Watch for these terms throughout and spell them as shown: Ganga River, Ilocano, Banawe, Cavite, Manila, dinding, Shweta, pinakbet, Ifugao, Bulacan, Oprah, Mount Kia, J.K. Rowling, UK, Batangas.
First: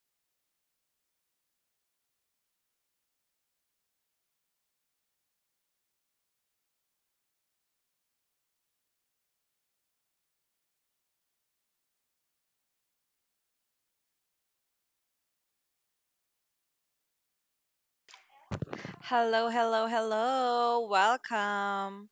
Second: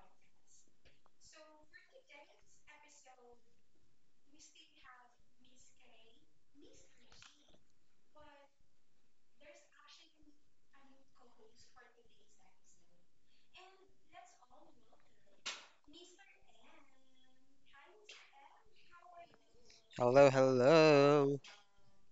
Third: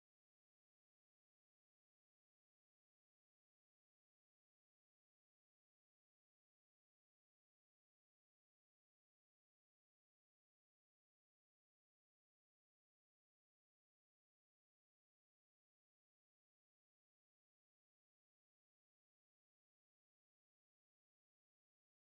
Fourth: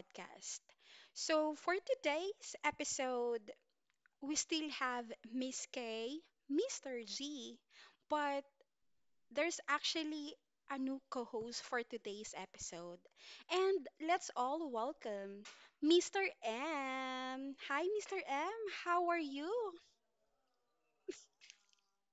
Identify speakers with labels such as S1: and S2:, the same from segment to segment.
S1: podcast. So, for today's episode, we still have Miss K, Mr. G, but there's actually a new co host for today's episode. And let's all welcome Mr. M. Hi, Mr. M. How are
S2: Hello,
S1: you?
S2: hello,
S3: Hello,
S2: hello.
S3: hello.
S2: Welcome.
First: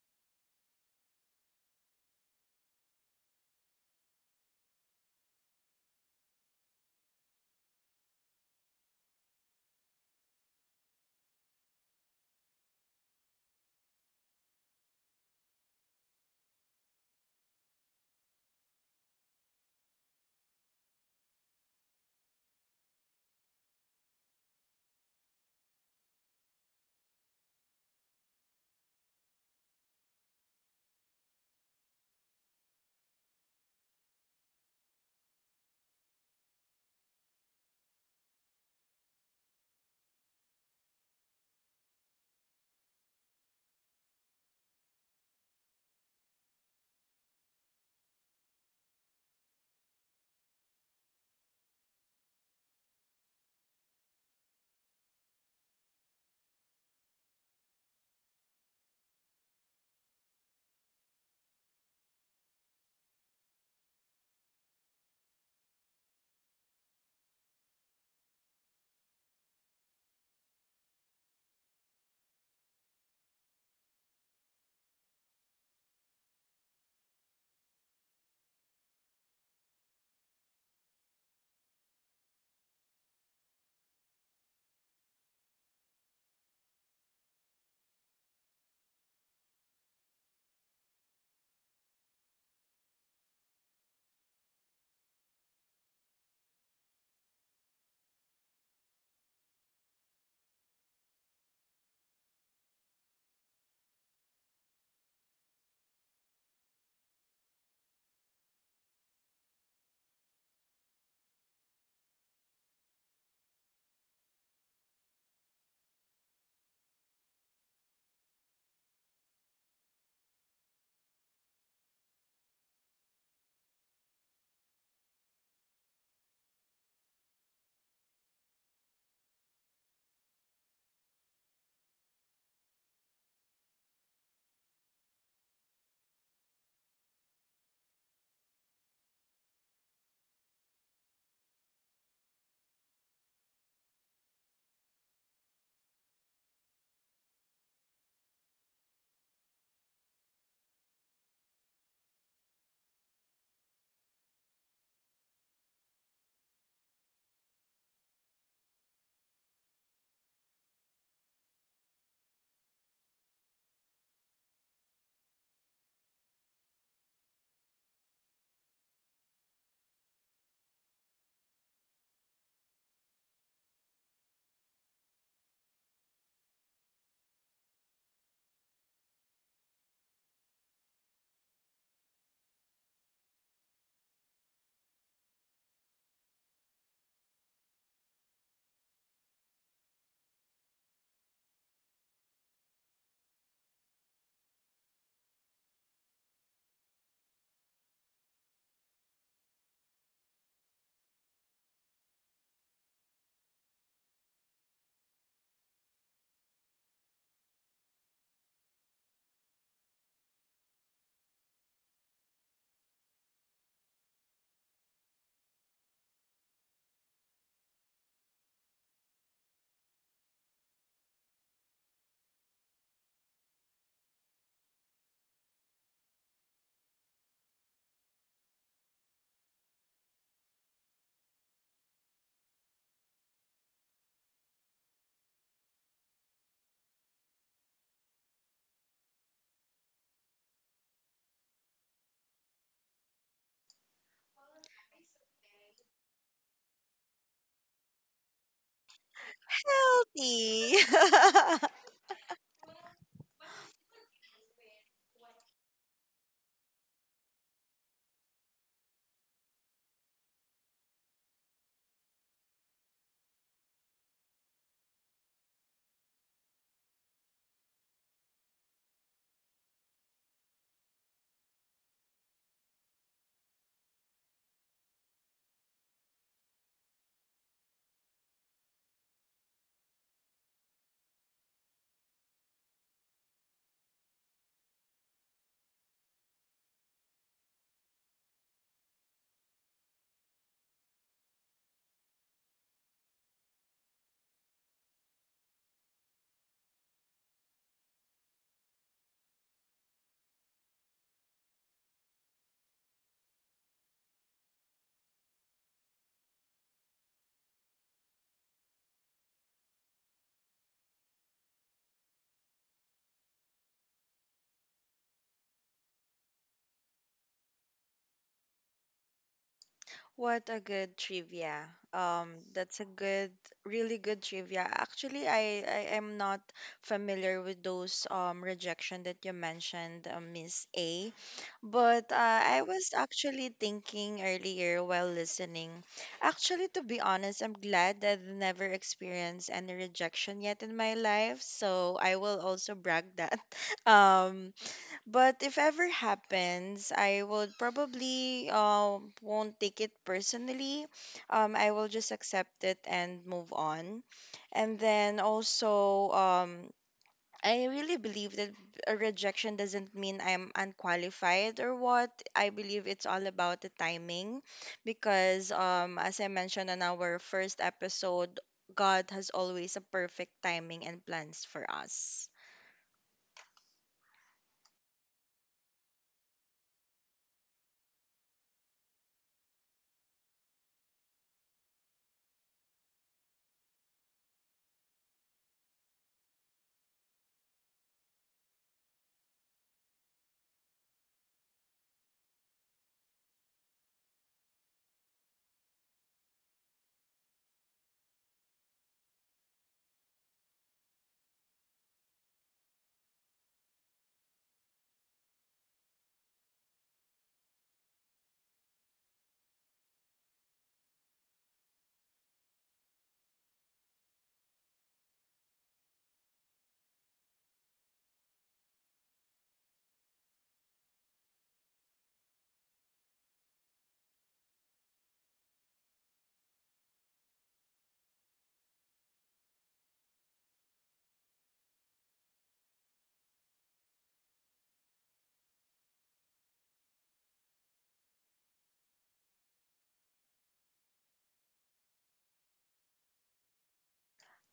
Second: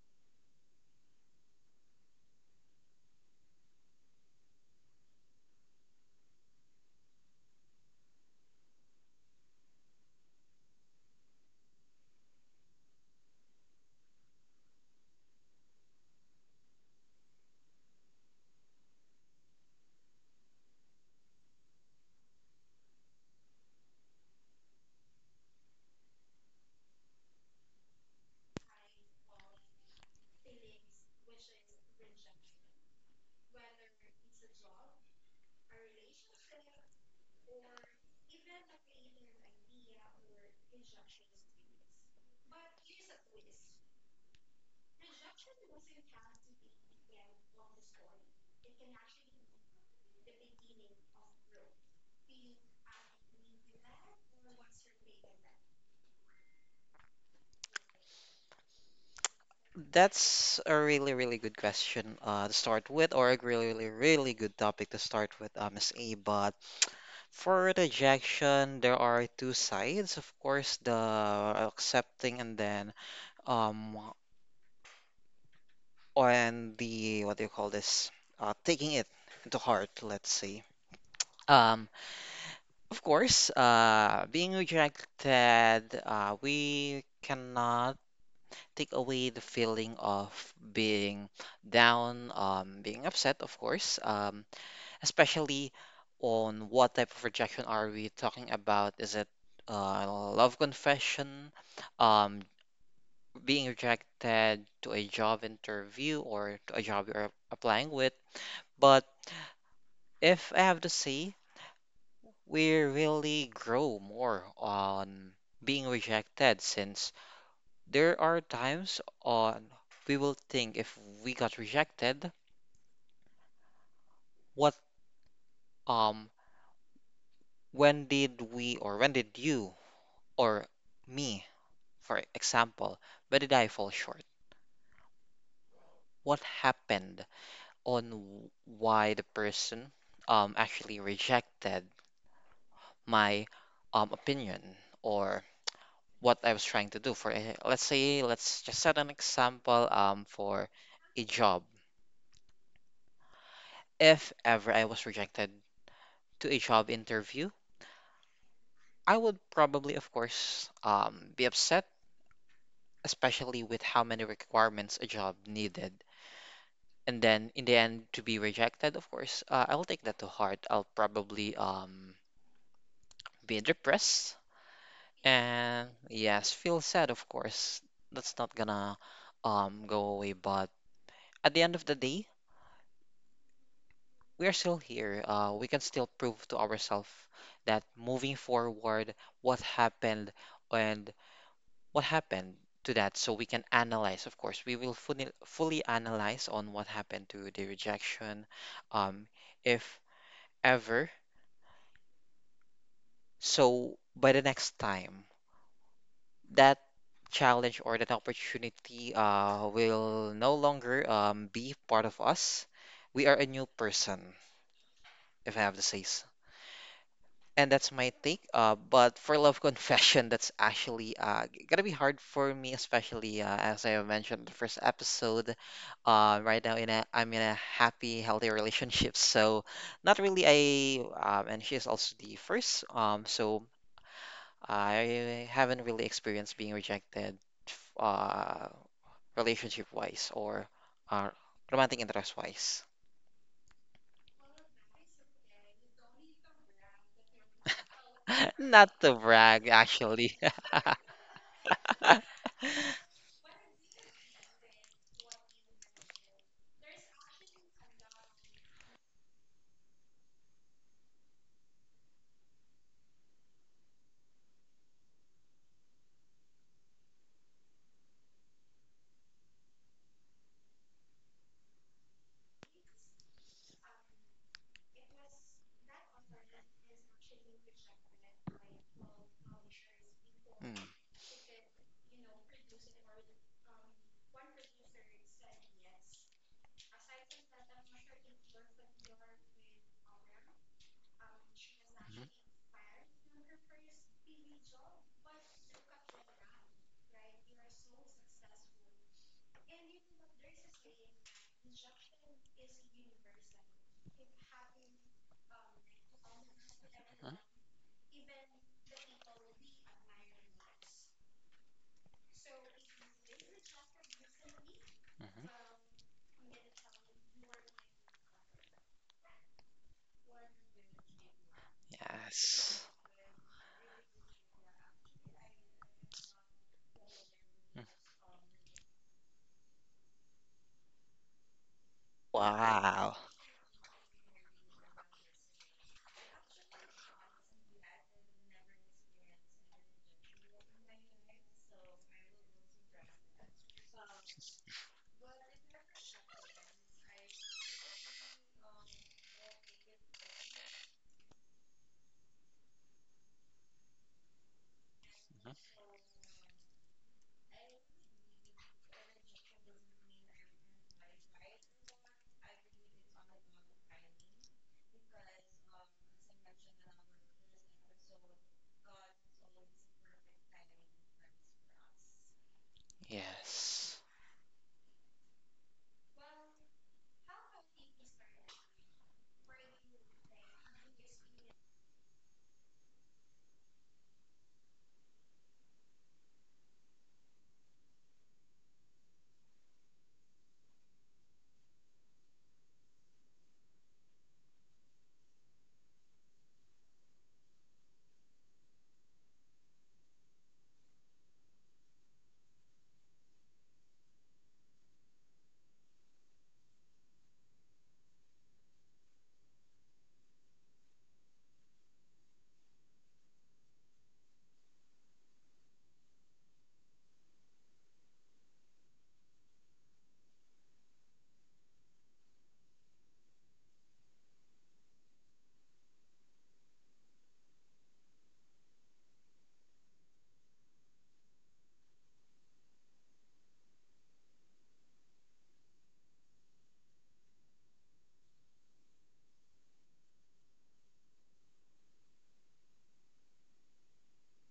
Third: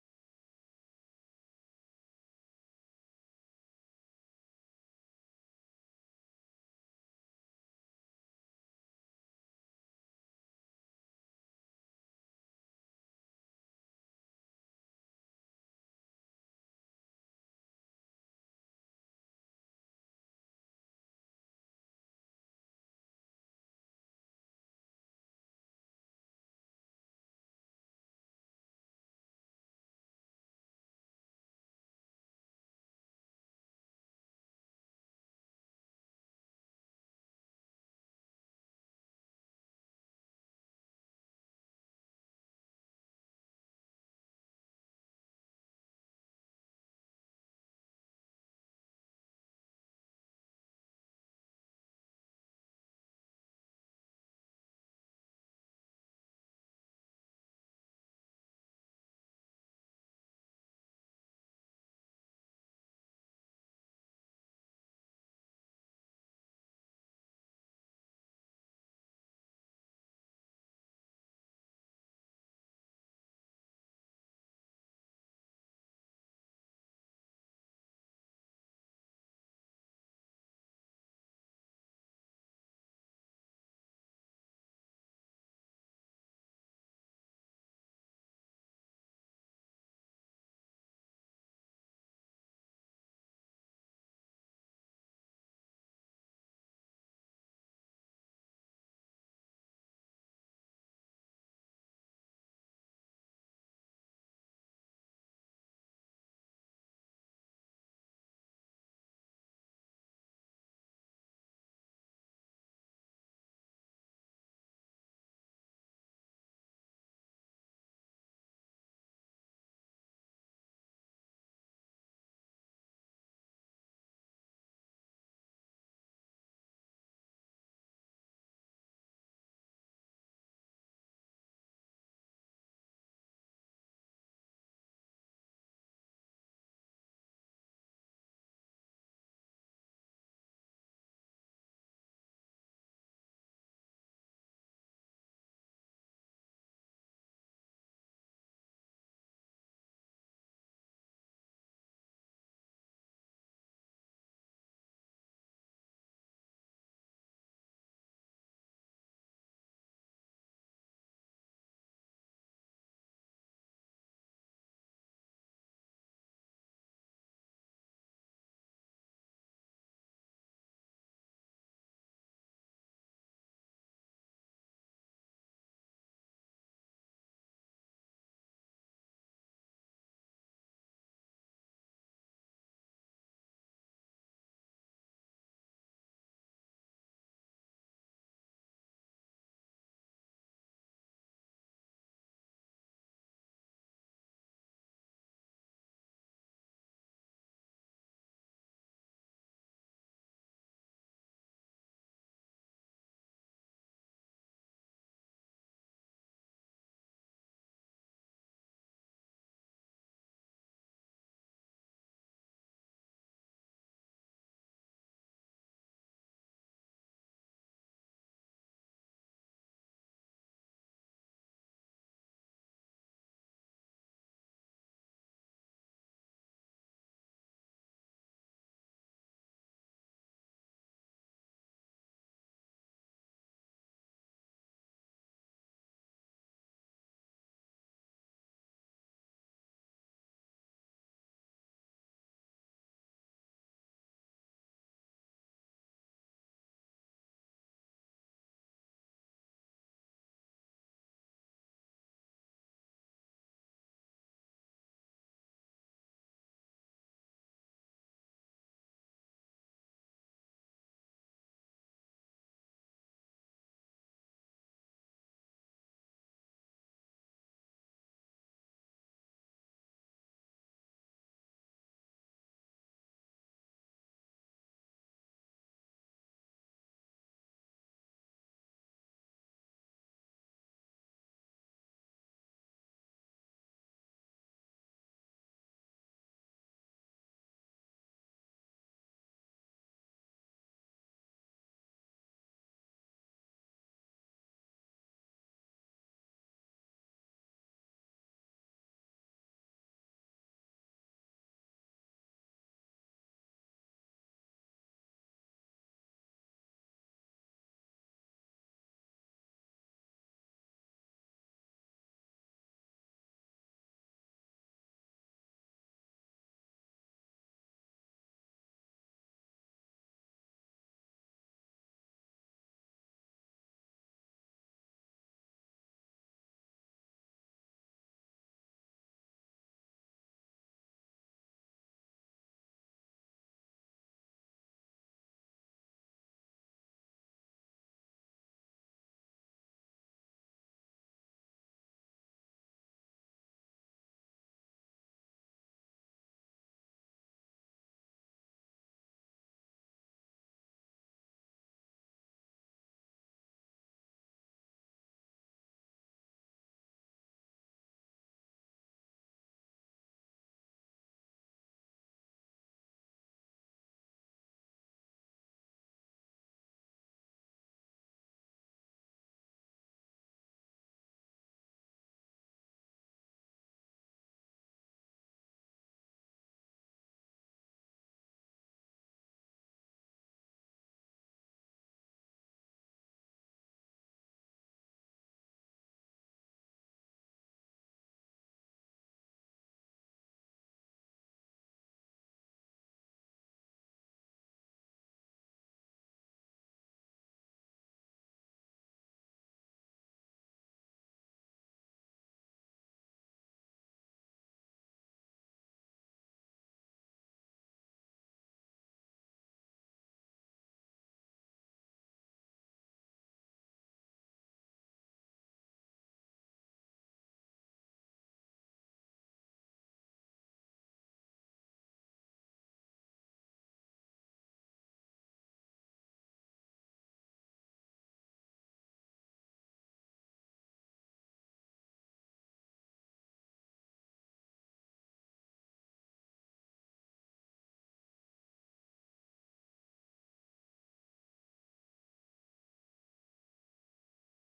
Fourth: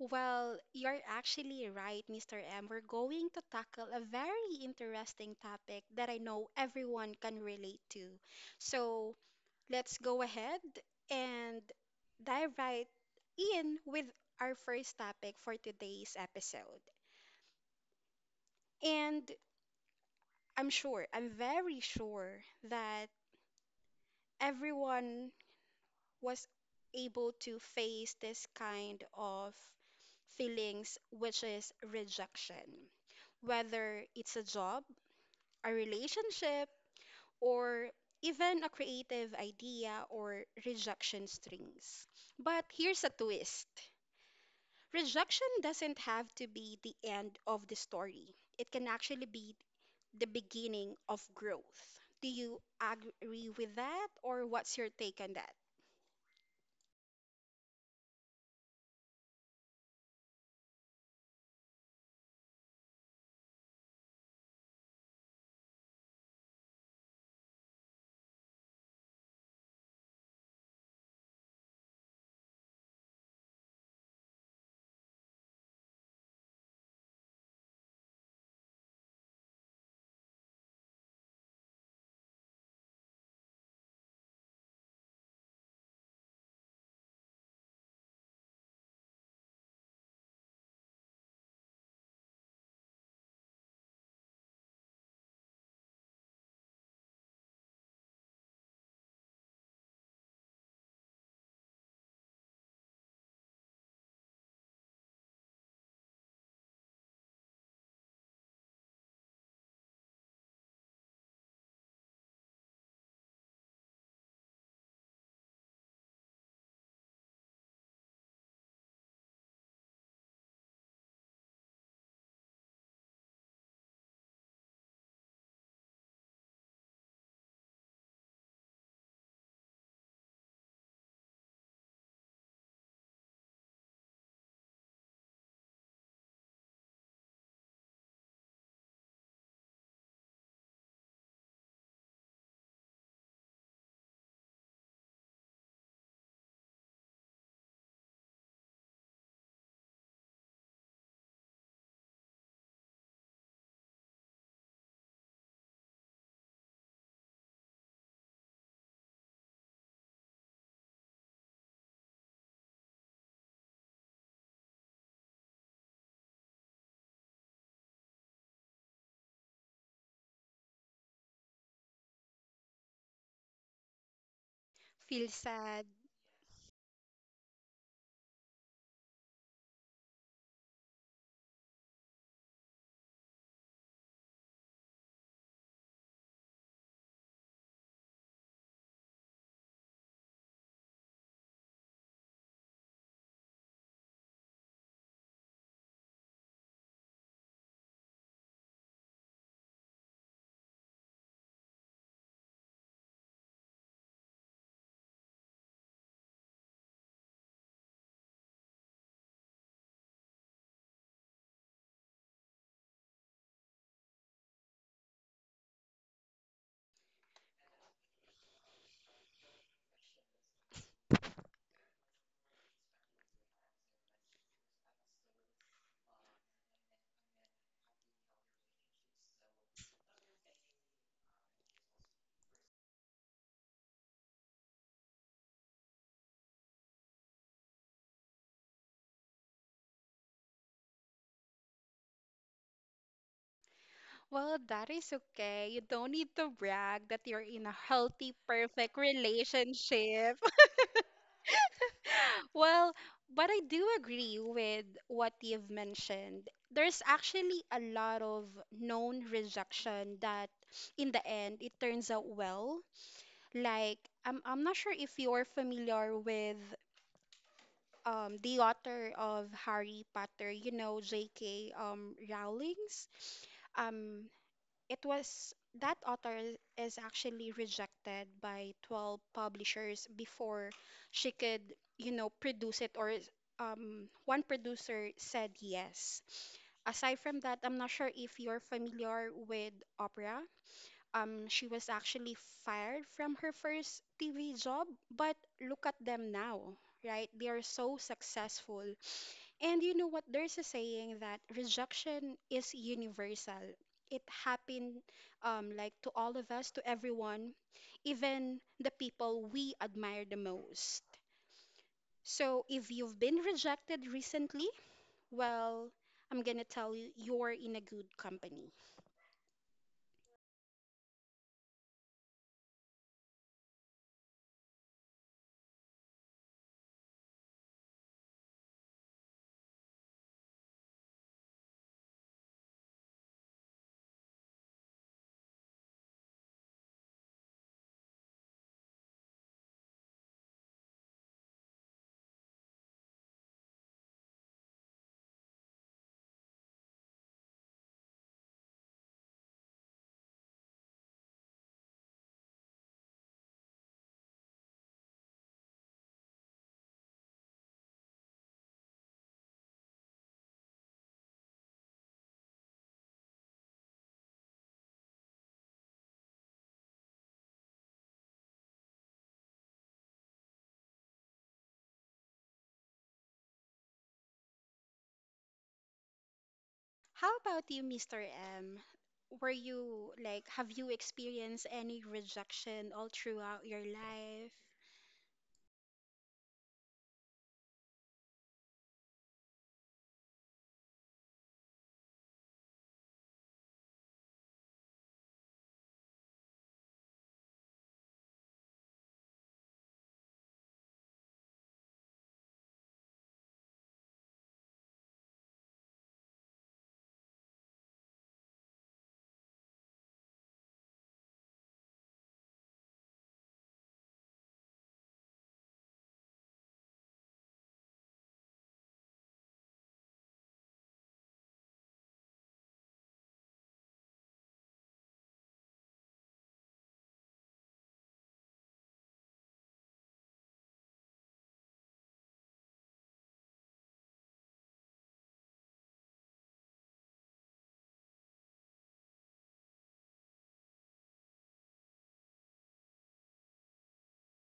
S1: Well, you're actually right, Mr. M. We're going to tackle a very interesting topic that I know everyone can relate to. So let's go ahead and dive right in with our first topic for today's episode. And I'm sure, I'm very sure that everyone was able to face this kind of feelings, which is rejection, whether it's a job, a relationship, or even a creative idea or rejection strings. But here's a twist: rejection doesn't have to be the end of the story, it can actually be the beginning of growth. Do you agree with that, or what's your take on that?
S3: That's a really good question to start with, or a really good topic to start with, Miss A. But for rejection, there are two sides, of course, the accepting and then um and the what do you call this? Taking it to heart, let's say. Um, Of course, being rejected, we cannot take away the feeling of being down, being upset, of course, especially on what type of rejection are we talking about? Is it love confession, um, being rejected to a job interview or to a job you're applying with? But if I have to say, we really grow more on being rejected since there are times on we will think if we got rejected, what um when did we or when did you or me, for example, when did I fall short? What happened on why the person actually rejected my opinion or what I was trying to do for a, let's say let's just set an example for a job. If ever I was rejected to a job interview, I would probably of course be upset, especially with how many requirements a job needed. And then in the end to be rejected, of course, I'll take that to heart. I'll probably be depressed
S1: Feel sad?
S3: and yes, feel sad of course. That's not gonna go away, but at the end of the day, we are still here. We can still prove to ourselves that moving forward, what happened and what happened to that. So we can analyze, of course, we will fully analyze on what happened to the rejection, um, if ever. So by the next time, that challenge or that opportunity will no longer be part of us. We are a new person, if I have to say so. And that's my take. But for love confession, that's actually gonna be hard for me, especially as I have mentioned in the first episode. Right now, in a I'm in a happy, healthy relationship, so not really a. And she's also the first. So I haven't really experienced being rejected, f- uh, relationship-wise or uh, romantic interest-wise.
S1: Well, that is okay. You don't need to brag that you're in a healthy,
S3: Not
S1: perfect
S3: to brag, actually.
S1: relationship.
S2: Healthy.
S1: Well, but I do agree with what you've mentioned. There's actually a lot of known rejection that in the end it turns out well. Like, I'm not sure if you're familiar with the author of Harry Potter, you know, J.K. Rowling's. Um it was that author is actually rejected by 12 publishers
S3: Mm.
S1: before
S3: Mhm.
S1: she could, you know, produce it or one producer said yes. Aside from that, I'm not sure if you're familiar with Oprah. She was actually fired from her first TV job, but look at them now, right? They are so successful. And you know what? There's a saying that rejection is universal. It happened, like, to all of us, to
S3: Mhm.
S1: everyone, even the people we admire the most. So if you've been rejected recently,
S3: Mhm.
S1: well, I'm gonna tell you, you're in a good company.
S2: What a good trivia. That's a
S3: Yes.
S2: really good trivia. Actually, I am not familiar with
S3: Mm.
S2: those rejection that you mentioned, Miss A. But I was
S3: Wow.
S2: actually thinking earlier while listening. Actually, to be honest, I'm glad that I've never experienced any rejection yet in my life. So I will also brag that. Um, but if ever happens, I would probably won't take it personally. I will just accept it and move on. And then also, I really believe that a rejection doesn't mean I'm unqualified or what. I believe it's all about the timing, because as I mentioned on our first episode, God has always a perfect timing and plans for us.
S3: Yes.
S1: How about you, Mr. M? Were you like, have you experienced any rejection all throughout your life?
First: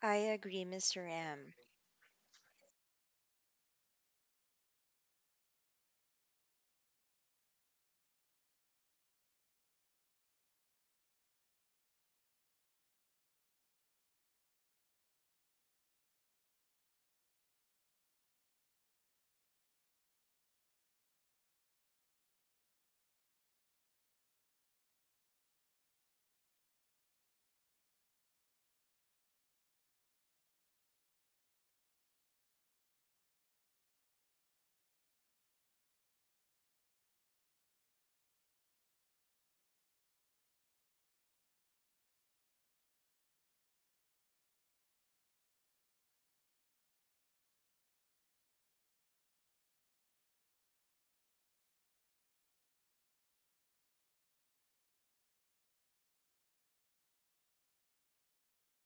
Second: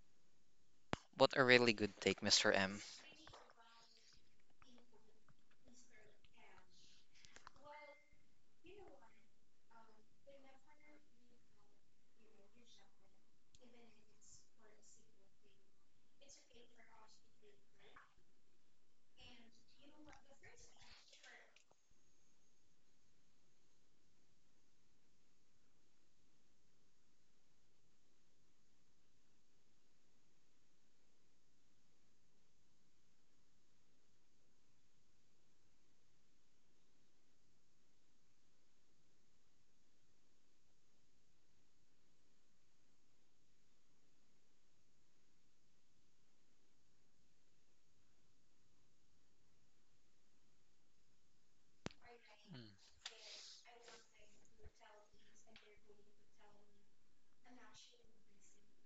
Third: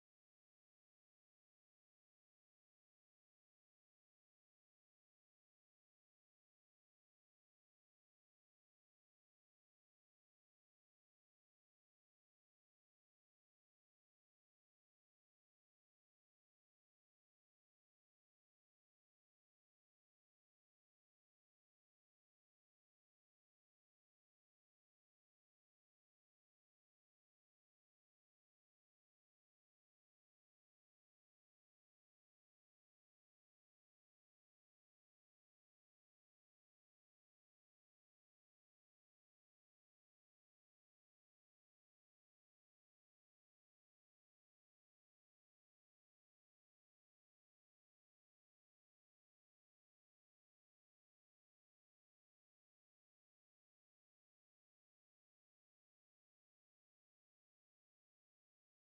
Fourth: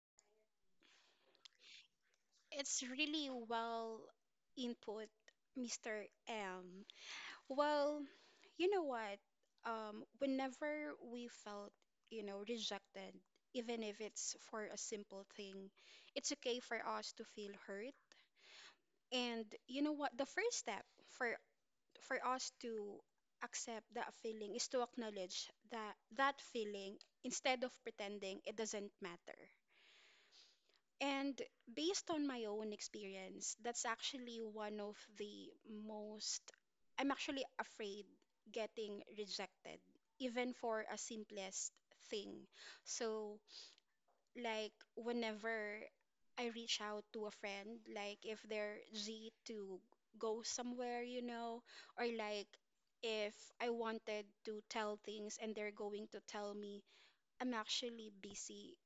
S2: I agree, Mr.
S3: What a
S2: M.
S3: really good take, Mr. M.
S1: It's really well input, Mr. M. Well, you know what? Whenever we felt, you know, rejected, even if it's for a simple thing, it's okay for us to feel hurt. And you know what? The first step for for us to accept that feeling is to acknowledge that that feeling, instead of pretending it doesn't matter. And based on my own experience, that's actually one of the most, I'm actually afraid getting rejected, even for a simplest thing. So, like, whenever I reach out to a friend, like, if they're G to go somewhere, you know, or like,
S3: Mm.
S1: if I wanted to tell things and they're going to tell me, I'm actually busy,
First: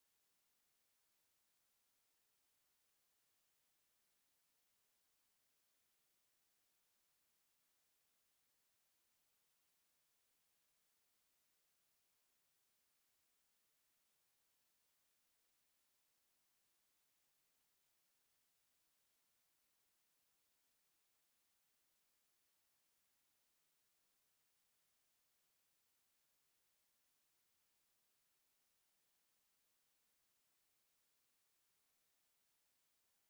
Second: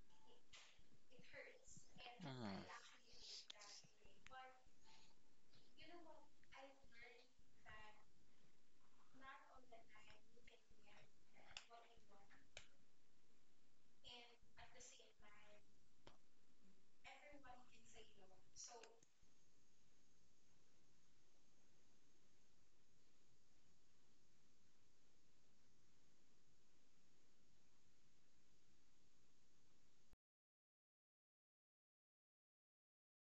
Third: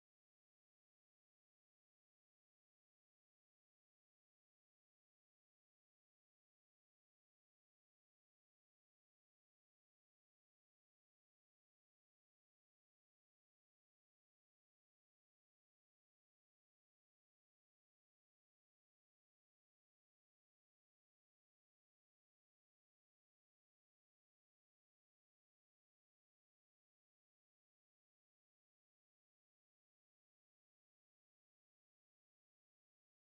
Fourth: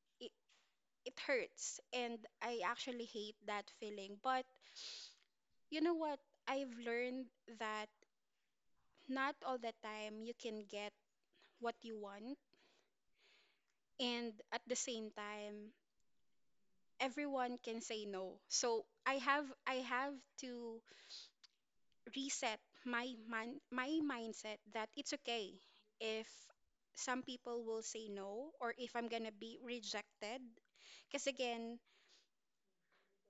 S1: it hurts and I
S3: Mm.
S1: actually hate that feeling. But you know what? I've learned that not all the time you can get what you want, and at the same time everyone can say no. So I have to reset my my mindset that it's okay if some people will say no or if I'm gonna be rejected. Because again,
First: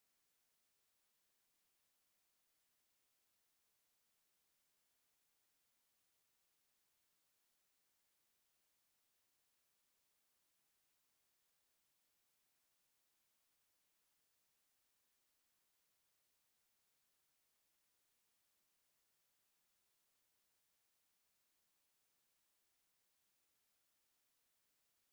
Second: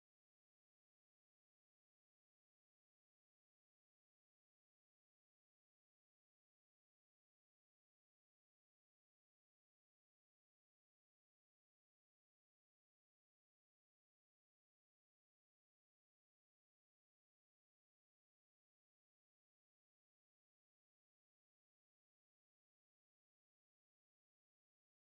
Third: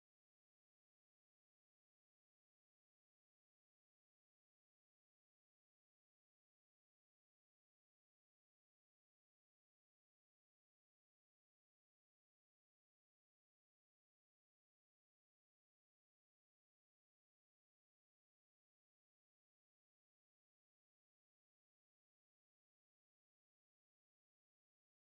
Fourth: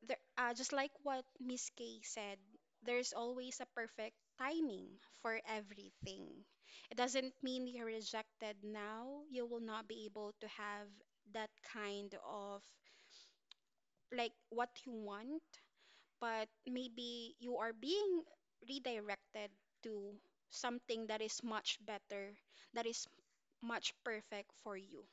S1: there, just like what Miss Kay said, there's always a perfect timing for everything. It doesn't mean you're rejected now. You will not be able to have that kind of like what you want, but maybe you are being redirected to something that is much better, that is much perfect for you.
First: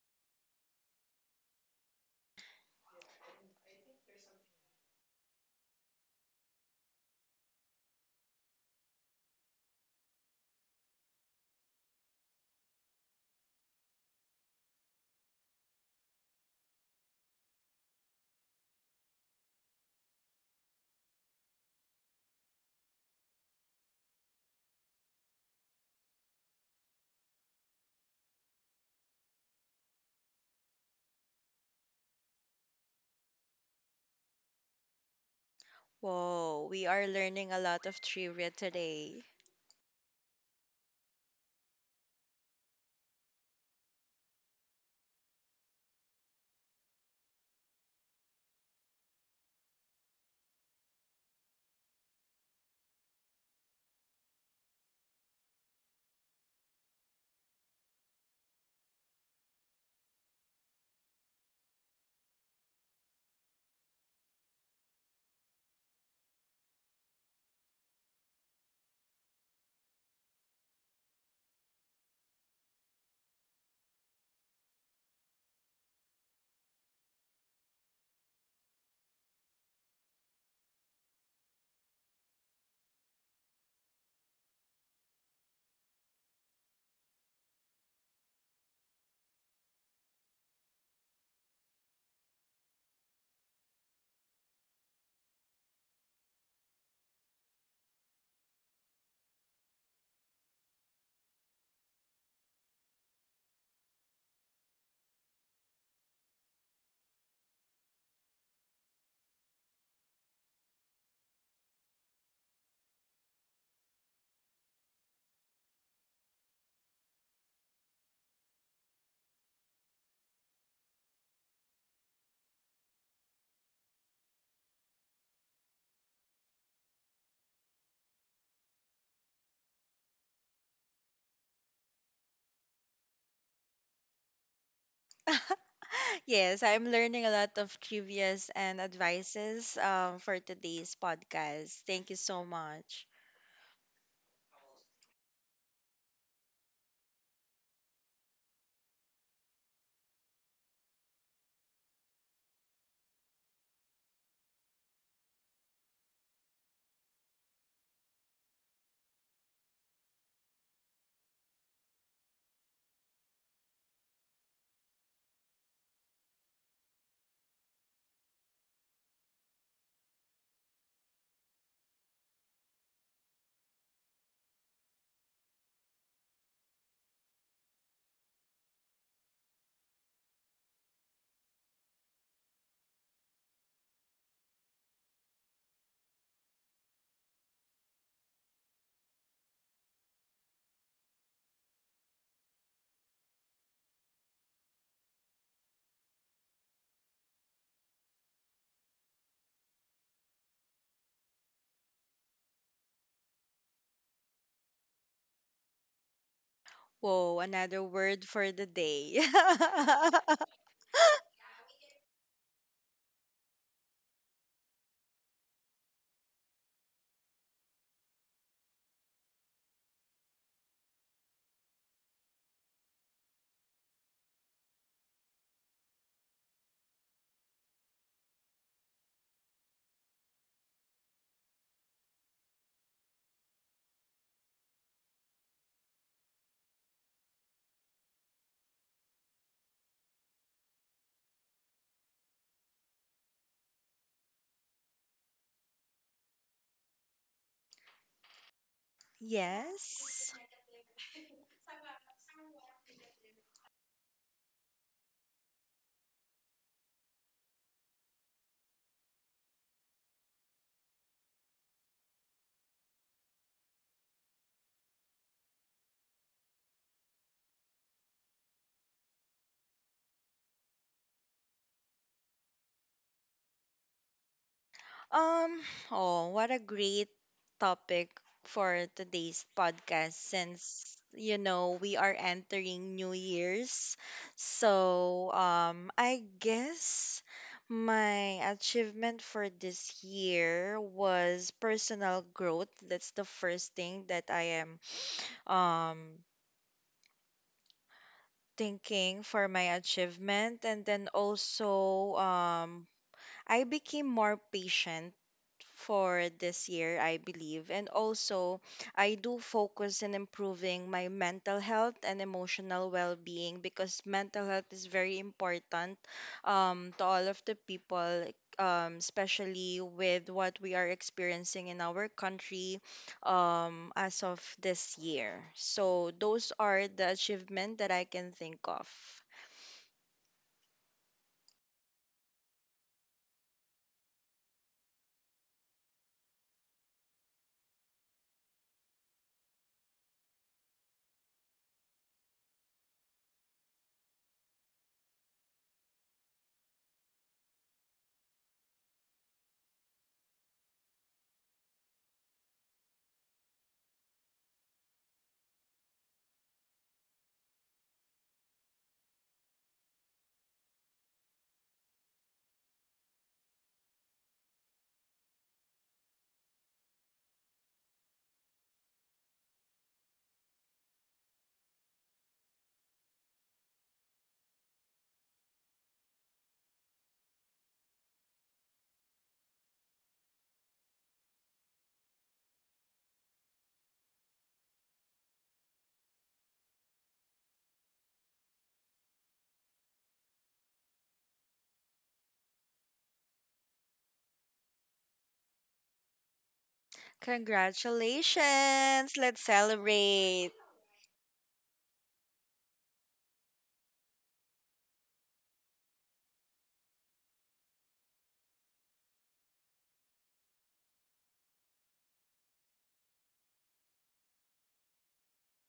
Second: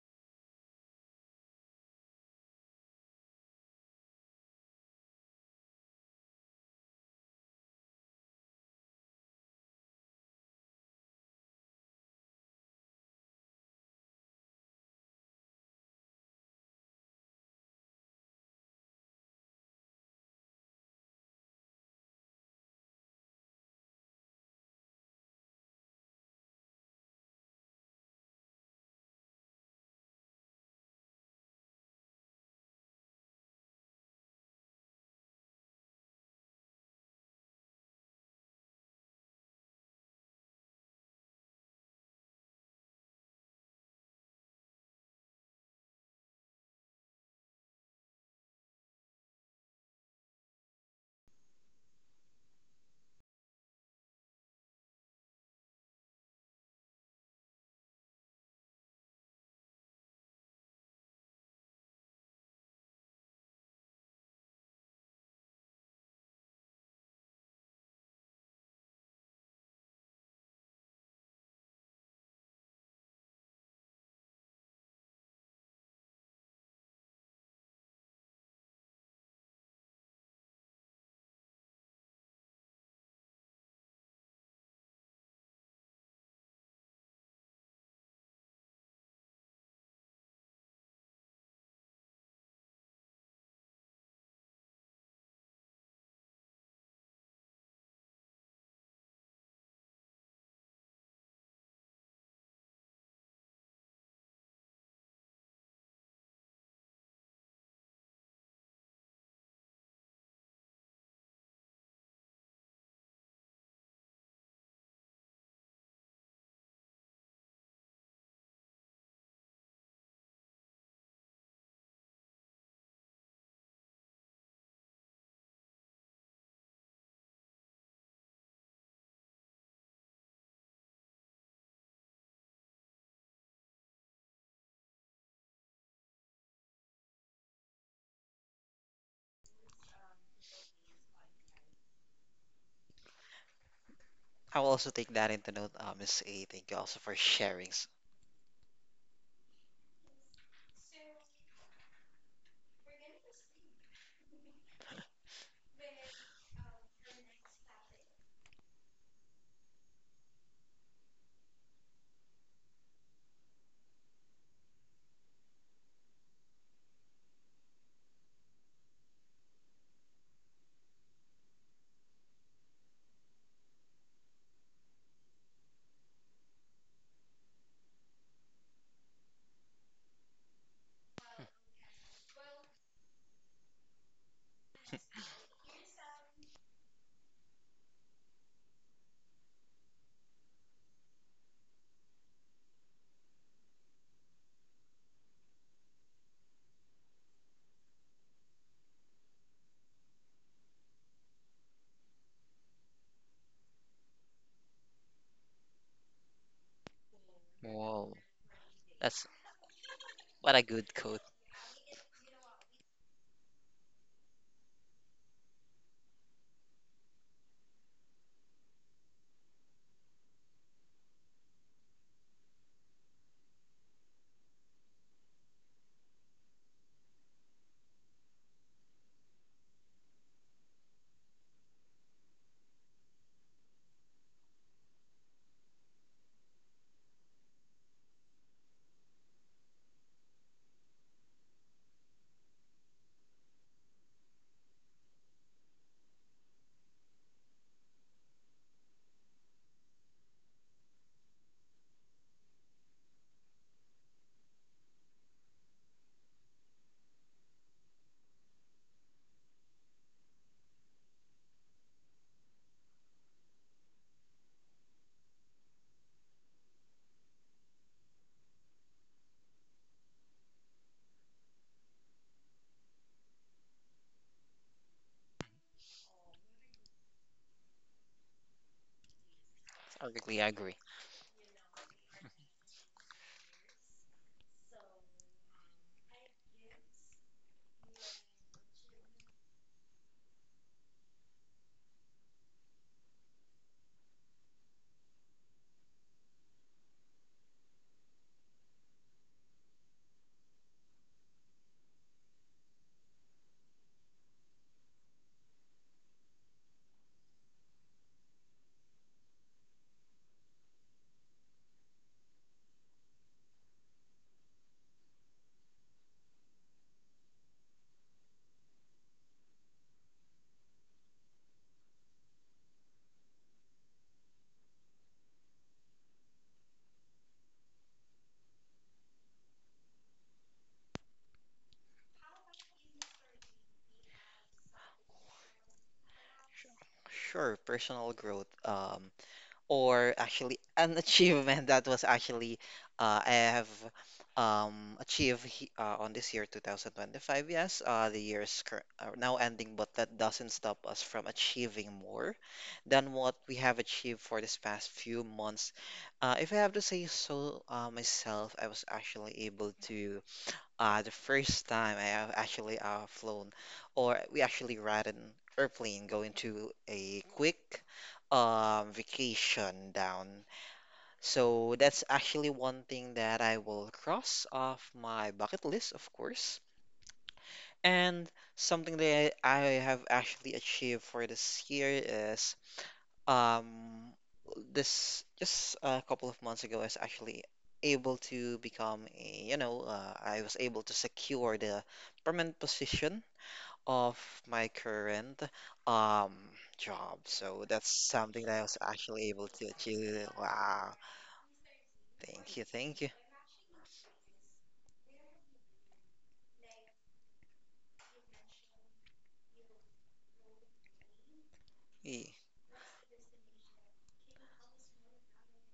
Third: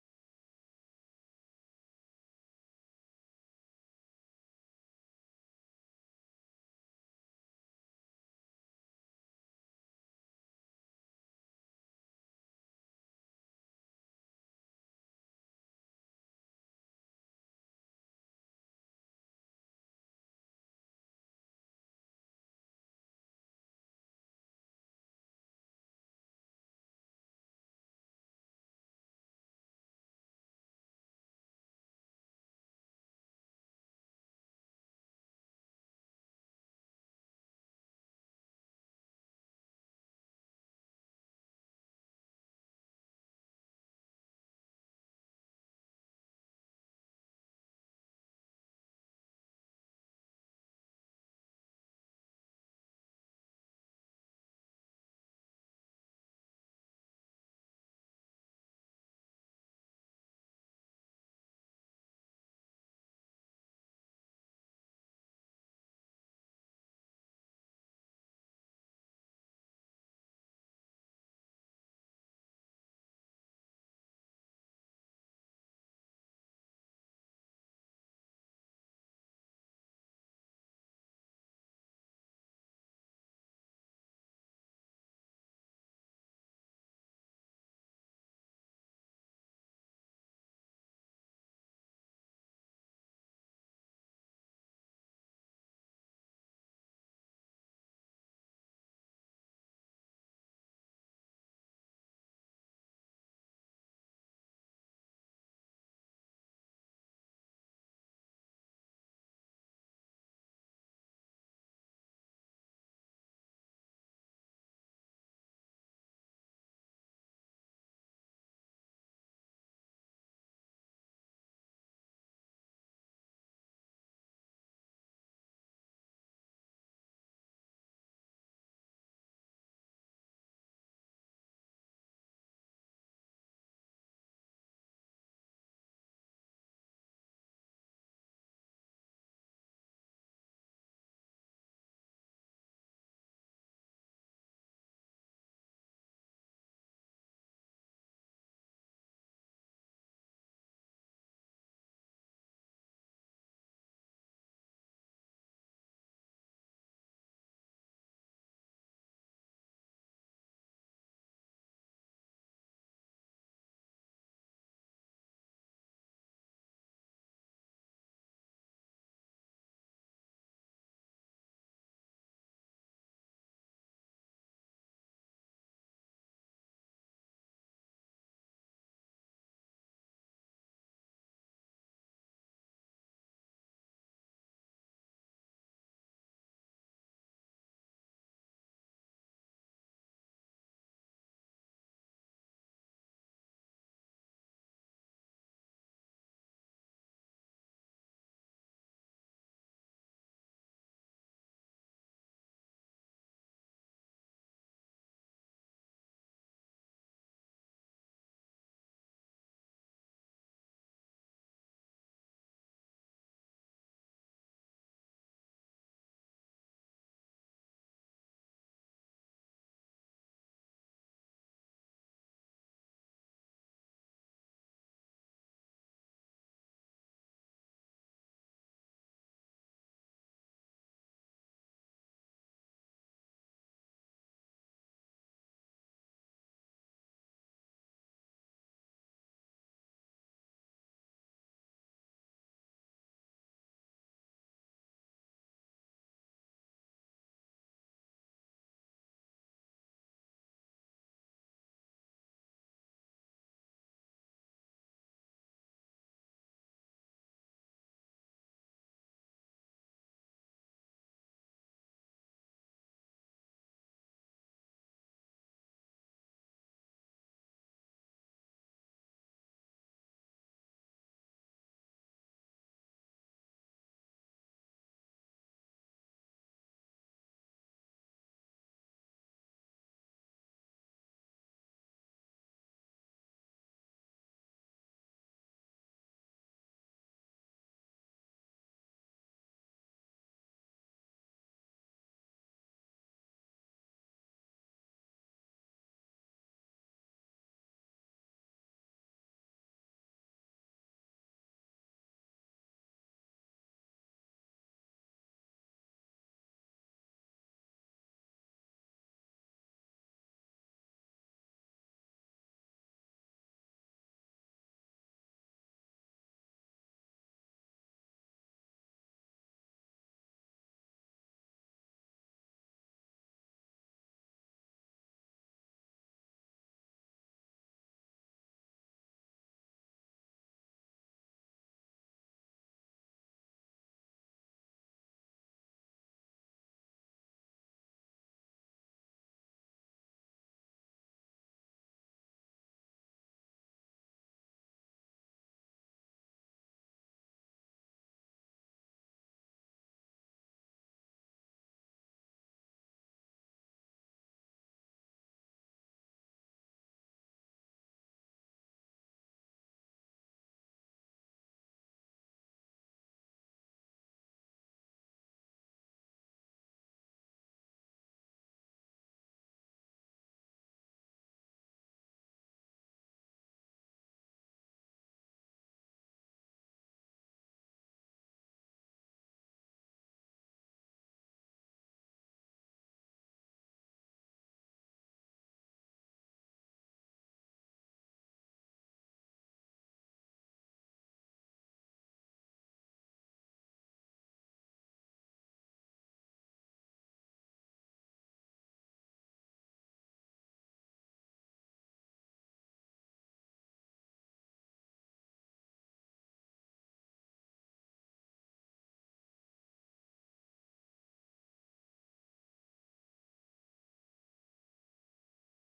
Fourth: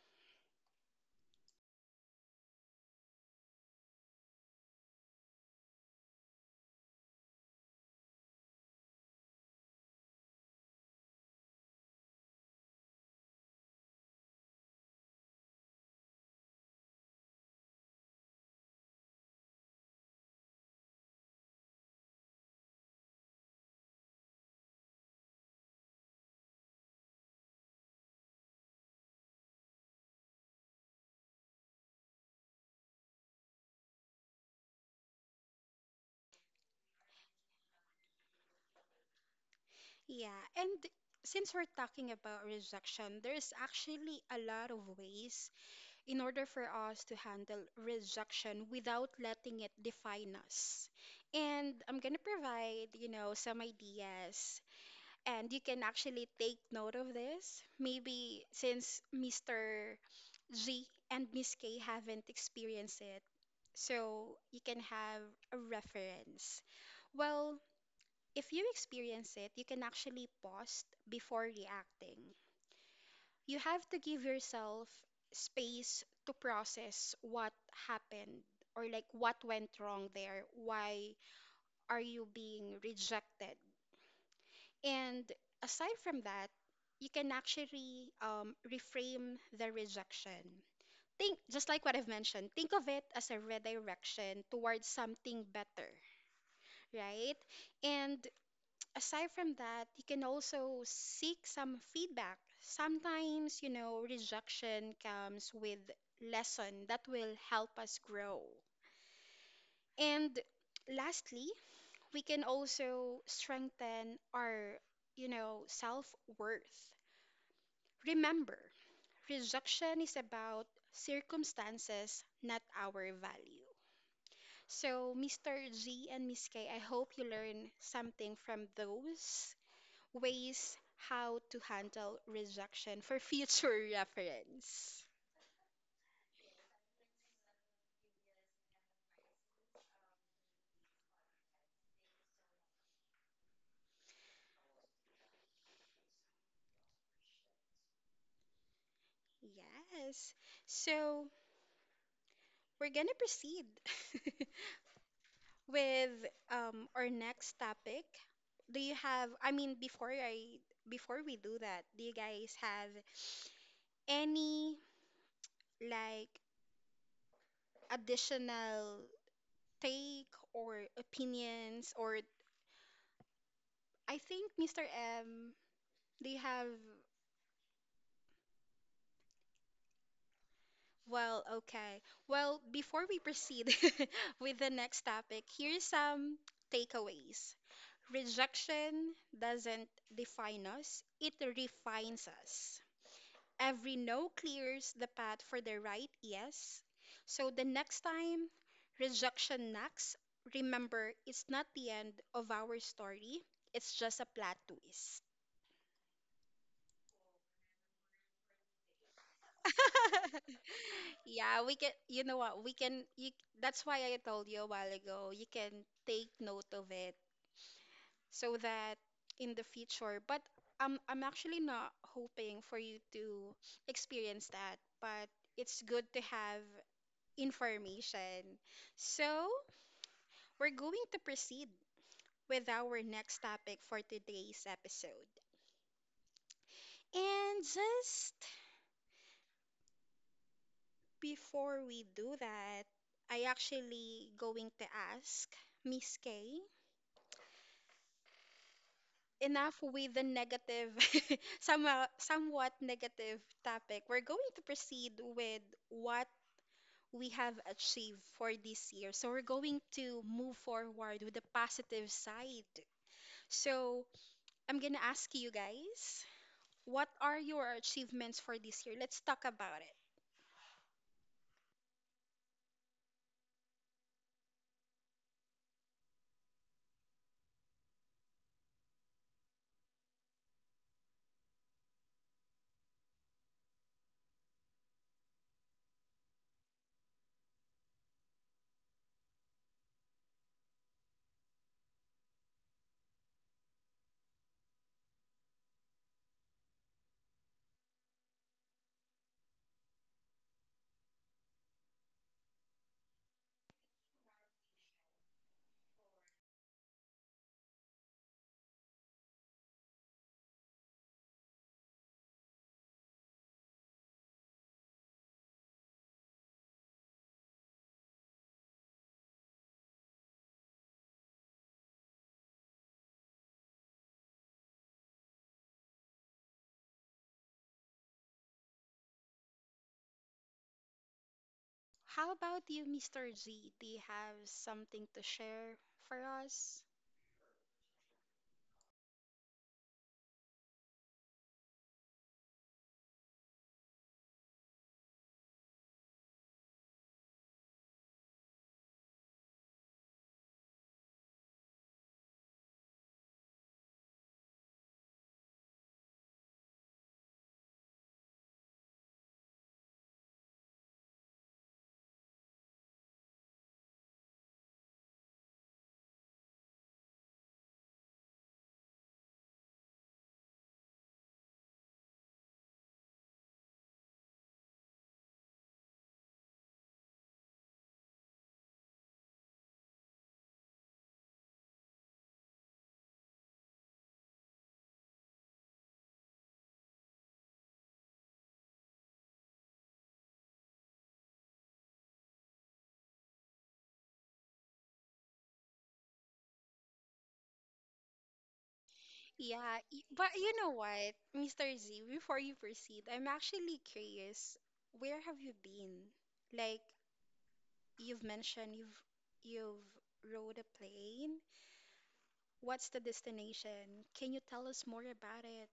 S2: Whoa, we are learning a lot of trivia today.
S1: Yeah, and since we're talking about rejection, there's actually a lot of ways in order for us to handle rejection without letting it define us. And I'm going to provide, you know, some ideas and you can actually take note of this. Maybe since Mr. G and Miss K haven't experienced it, so you can have a reference. Well, if you experience it, you can actually pause before reacting. You have to give yourself space to process what happened or like what went wrong there. Why are you being rejected? And aside from that, you can actually reframe the rejection. Think, just like what I've mentioned, think of it as a redirection towards something better, right? And aside from that, you can also seek some feedback. Sometimes, you know, rejection comes with lesson that will help us grow. And lastly, we can also strengthen our, you know, self-worth. Remember, rejection is about circumstances, not our value. So, Mr. G and Miss K, I hope you learn something from those ways how to handle rejection for future reference.
S2: Yes, I'm learning a lot of trivias and advices for today's podcast. Thank you so much.
S3: I will also take that into note, Miss A. Thank you also for sharing.
S1: Yes. So we're gonna proceed with our next topic. Do you have, I mean, before we do that, do you guys have any like additional take or opinions? Or I think Mr. M, do you have— Well, okay. Well, before we proceed with the next topic, here's some takeaways. Rejection doesn't define us, it refines us. Every no clears the path for the right yes. So the next time rejection knocks, remember it's not the end of our story, it's just a plot twist.
S2: Whoa, another
S3: Whoa.
S2: word for the day.
S3: That's What a good quote.
S1: Yeah, we can, you know what, we can, you, that's why I told you a while ago, you can take note of it so that in the future, but I'm actually not hoping for you to experience that, but it's good to have information. So we're going to proceed with our next topic for today's episode. And just before we do that, I actually going to ask Miss K. Enough with the
S2: Yes.
S1: negative, somewhat negative topic. We're going to proceed with what we have achieved for this year. So we're going to move forward with the positive side. So I'm gonna ask you guys, what are your achievements for this year? Let's talk about it.
S2: Um, oh, what a great topic for today's
S3: I
S2: podcast
S3: really agree.
S2: since you know we are entering New Year's. So, I guess my achievement for this year was personal growth. That's the first thing that I am um thinking for my achievement, and then also I became more patient for this year, I believe. And also, I do focus in improving my mental health and emotional well being because mental health is very important, to all of the people. Especially with what we are experiencing in our country as of this year. So, those are the achievements that I can think of.
S1: How about you, Mr. G? Do you have something to share for us?
S3: Sure, personal growth, or actually an achievement that was actually I have achieved on this year 2025. Yes, the year is now ending, but that doesn't stop us from achieving more than what we have achieved for this past few months. If I have to say so myself, I was actually able to the first time I have actually flown, or we actually ride an airplane going to a quick vacation down. So that's actually one thing that I will cross off my bucket list, of course. And something that I have actually achieved for this year is um, this just a couple of months ago, I was actually able to become I was able to secure the permanent position of my current um job. So that's something that I was
S2: Congratulations!
S3: actually
S2: Let's
S3: able to
S1: Yeah, y-
S3: achieve.
S1: but
S2: celebrate.
S1: you know
S3: Wow.
S1: what, Mr. Z, before you
S3: Thank you, thank
S1: proceed, I'm actually curious, where have you been? Like, you've mentioned you've rode a plane.
S3: you.
S1: What's the destination? Can you tell us more about it?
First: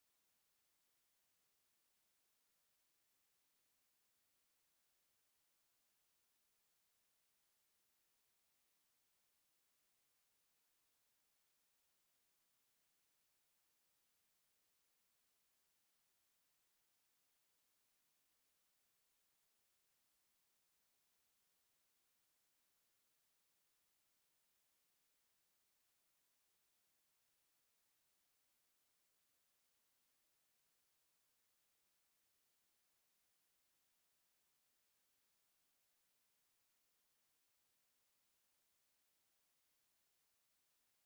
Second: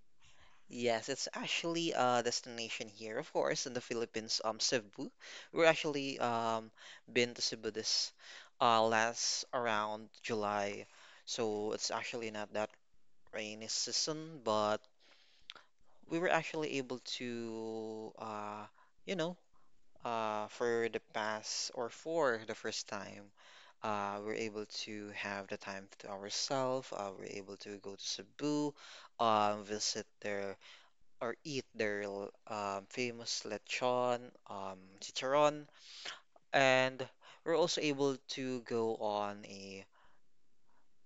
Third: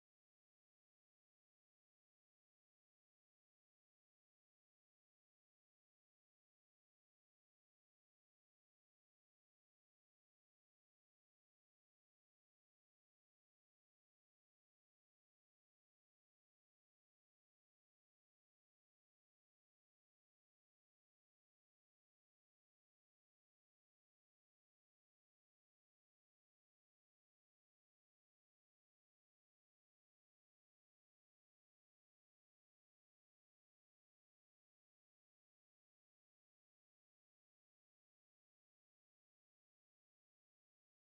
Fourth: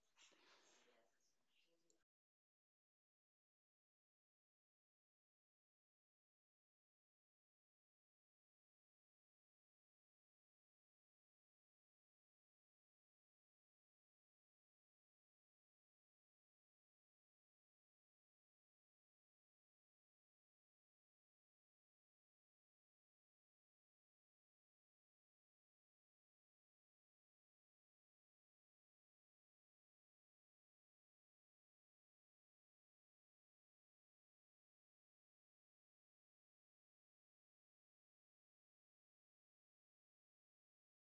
S3: Yes, it's actually a destination here, of course, in the Philippines, Cebu. We're actually been to Cebu this last around July, so it's actually not that rainy season, but we were actually able to you know for the past or for the first time we're able to have the time to ourselves. We're able to go to Cebu, visit their or eat their famous lechon, chicharon, and we're also able to go on a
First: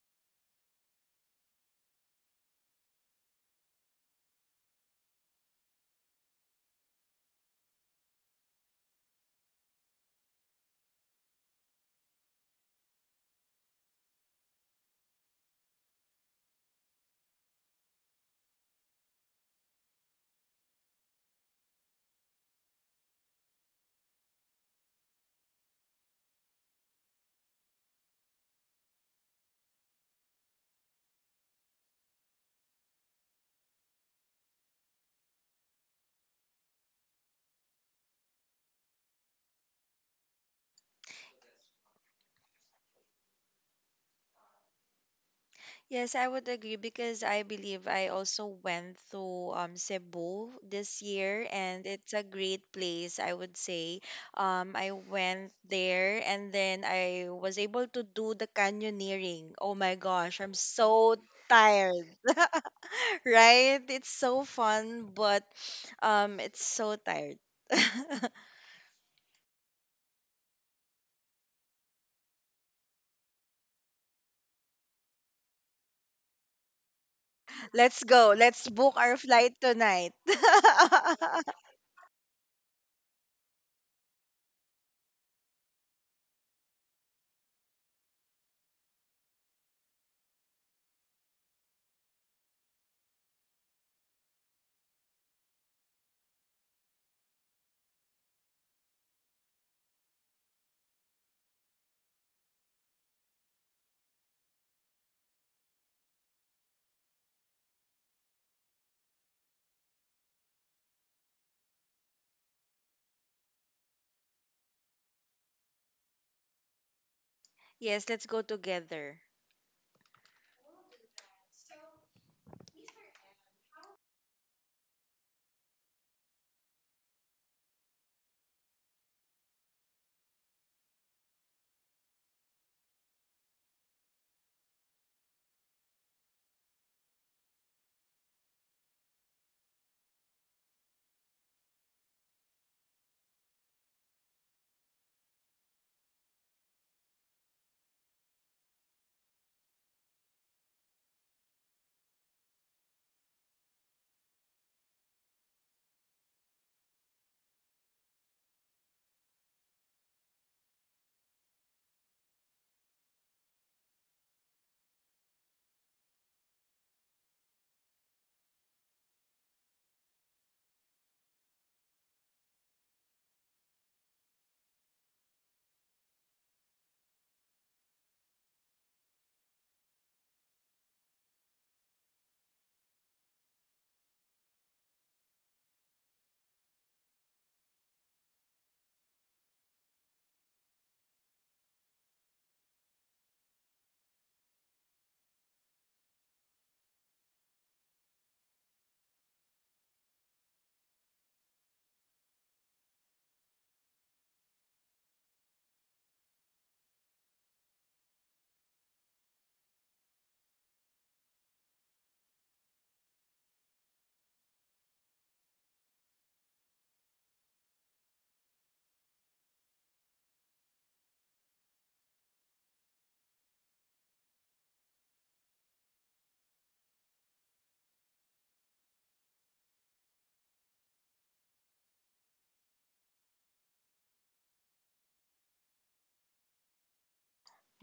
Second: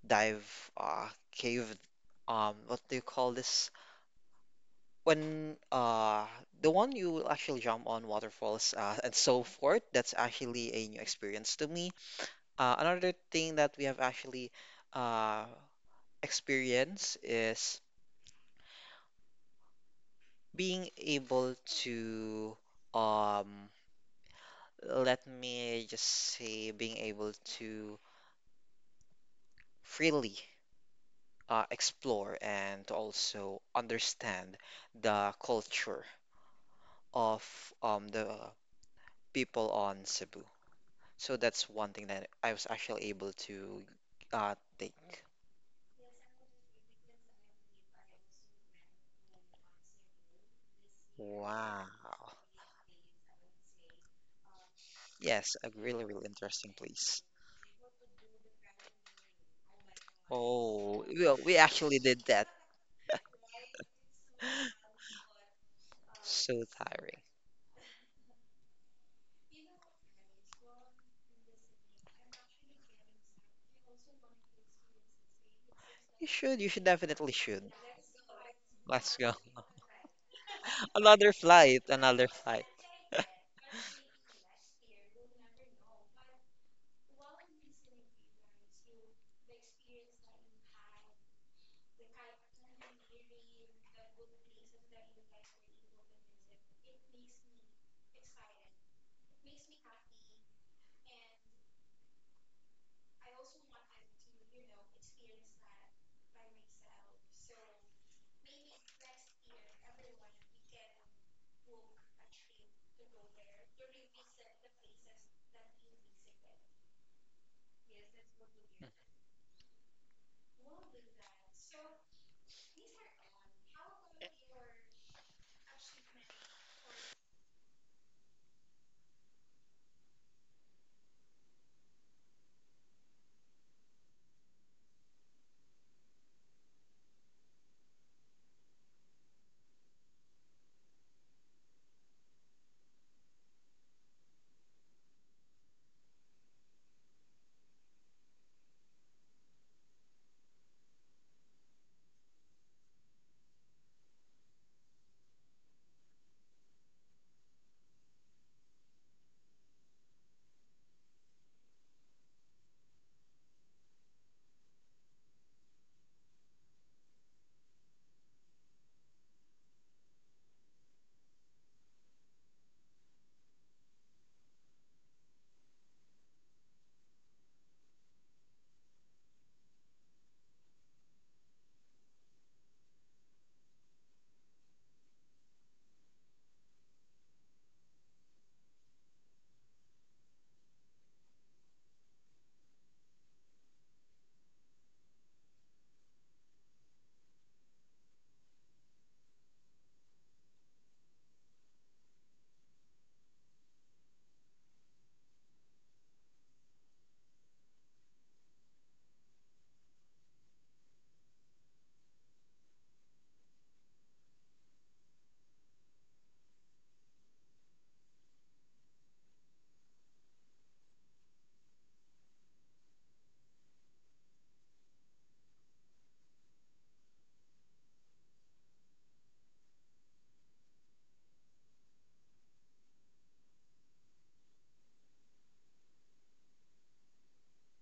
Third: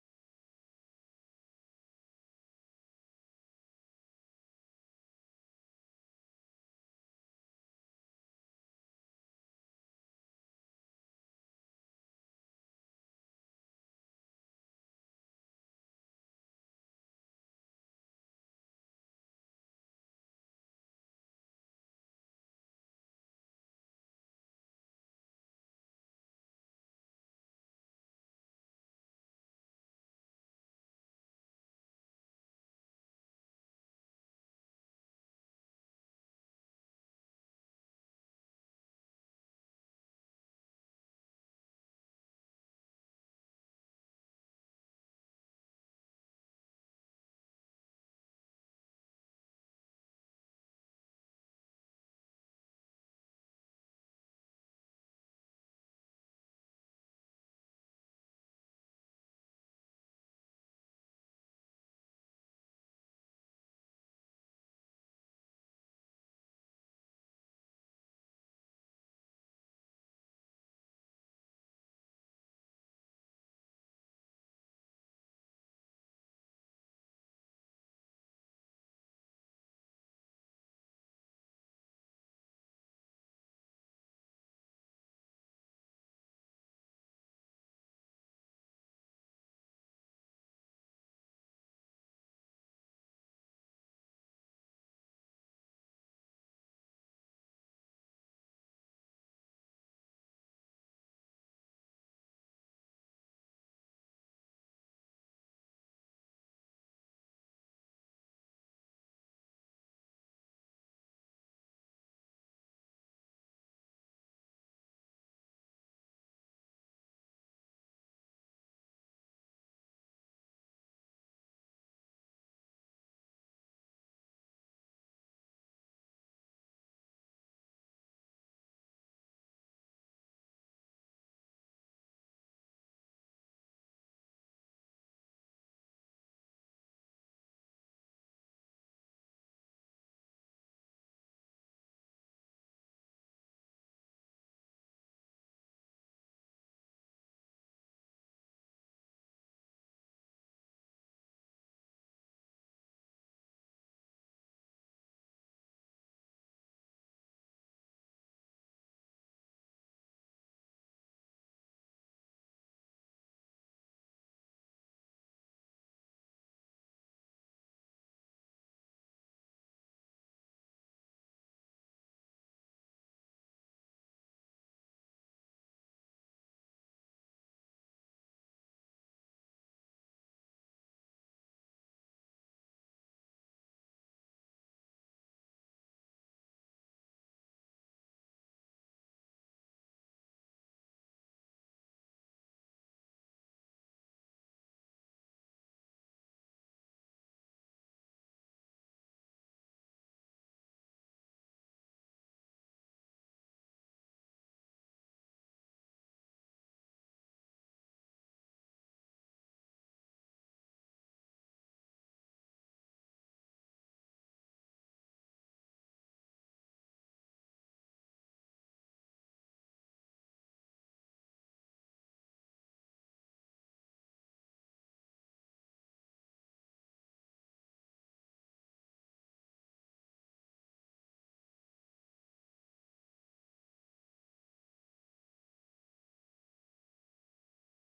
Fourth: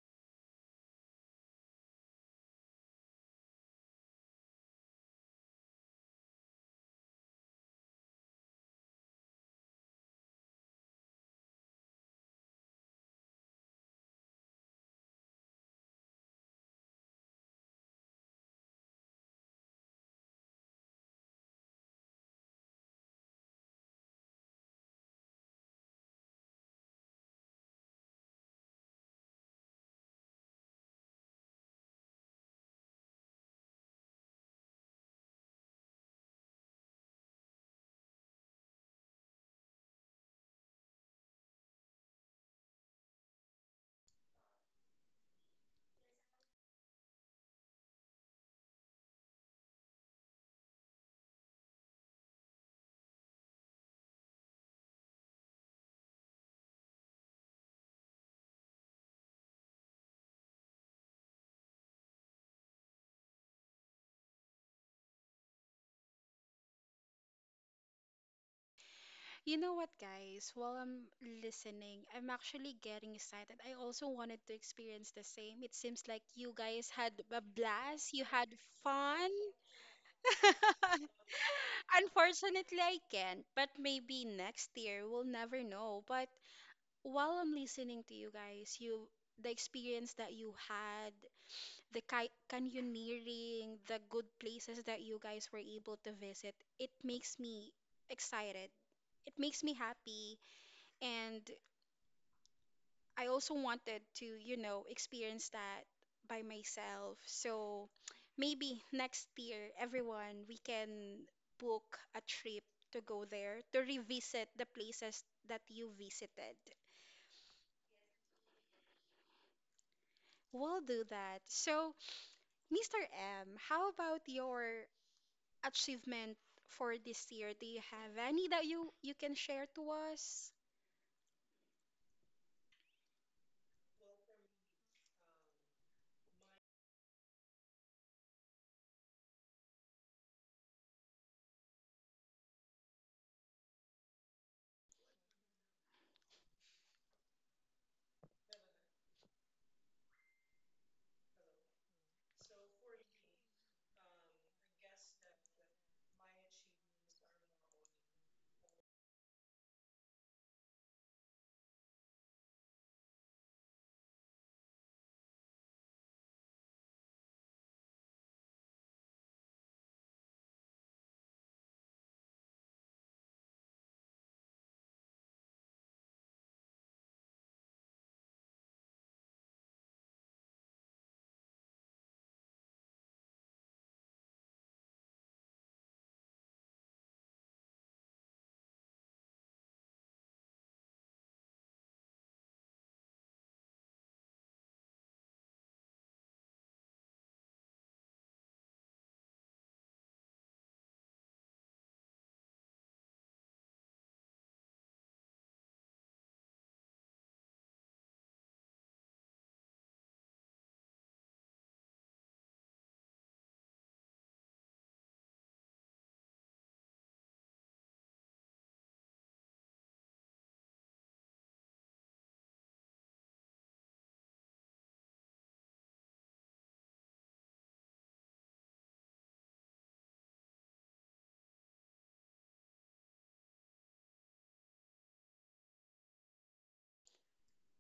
S3: dive cave. What do you call this? When the one you will actually jump on waterfalls and so forth, that's actually a new experience to me. Another thing that we have actually uh, experienced is being able to um, let me just say being able to freely explore and to also understand the culture of the people on Cebu. So that's one thing that I was actually able to take.
S2: Yes, I would agree because I believe I also went to Cebu this year, and it's a
S3: Wow.
S2: great place, I would say. I went
S3: Yes, a really,
S2: there
S3: really
S2: and
S3: interesting
S2: then
S3: place.
S2: I was able to do the canyoneering. Oh my gosh, I'm
S3: Oh,
S2: so
S3: well, we actually
S2: tired,
S3: did that.
S2: right? It's so fun, but
S3: So
S2: it's so
S3: tiring.
S2: tired.
S1: You know what, guys, while I'm listening, I'm actually getting excited. I also wanted to experience the same. It seems like you
S3: You should
S1: guys had
S3: definitely
S1: a
S3: should.
S2: Let's
S1: blast, you
S2: go.
S1: had
S2: Let's book
S3: Let's
S2: our
S3: go.
S1: fun.
S2: flight tonight.
S3: Another flight, another flight.
S1: Unfortunately, I can't, but maybe next year we'll never know. But while I'm listening to you guys, you the experience that you had, the canyoneering, the good places that you guys were able to visit, it makes me excited. It makes me happy, and I also wanted to, you know, experience that by myself. So maybe next year, everyone, we can book a trip to go there to revisit the places that you visited.
S2: Yes, let's go together.
S1: We'll do that. So, Mr. M, how about your achievement for this year? Do you have any that you can share to us?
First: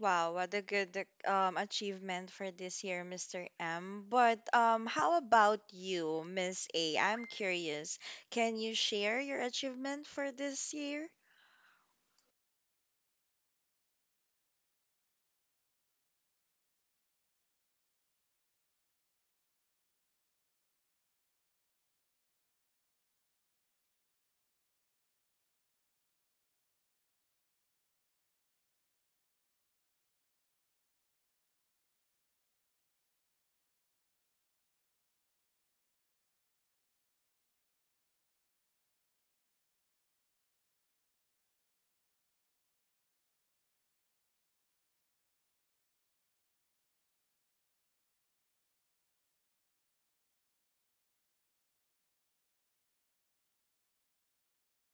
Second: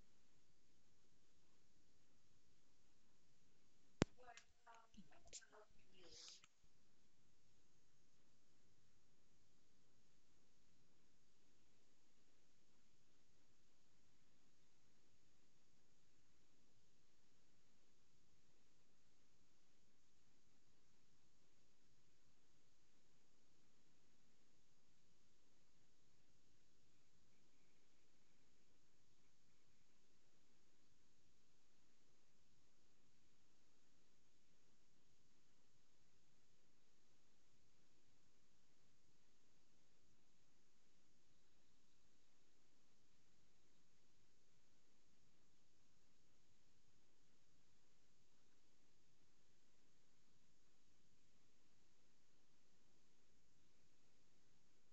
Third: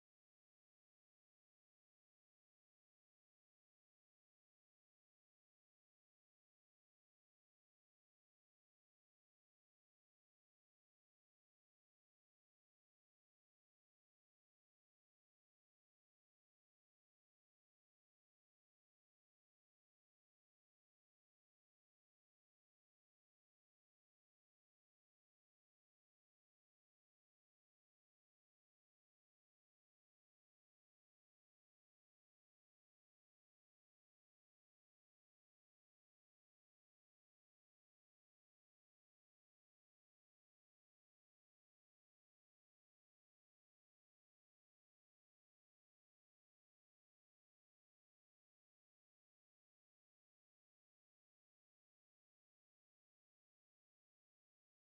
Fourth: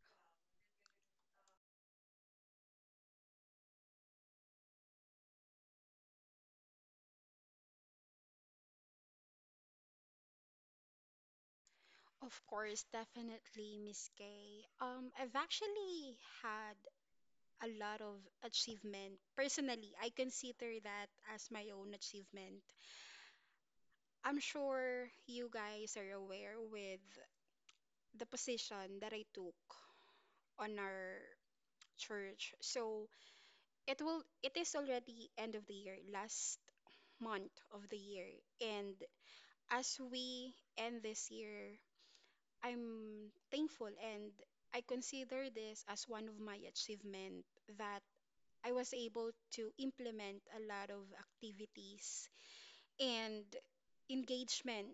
S2: Wow, what a good achievement for this year, Mr. M. But how about you, Miss A? I'm curious. Can you share your achievement for this year?
S1: Of course, definitely, Miss Kay. I've actually had a lot of achievement. Personally, I consider that as my own achievement. I'm sure you guys are aware with the position that I took on our church. So it will it is already end of the year, last month of the year. And as we end this year, I'm thankful and I consider this as one of my achievement that I was able to implement a lot of activities and engagement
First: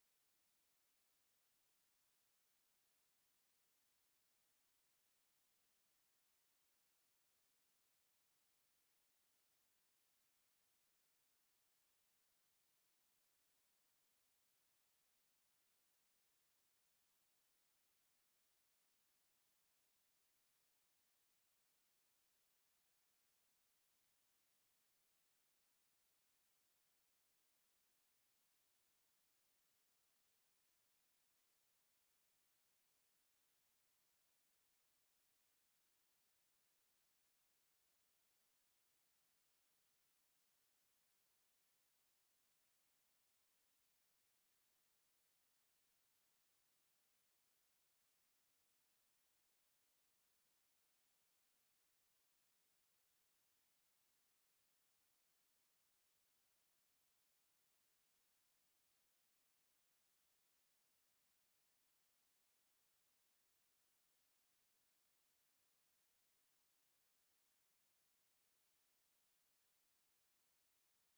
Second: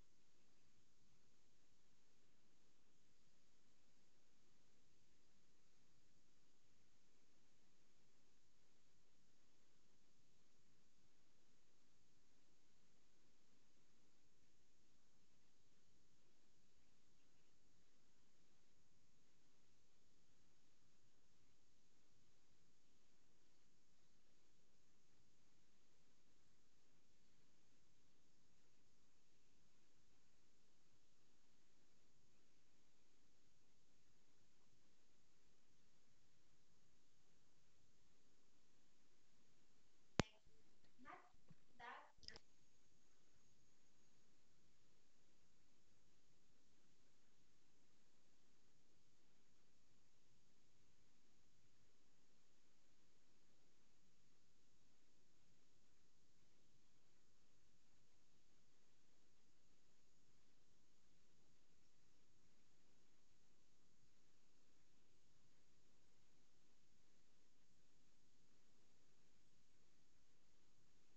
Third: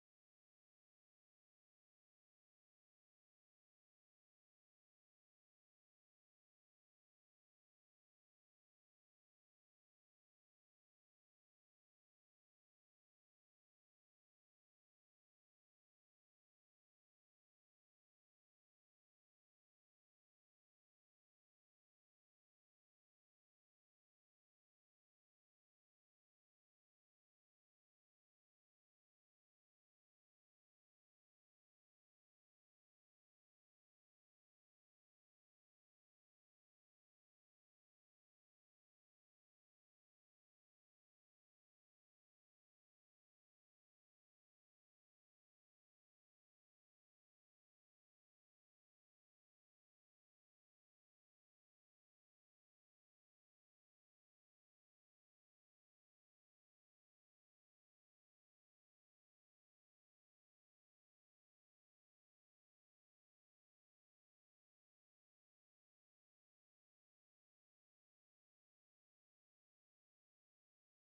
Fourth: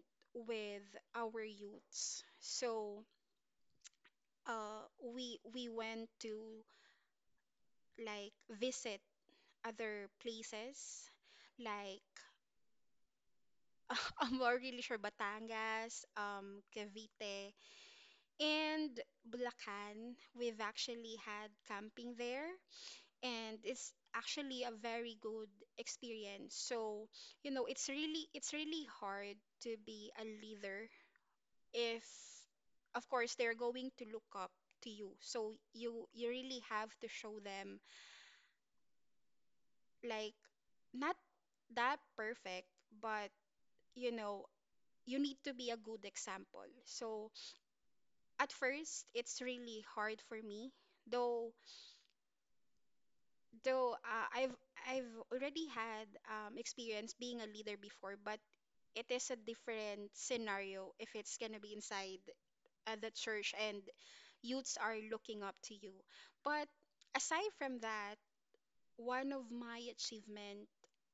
S1: with our youths. So we went to like visit other places like I'm not really sure, Batangas, Cavite, and Bulacan. We've actually had camping there, and it's actually a very good experience. So you know, it's really hard to be a leader if of course they're going to look up to you, so you really have to show them, like, not that perfect, but you know, you need to be a good example. So at first it's really hard for me, though. Though I've already had experience being a leader before, but it is a different scenario if it's gonna be inside the church and youths are looking up to you. But aside from that, one of my achievement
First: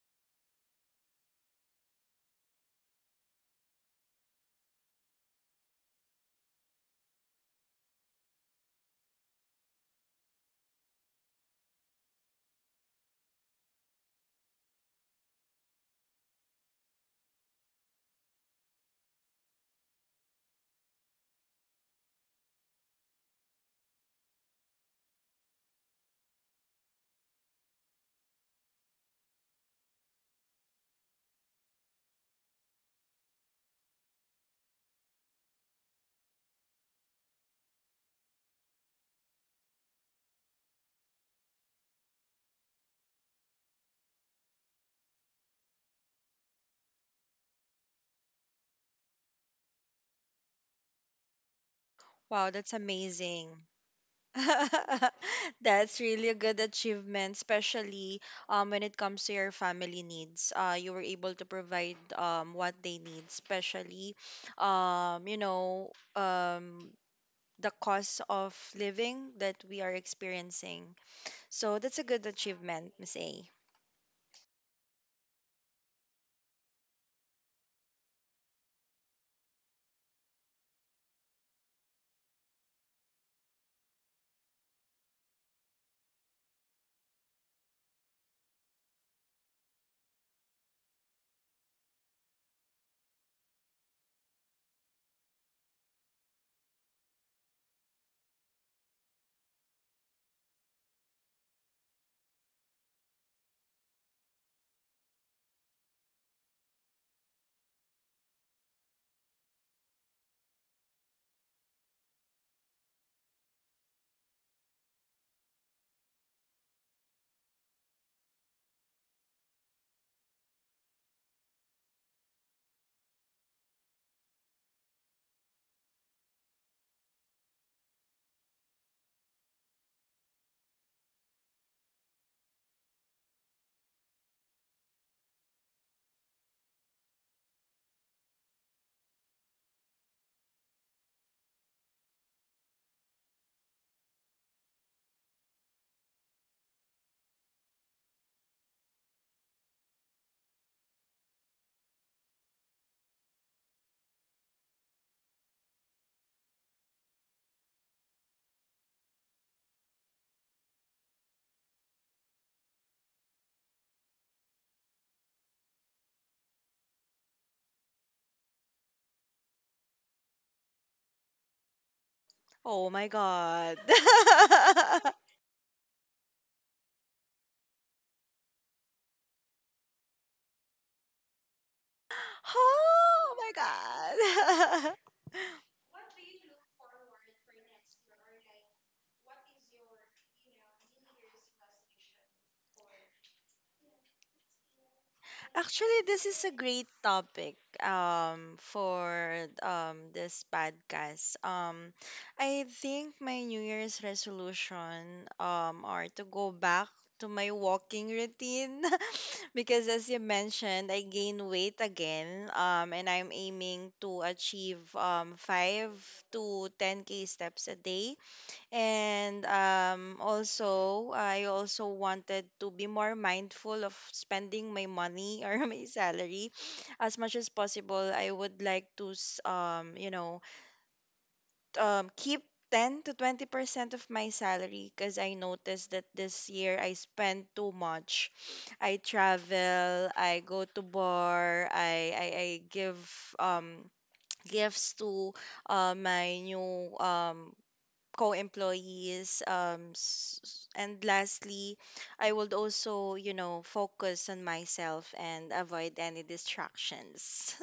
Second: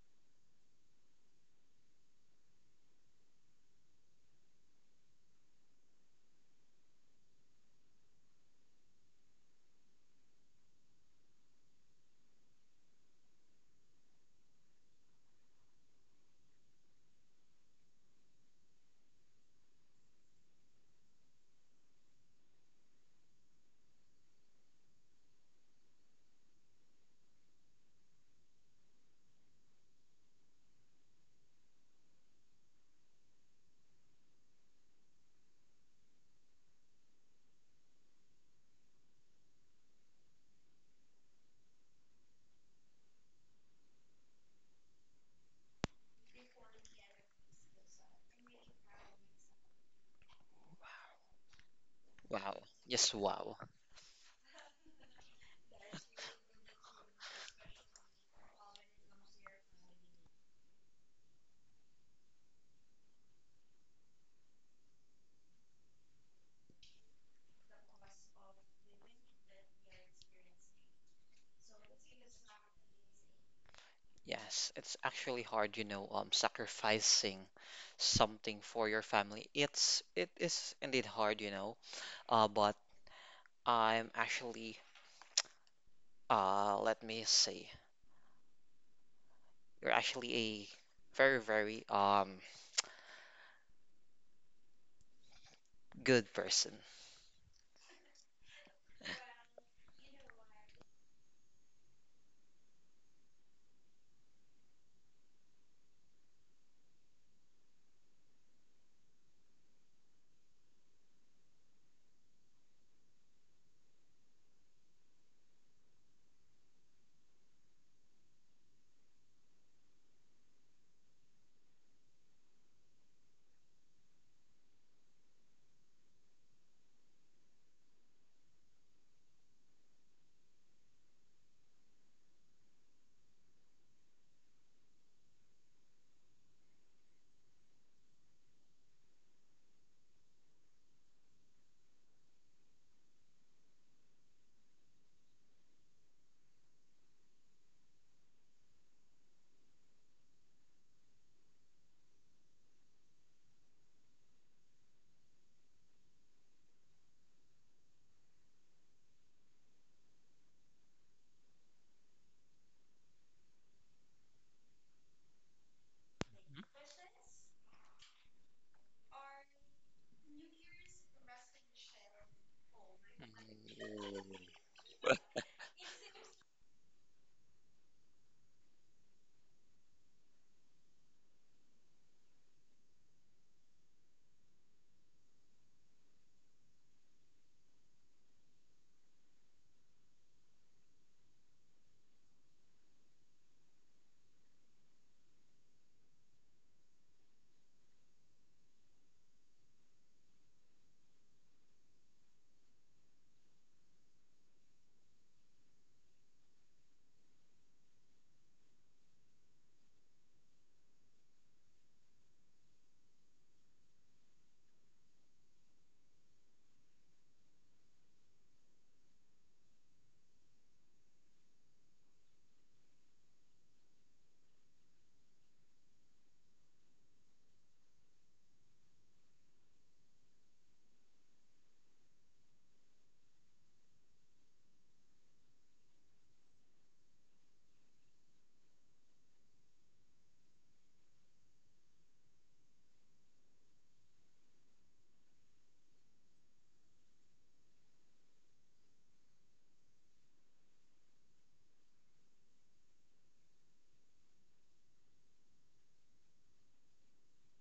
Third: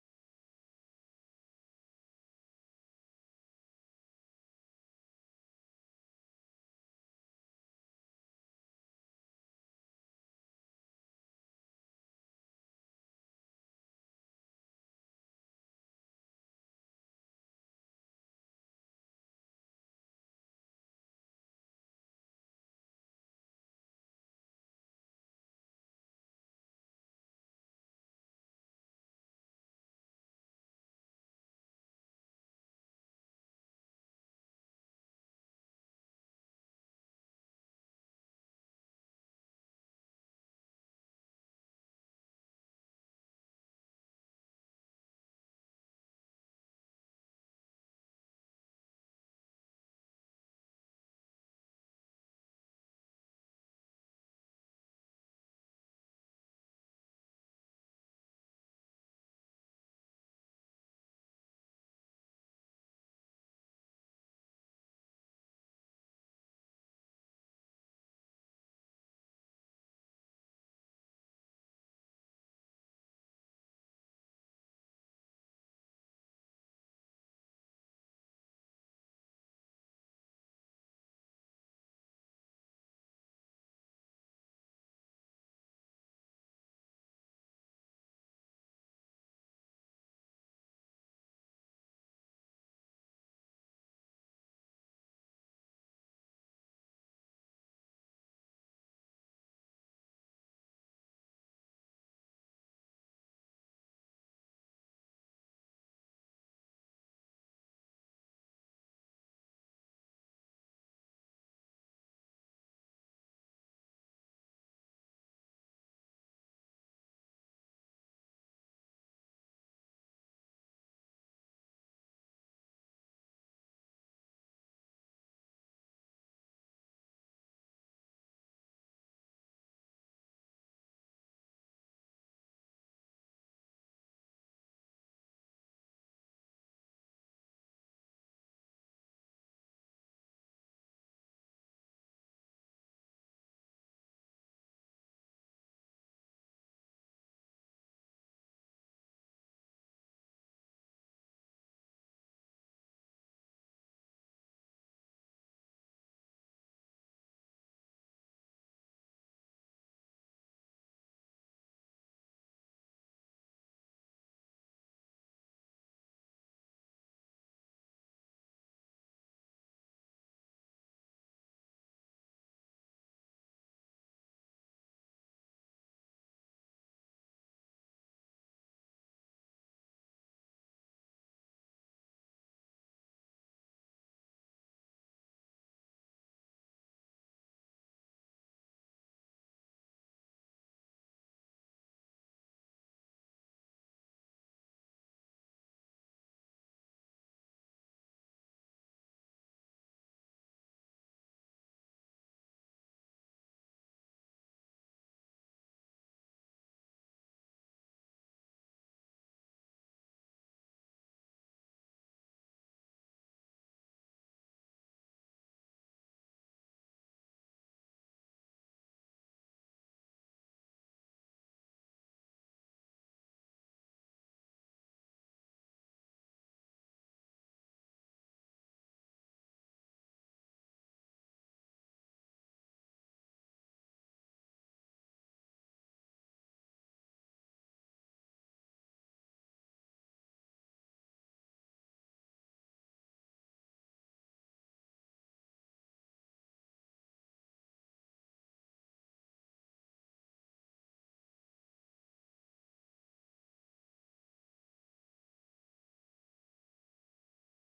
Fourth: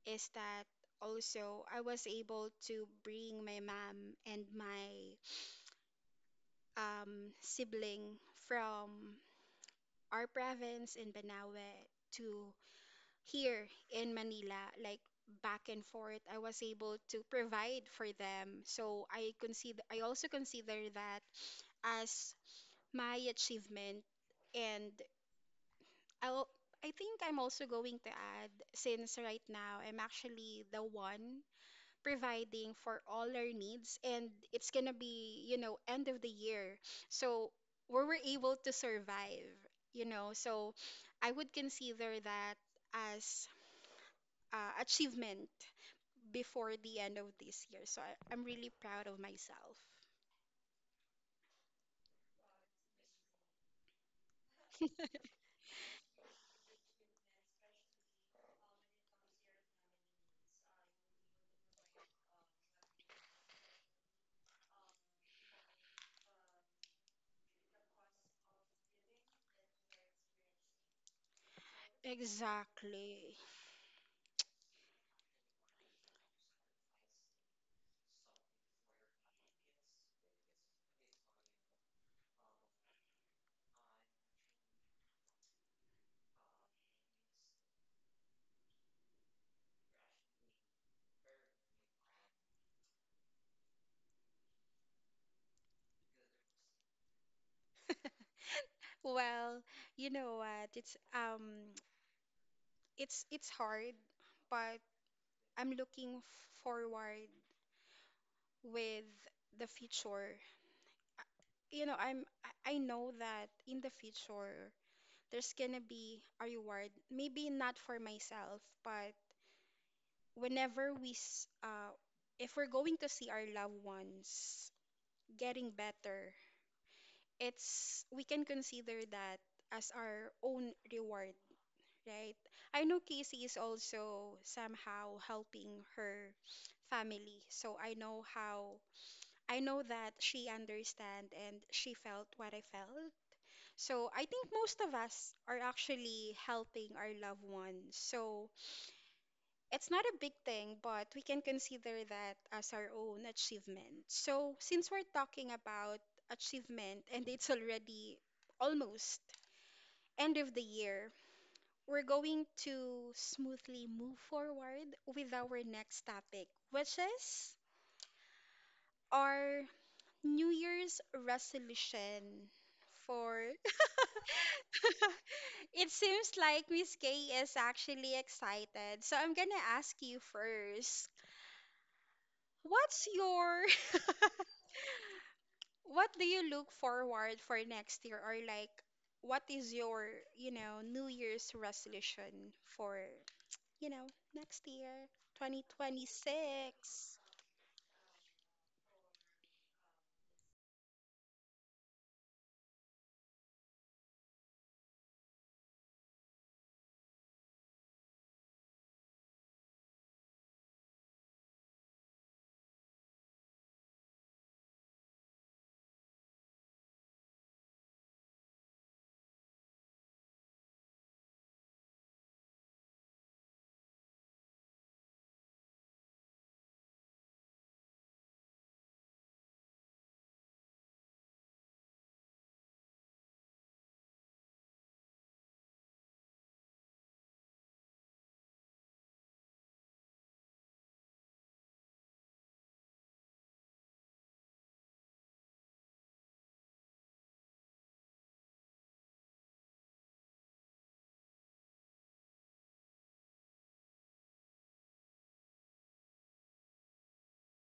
S1: is that also I was able to bring my mom and my sibling from our province in Banawe to here in Manila, like back and forth, I was able to provide for them. So I consider, I also consider that as my achievement. And I'll, I think I'm also going to add, since right now I'm actually the one providing for all our needs, and it's gonna be, you know, end of the year. So we were able to survive, you know. So I would consider that as achievement before the end of this year. So I'm really proud of myself.
S2: Wow,
S3: Wow.
S2: that's
S3: Yes,
S2: amazing.
S3: wow.
S2: That's really a good achievement, especially when it comes to your family needs. You were able to provide what they need, especially, you know, um, the cost of living that we are experiencing. So that's a good achievement, Miss
S1: Exactly.
S2: A.
S3: Yes, it's actually hard, you know, sacrificing something for your family. It is indeed hard, you know. But I'm actually let me say, you're actually a very good person.
S1: Well, you know what? It's it's hard, but I'm looking forward with the future. You know, I know that in the future there's gonna be a reward. Maybe not for myself, but whenever if we're going to see our loved ones getting better, it's we can consider that as our own reward, right? I know Casey is also somehow helping her family, so I know that she understand and she felt what I felt. So I think most of us are actually helping our loved ones. So it's not a big thing, but we can consider that as our own achievement. So since we're talking about achievement and it's already almost end of the year, we're going to smoothly move forward with our next topic, which is our New Year's resolution
S2: Oh my
S1: for.
S2: god.
S1: It seems like Miss K is actually excited. So I'm gonna ask you first. What's
S2: Oh
S1: your
S2: my god.
S1: what do you look forward for next year, or like what is your, New Year's resolution for, you know, next year,
S2: Actually, this is a
S1: 2026.
S2: great topic for this podcast. I think my New Year's resolution are to go back to my walking routine because, as you mentioned, I gain weight again, and I'm aiming to achieve, 5 to 10k steps a day, and also, I also wanted to be more mindful of spending my money or my salary as much as possible. I would like to, you know, keep 10 to 20% of my salary because I noticed that this year I spent too much. I travel, I go to bar, I give um, gifts to my new co-employees and lastly I would also, you know, focus on myself and avoid any distractions.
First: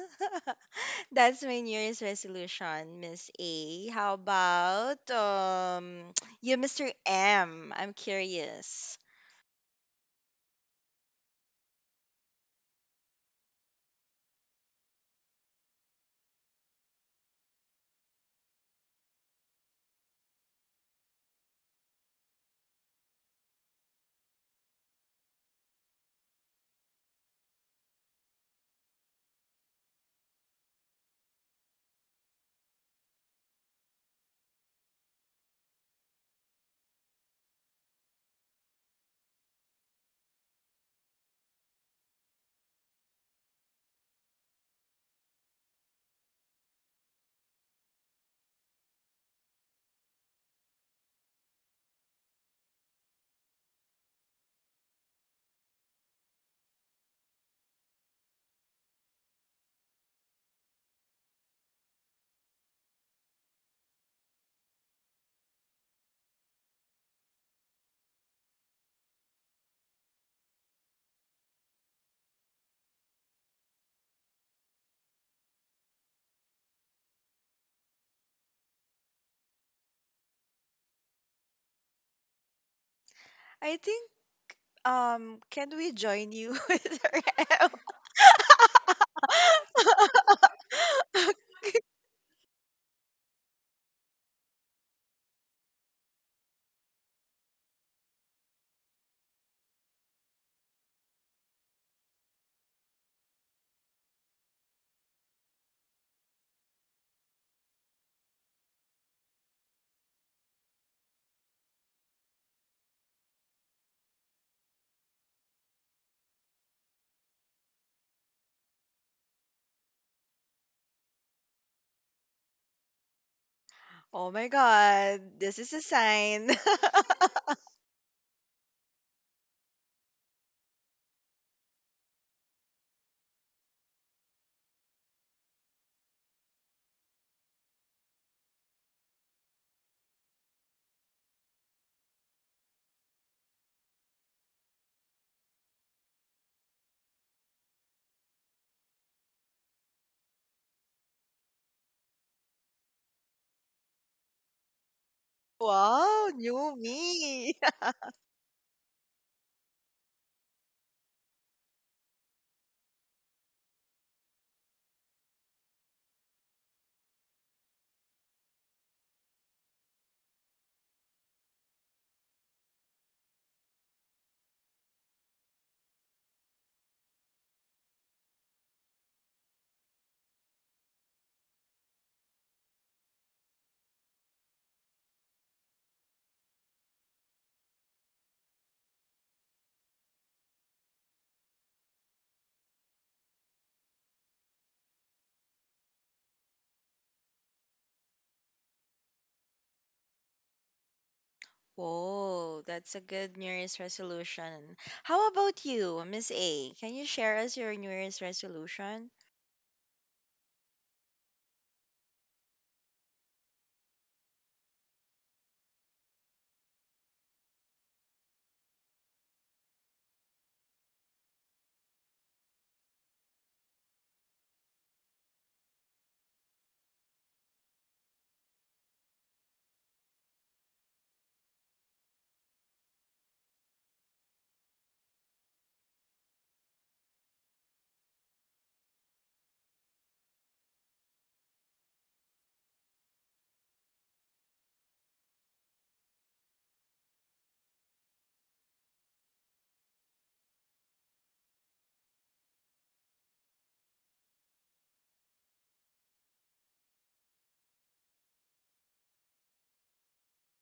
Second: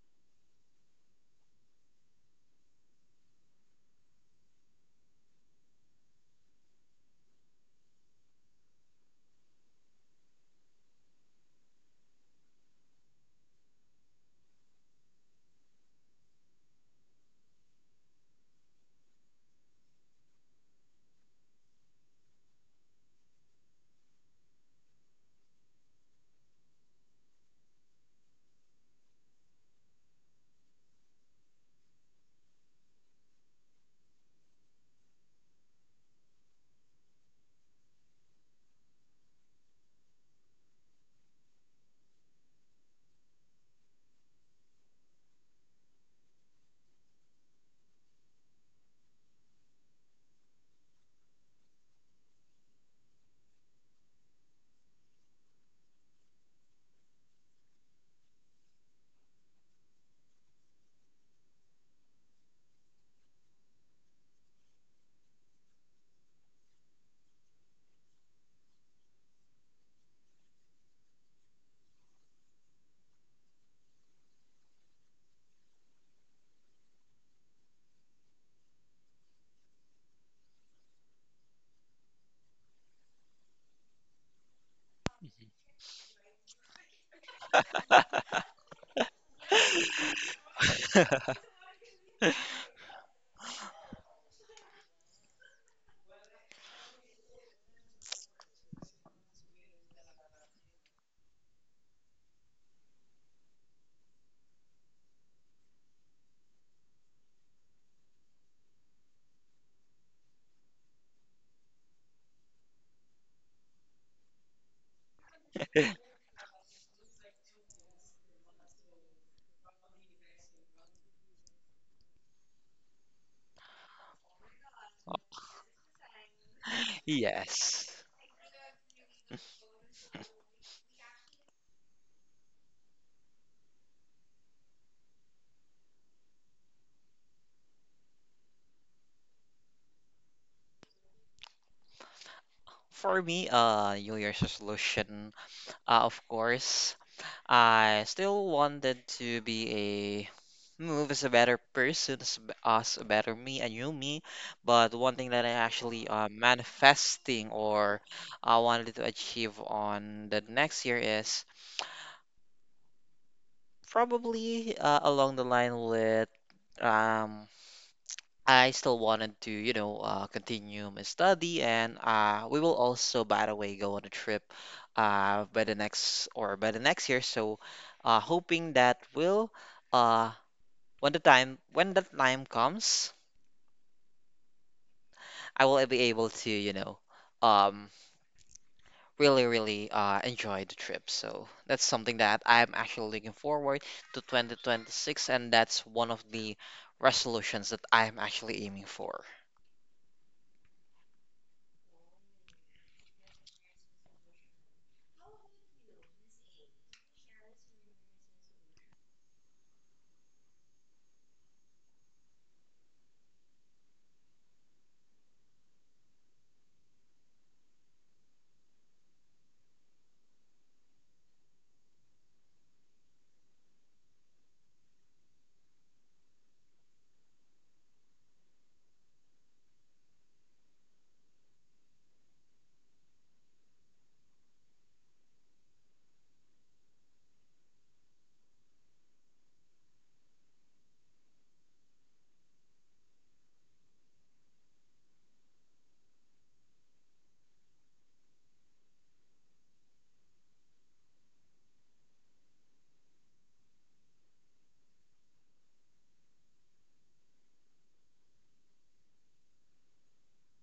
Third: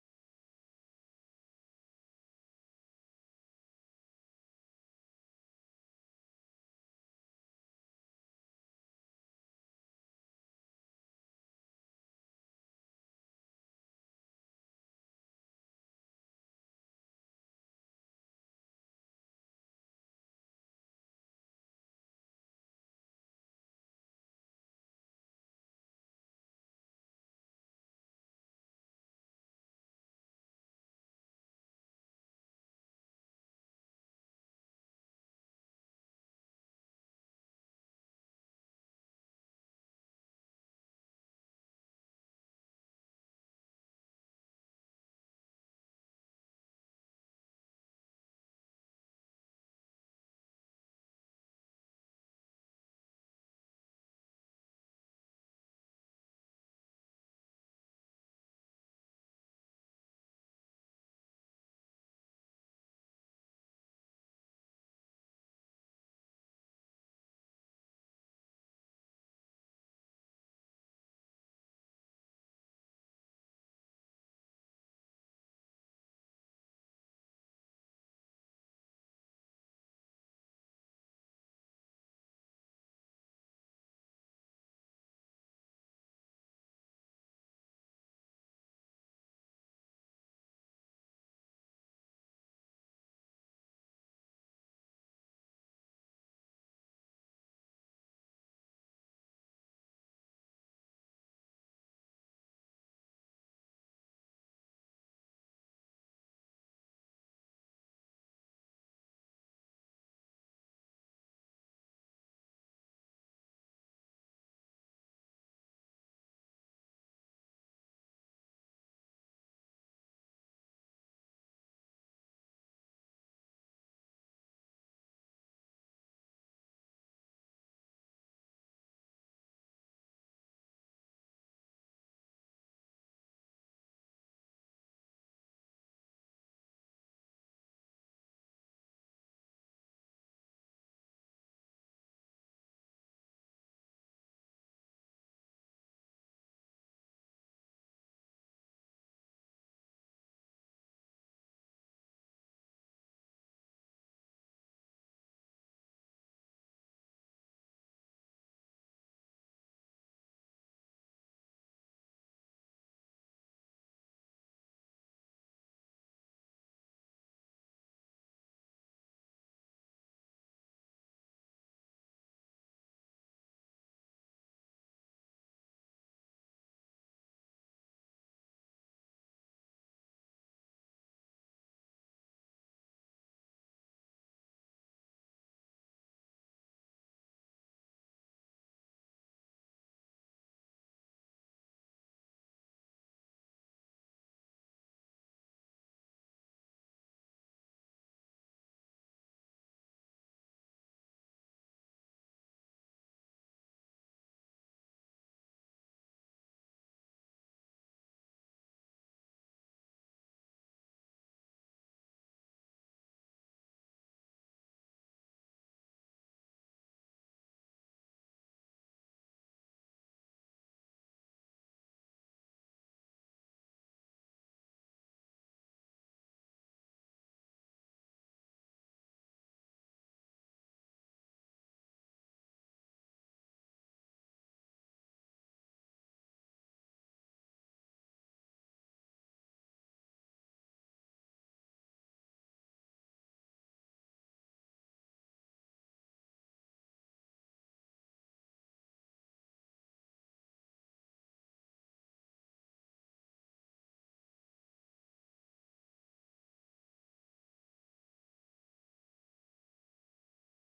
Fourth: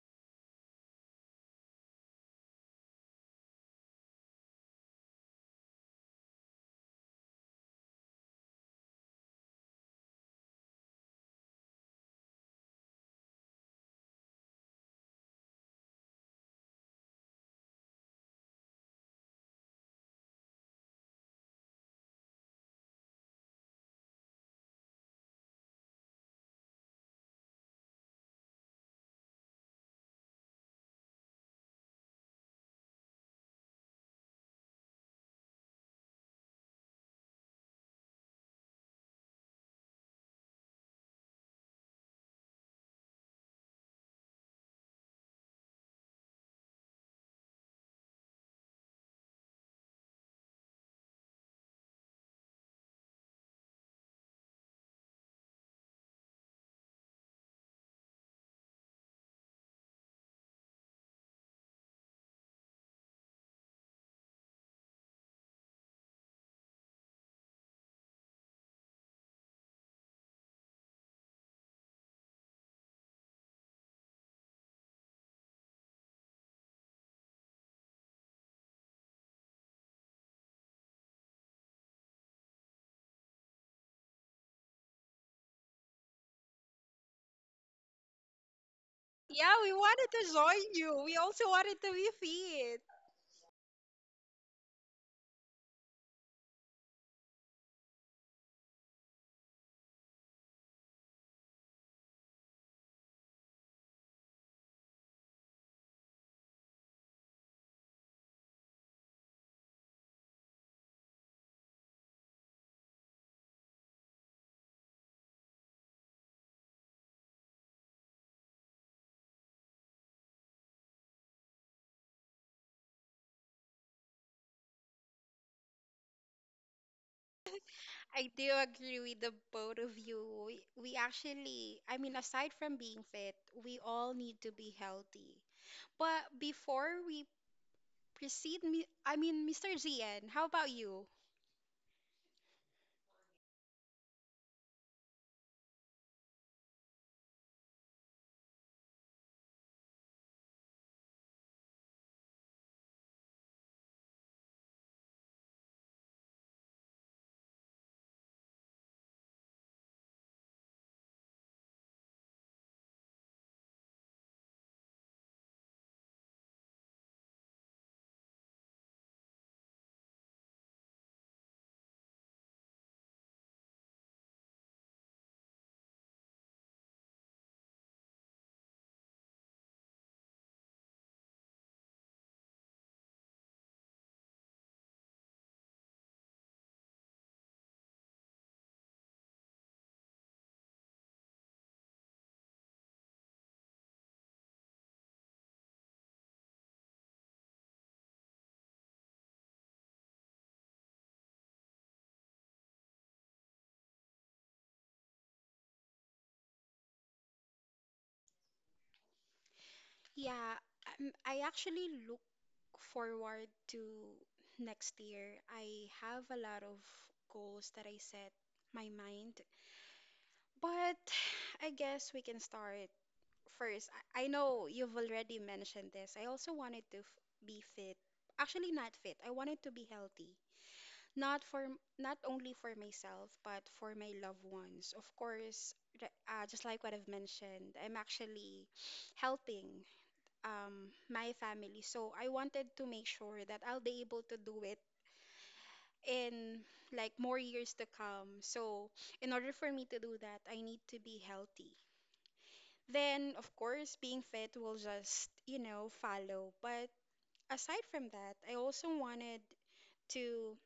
S2: That's my New Year's resolution, Miss A. How about you, Mr. M? I'm curious. I think can we join you with our M?
S1: Yeah, we wanted to join you. We also wanted to be fit.
S2: Oh my god, this is a sign.
S3: Yes.
S1: I do agree with the both of you. We actually, I mean, aside from being fit, we all need to be healthy. But before we proceed, I mean, Mr. Zian, how about you?
S3: For me, New Year's resolution, of course, I still wanted to be a move as a better person, as, as a better me, a new me. But one thing that I actually
S2: Wow, new
S3: manifesting
S2: me.
S3: or I wanted to achieve on the next year is probably along the line with um I still wanted to, you know, continue my study, and we will also, by the way, go on a trip by the next or by the next year. So, hoping that will, uh, when the time comes, I will be able to, you know, um, really enjoy the trip. So that's something that I'm actually looking forward to 2026, and that's one of the resolutions that I'm actually aiming for.
S2: Whoa, that's a good New Year's resolution. How about you, Miss A? Can you share us your New Year's resolution?
S1: Yeah, I actually look forward to next year. I have a lot of goals that I set my mind. But I guess we can start first. I know you've already mentioned this. I also wanted to f be fit. Actually, not fit. I wanted to be healthy. Not only for myself, but for my loved ones. Of course, just like what I've mentioned, I'm actually helping my family. So I wanted to make sure that I'll be able to do it in like more years to come. So in order for me to do that, I need to be healthy. Then of course being fit will just, you know, follow. But aside from that, to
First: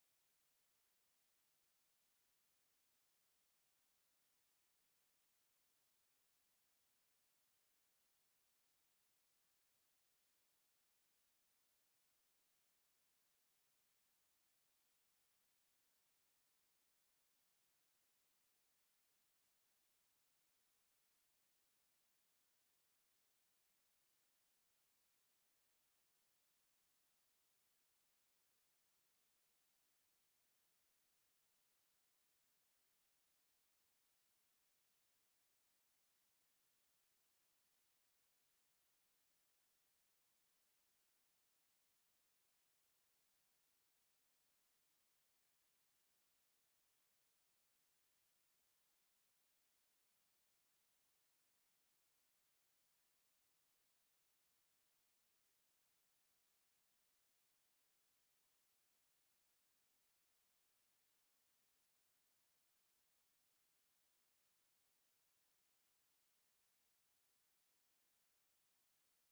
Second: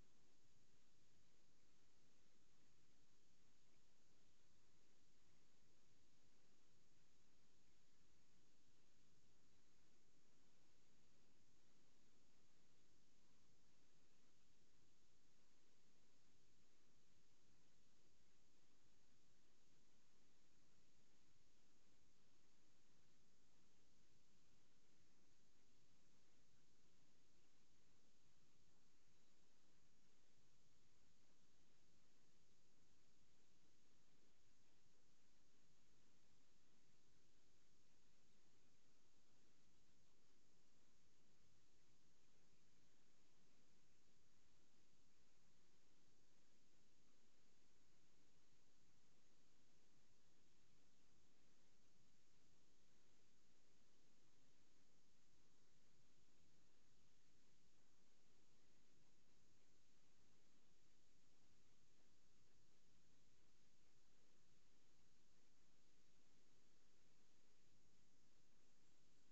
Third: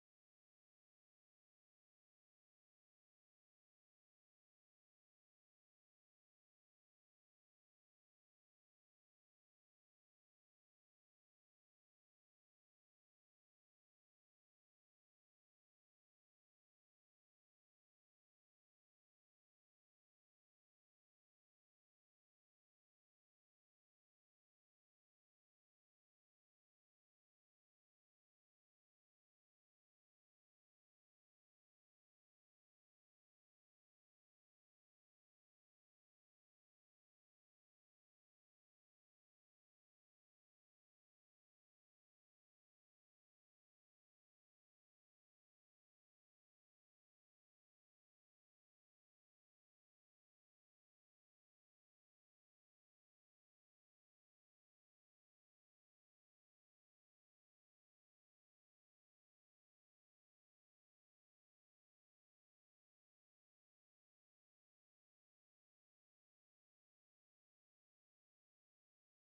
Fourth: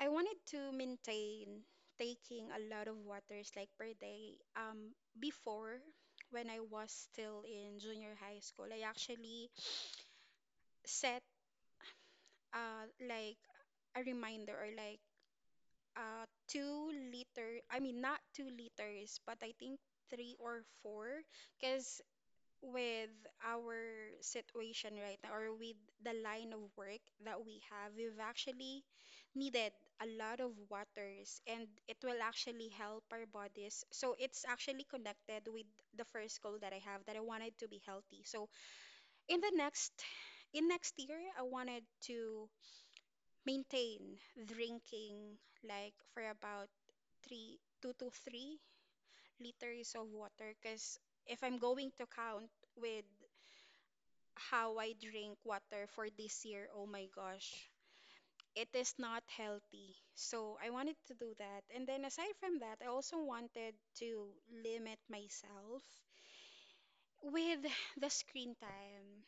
S1: I wanted to maintain taking a lot of waters like per day. Before when I was still in junior high school, I actually set like a reminder or like 2 liter, I mean not 2 liters, but I think three or four, because with our situation right now or with the line of work that we have, we've actually needed a lot of waters and it will actually help our bodies. So it's actually connected with the first goal that I have that I wanted to be healthy. So in the next in next year, I wanted to maintain drinking like for about three, 2 to 3 liters of water, because if I'm going to count with how I drink water for this year. Oh my gosh. It is not healthy. So I wanted to do that. And then aside from that, I also wanted to limit myself with the screen time.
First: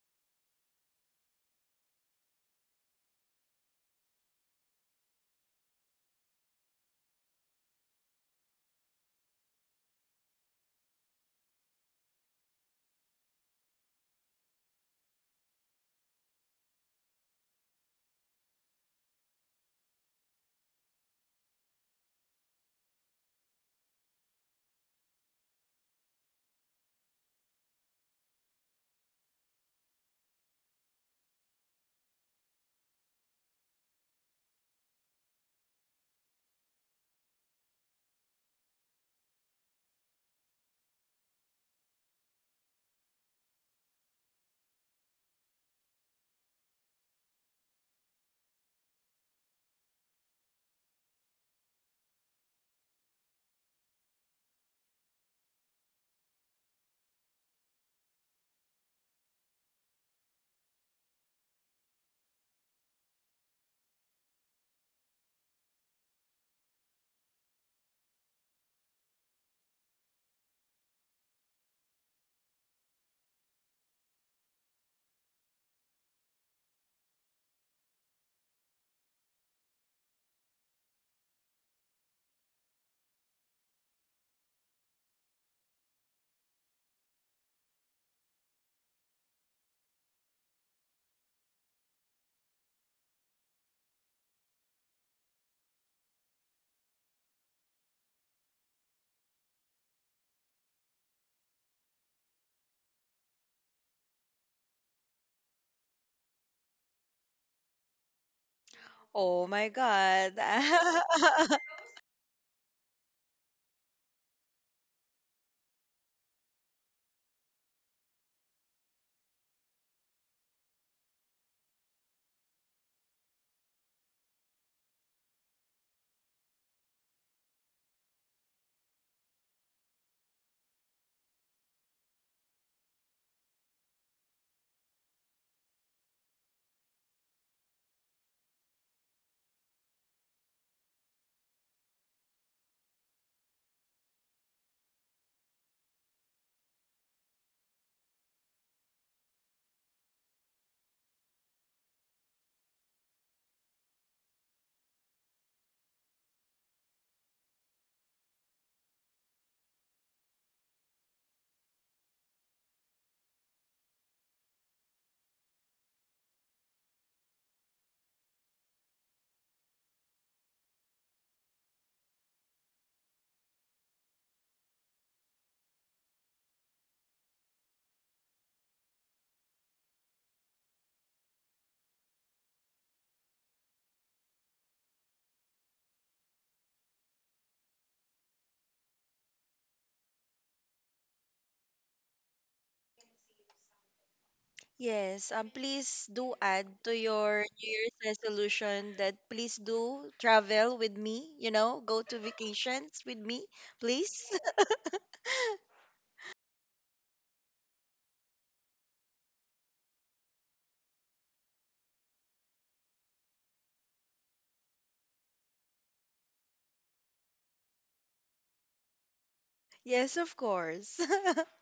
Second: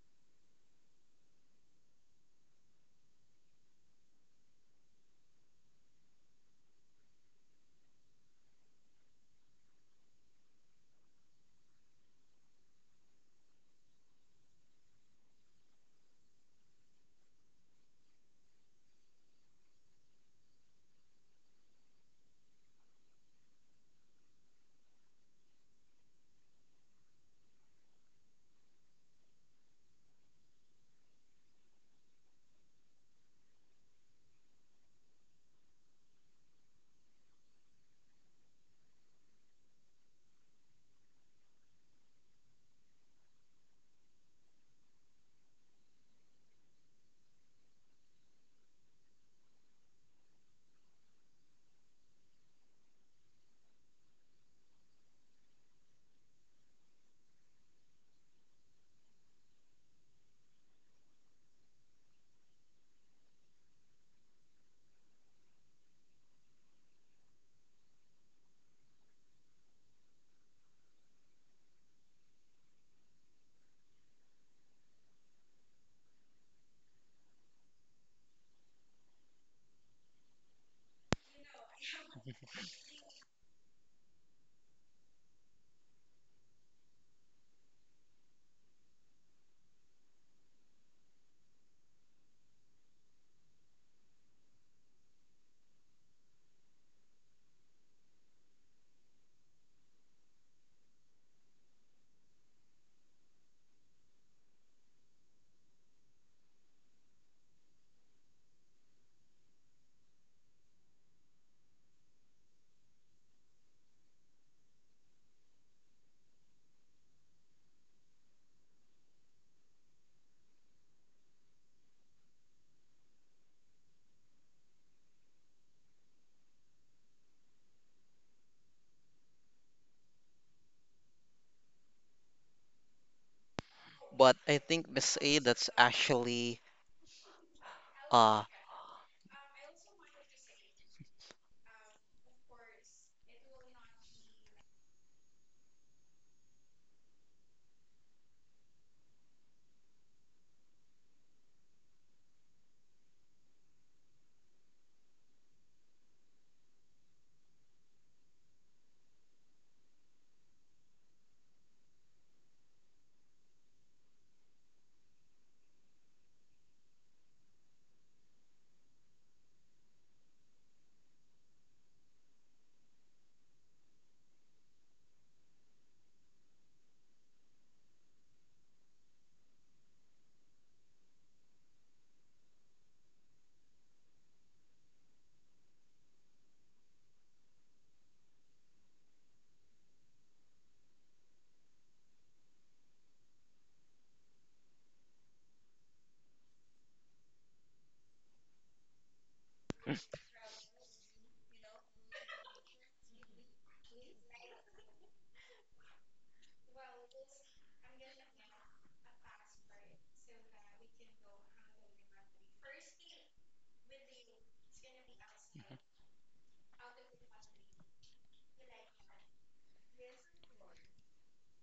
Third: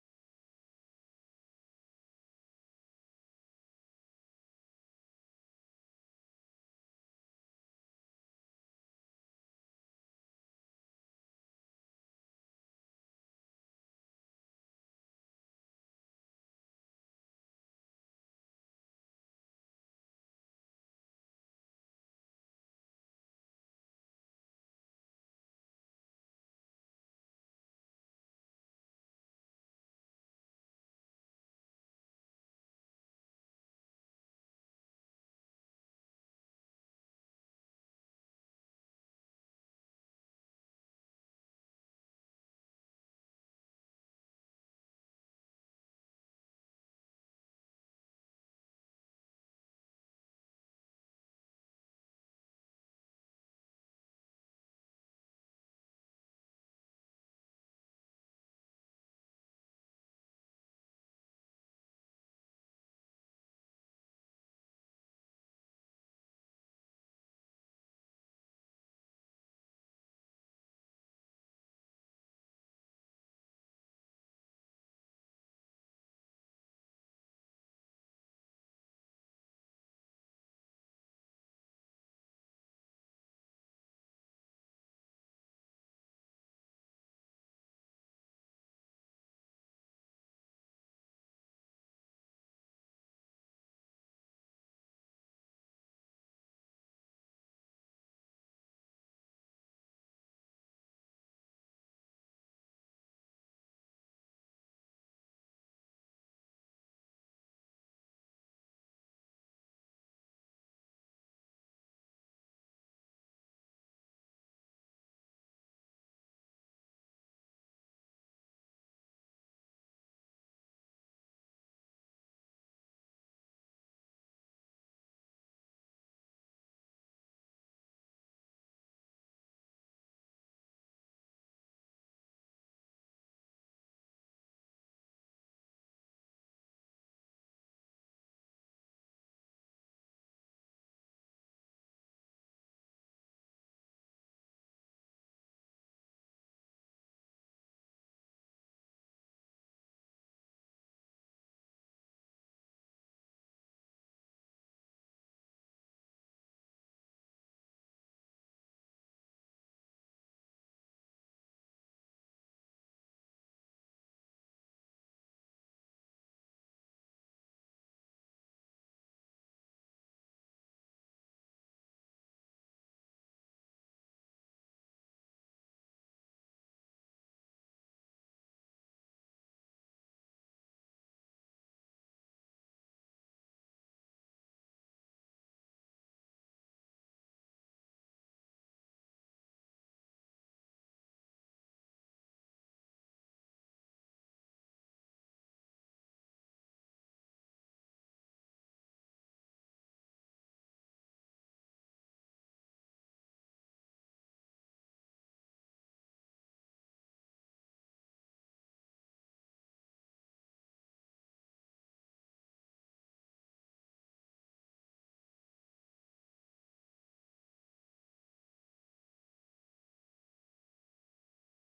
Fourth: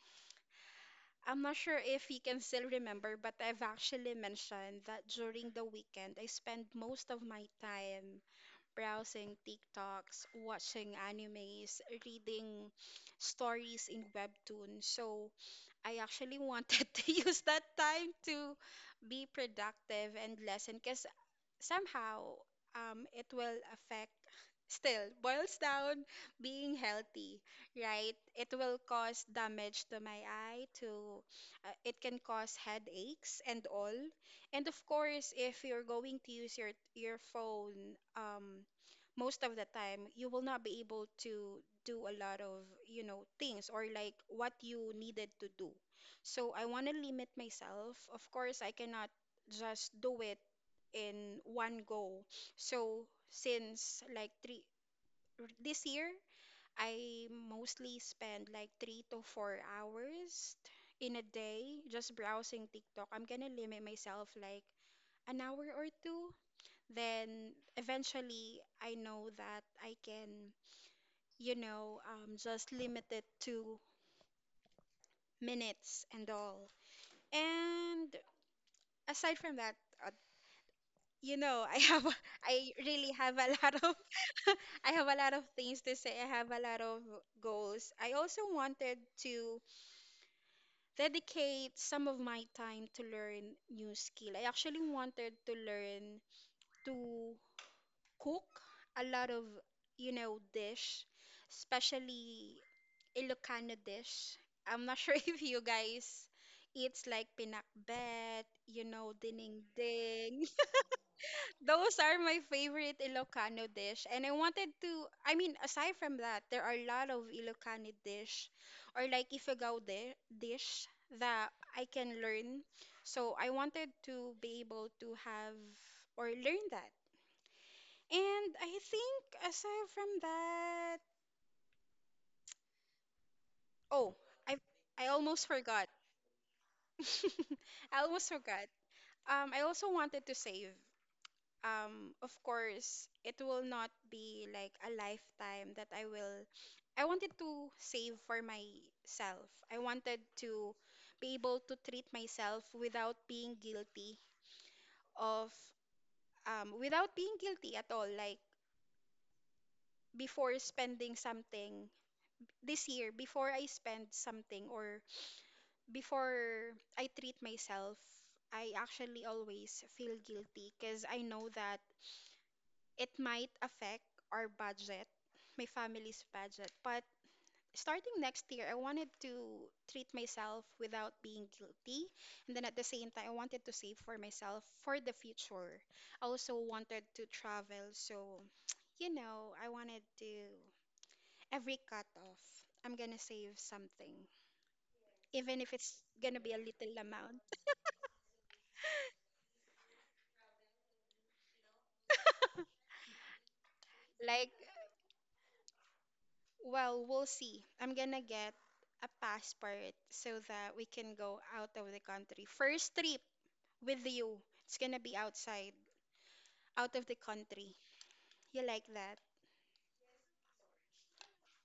S1: I'm not sure if you can still remember, but I've actually mentioned that during the weekend, I spend most of my time browsing TikToks, watching animes, reading stories in webtoons. So I actually wanted to use that time to be productive and lesson, because somehow it will affect, still boils down being healthy, right, it will cause damage to my eye, to it can cause headaches and all. And of course if you're going to use your phone, most of the time you will not be able to do a lot of, you know, things or like what you needed to do. So I want to limit myself. Of course I cannot just do it in one go. So since like three this year I mostly spend like 3 to 4 hours in a day just browsing TikTok, I'm gonna limit myself like an hour or two. Then eventually I know that I can, you know, just limited to minutes and all. And aside from that, uh, you know, I have, I really have a lot of, I have a lot of things to say. I have a lot of goals. I also wanted to dedicate some of my time to learn new skill. I actually wanted to learn to cook a lot of, you know, dish, especially Ilocano dish. I'm not sure if you guys eats like pinakbet, you know,
S2: Oh
S1: dinding.
S2: my God.
S1: Those are my favorite Ilocano dish. And I wanted to, I mean, aside from that, there are a lot of Ilocano dish or like dish that I can learn. So I wanted to be able to have or learn that. And I think aside from that, oh,
S3: But
S1: I
S3: I think
S1: I
S3: Miss A,
S1: almost
S3: that's
S1: forgot.
S3: actually
S1: I almost
S3: uh
S1: forgot. I also wanted to save. Of course, it will not be like a lifetime that I will. I wanted to save for myself. I wanted to be able to treat myself without being guilty of, without being guilty at all. Like before spending something before I spend something or before I treat myself, I actually always feel guilty because I know that it might affect our budget, my family's budget. But starting next year, I wanted to treat myself without being guilty. And then at the same time, I wanted to save for myself for the future. I also wanted to travel. So, you know, I wanted to, every cut off, I'm gonna save something,
S2: Yes,
S1: even if it's
S2: please do
S1: gonna be a
S2: add to
S1: little amount.
S2: your New Year's resolution that please do travel with me, you know, go to vacations with me, please.
S1: Like. Well, we'll see. I'm gonna get a passport so that we can go out of the country. First trip with you. It's gonna be outside, out of the country. You like that?
S2: Yes, of course.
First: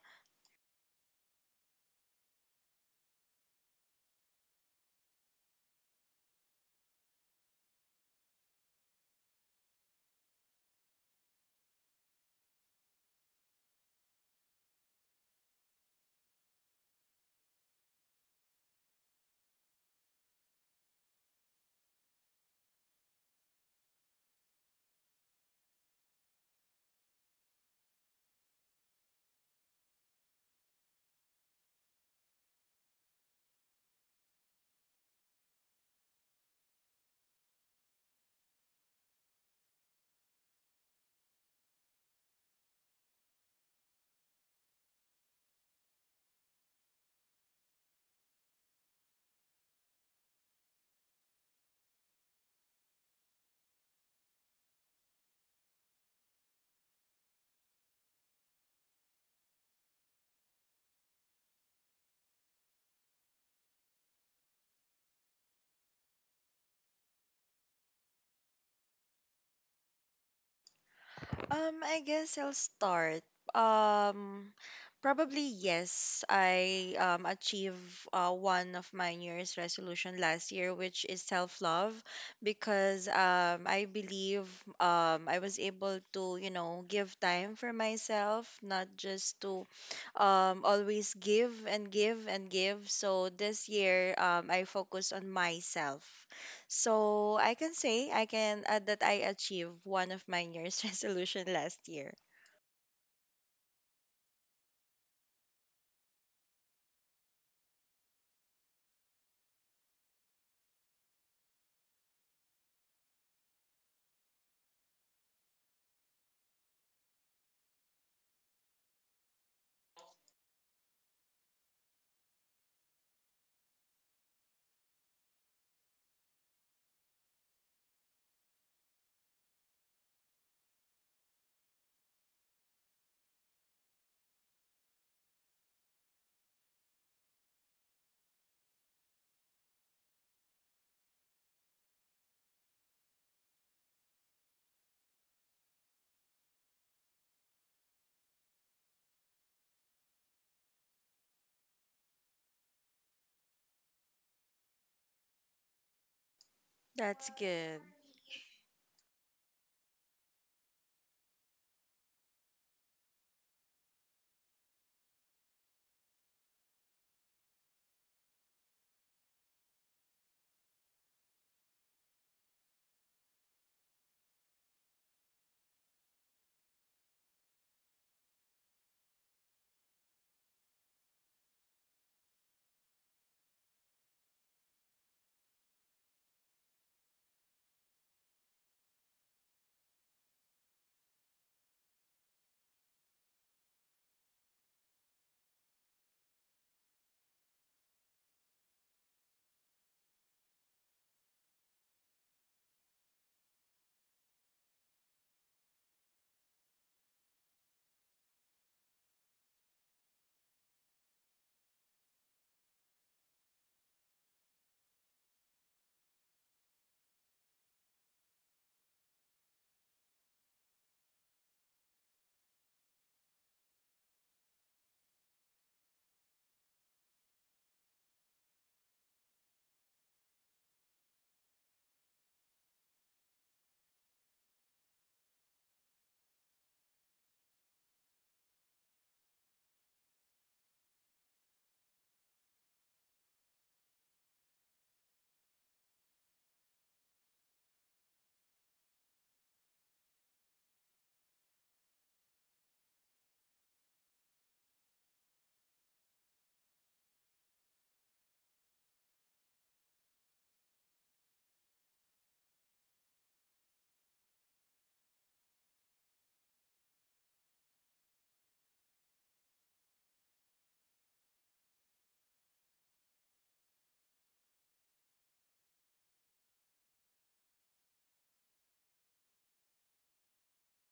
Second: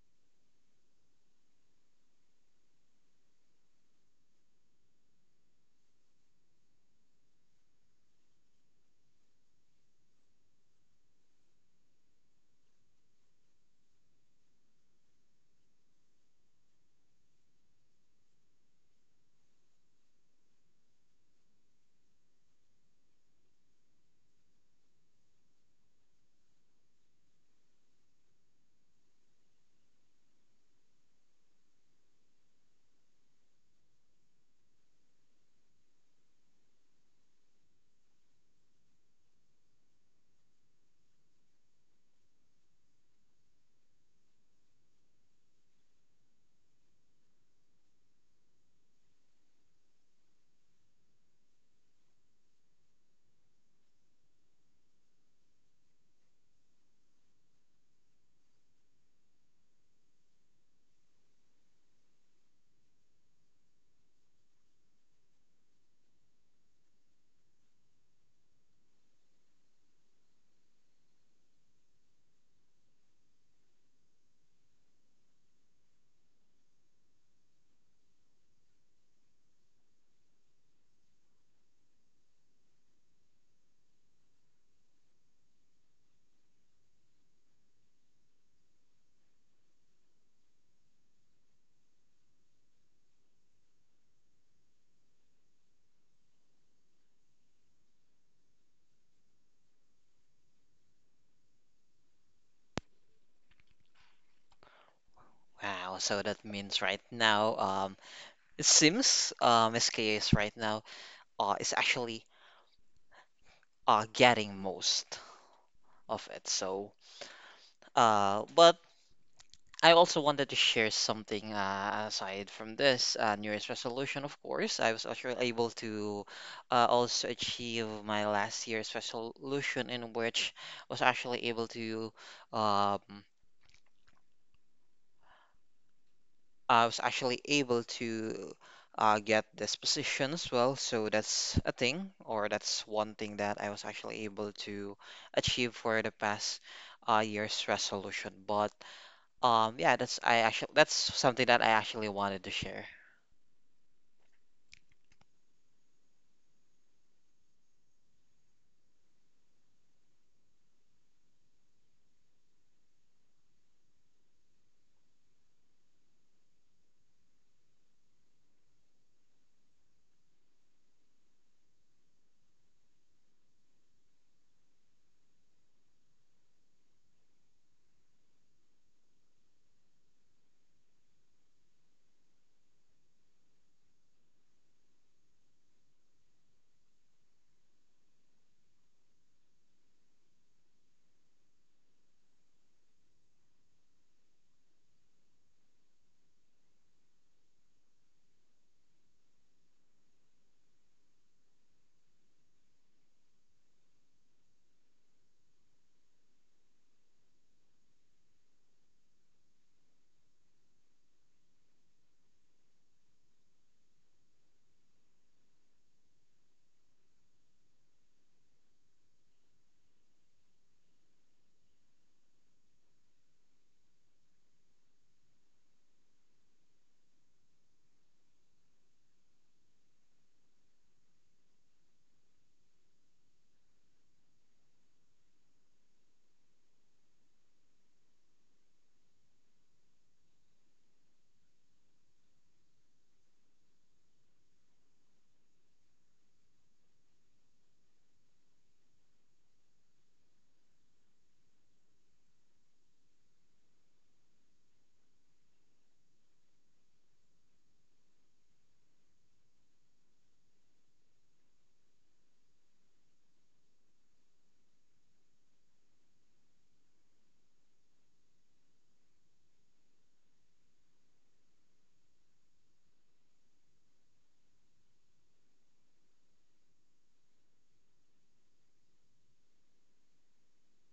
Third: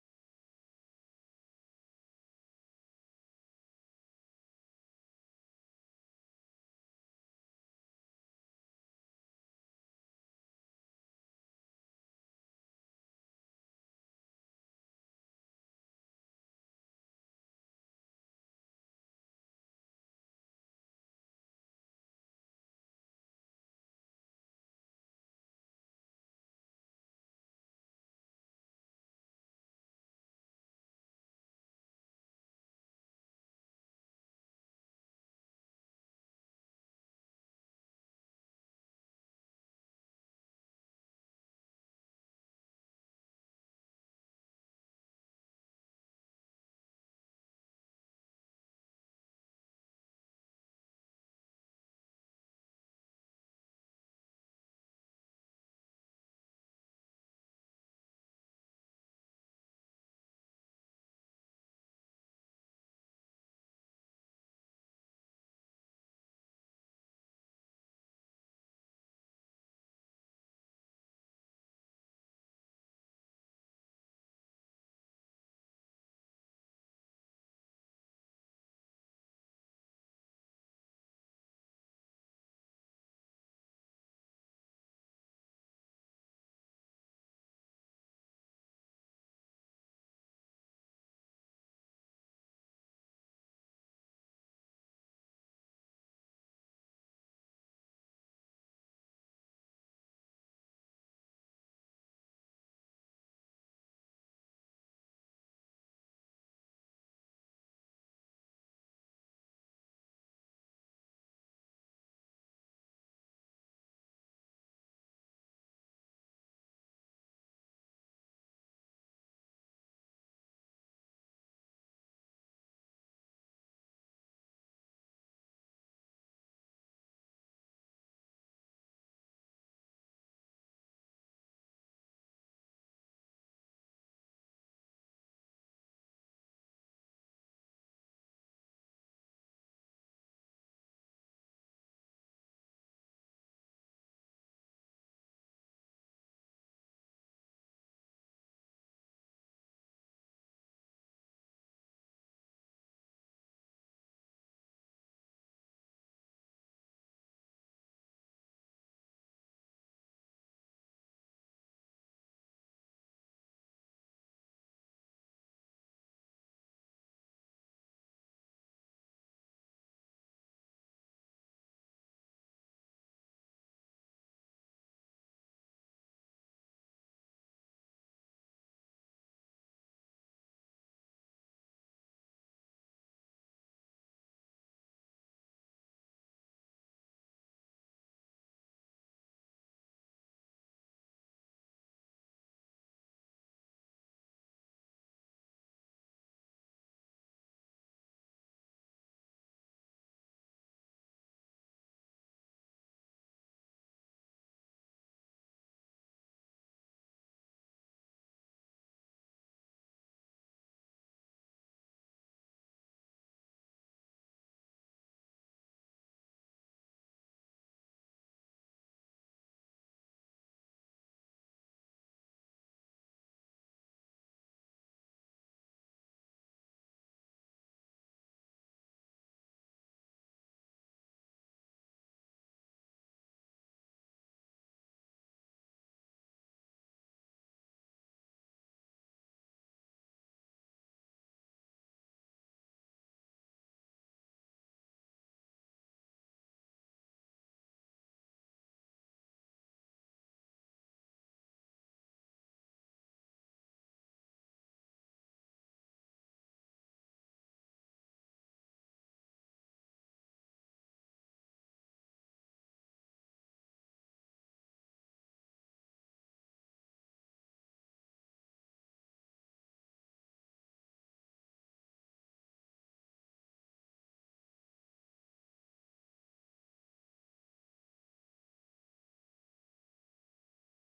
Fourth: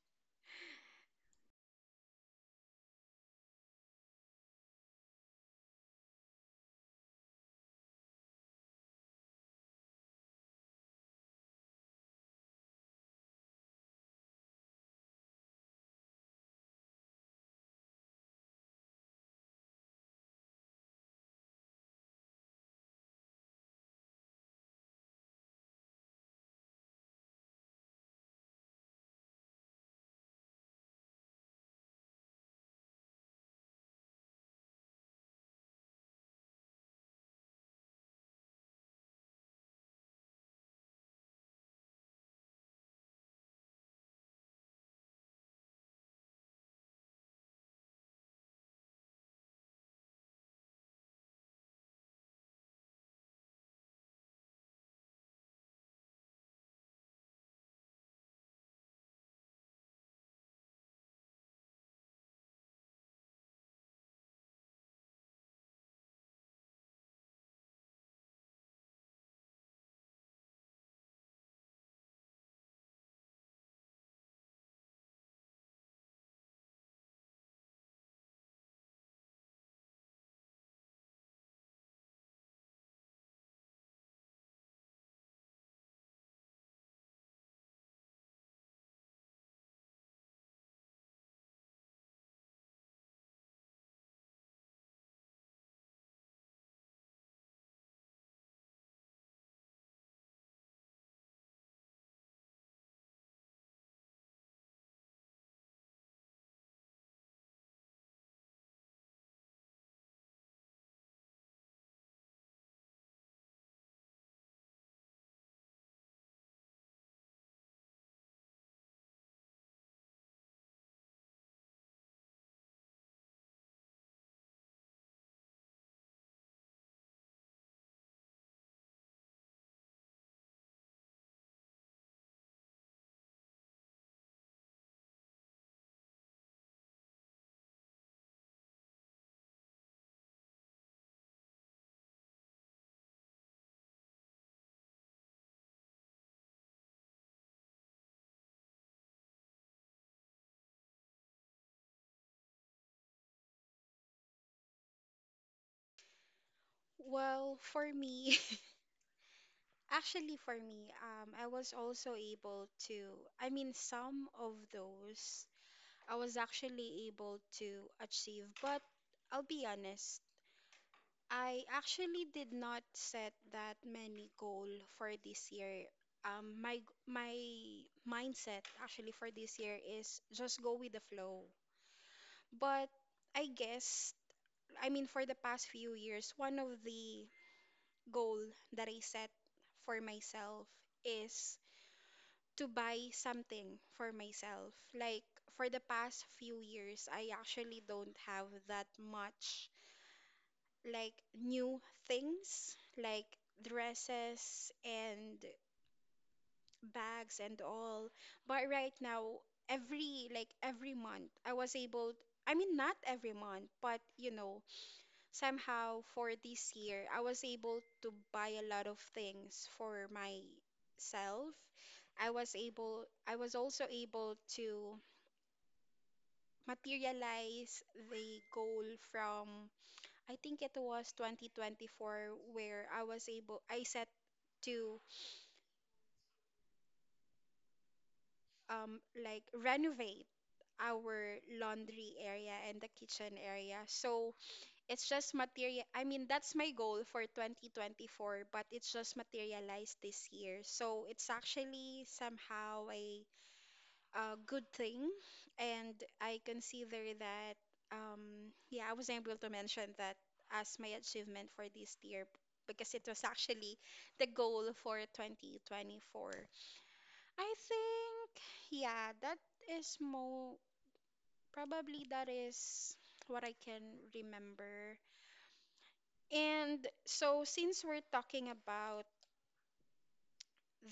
S2: I guess I'll start. Um, Probably yes. I achieved one of my New Year's resolution last year, which is self-love, because I believe I was able to, you know, give time for myself, not just to always give and give and give. So this year, I focus on myself, so I can say I can add that I achieved one of my New Year's resolution last year.
S3: wow. So that means right now, it seems Miss K is right now is actually getting most of it. So but I also wanted to share something aside from this New Year's resolution. Of course, I was actually able to also achieve my last year's resolution in which I was actually able to um. I was actually able to get this position as well. So that's a thing, or that's one thing that I was actually able to achieve for the past year's resolution. But yeah, that's I actually that's something that I actually wanted to share.
S2: That's
S1: Well,
S2: good.
S1: for me, actually for me, I was also able to, I mean, some of those I was actually able to achieve, but I'll be honest, I actually did not set that many goal for this year. Um, my my mindset actually for this year is just go with the flow. But I guess, I mean, for the past few years, one of the goal that I set for myself is to buy something for myself. Like for the past few years, I actually don't have that much like new things, like dresses and bags and all. But right now, every month, I was able I mean, not every month, but you know, somehow for this year, I was able to buy a lot of things for myself. I was also able to materialize the goal from, I think it was 2024, where I set to like renovate our laundry area and the kitchen area. So I mean, that's my goal for 2024, but it's just materialized this year. So it's actually somehow a good thing. And I consider that, yeah, I was able to mention that as my achievement for this year because it was actually the goal for 2024. I think, yeah, that is more probably that is what I can remember. And so, since we're talking about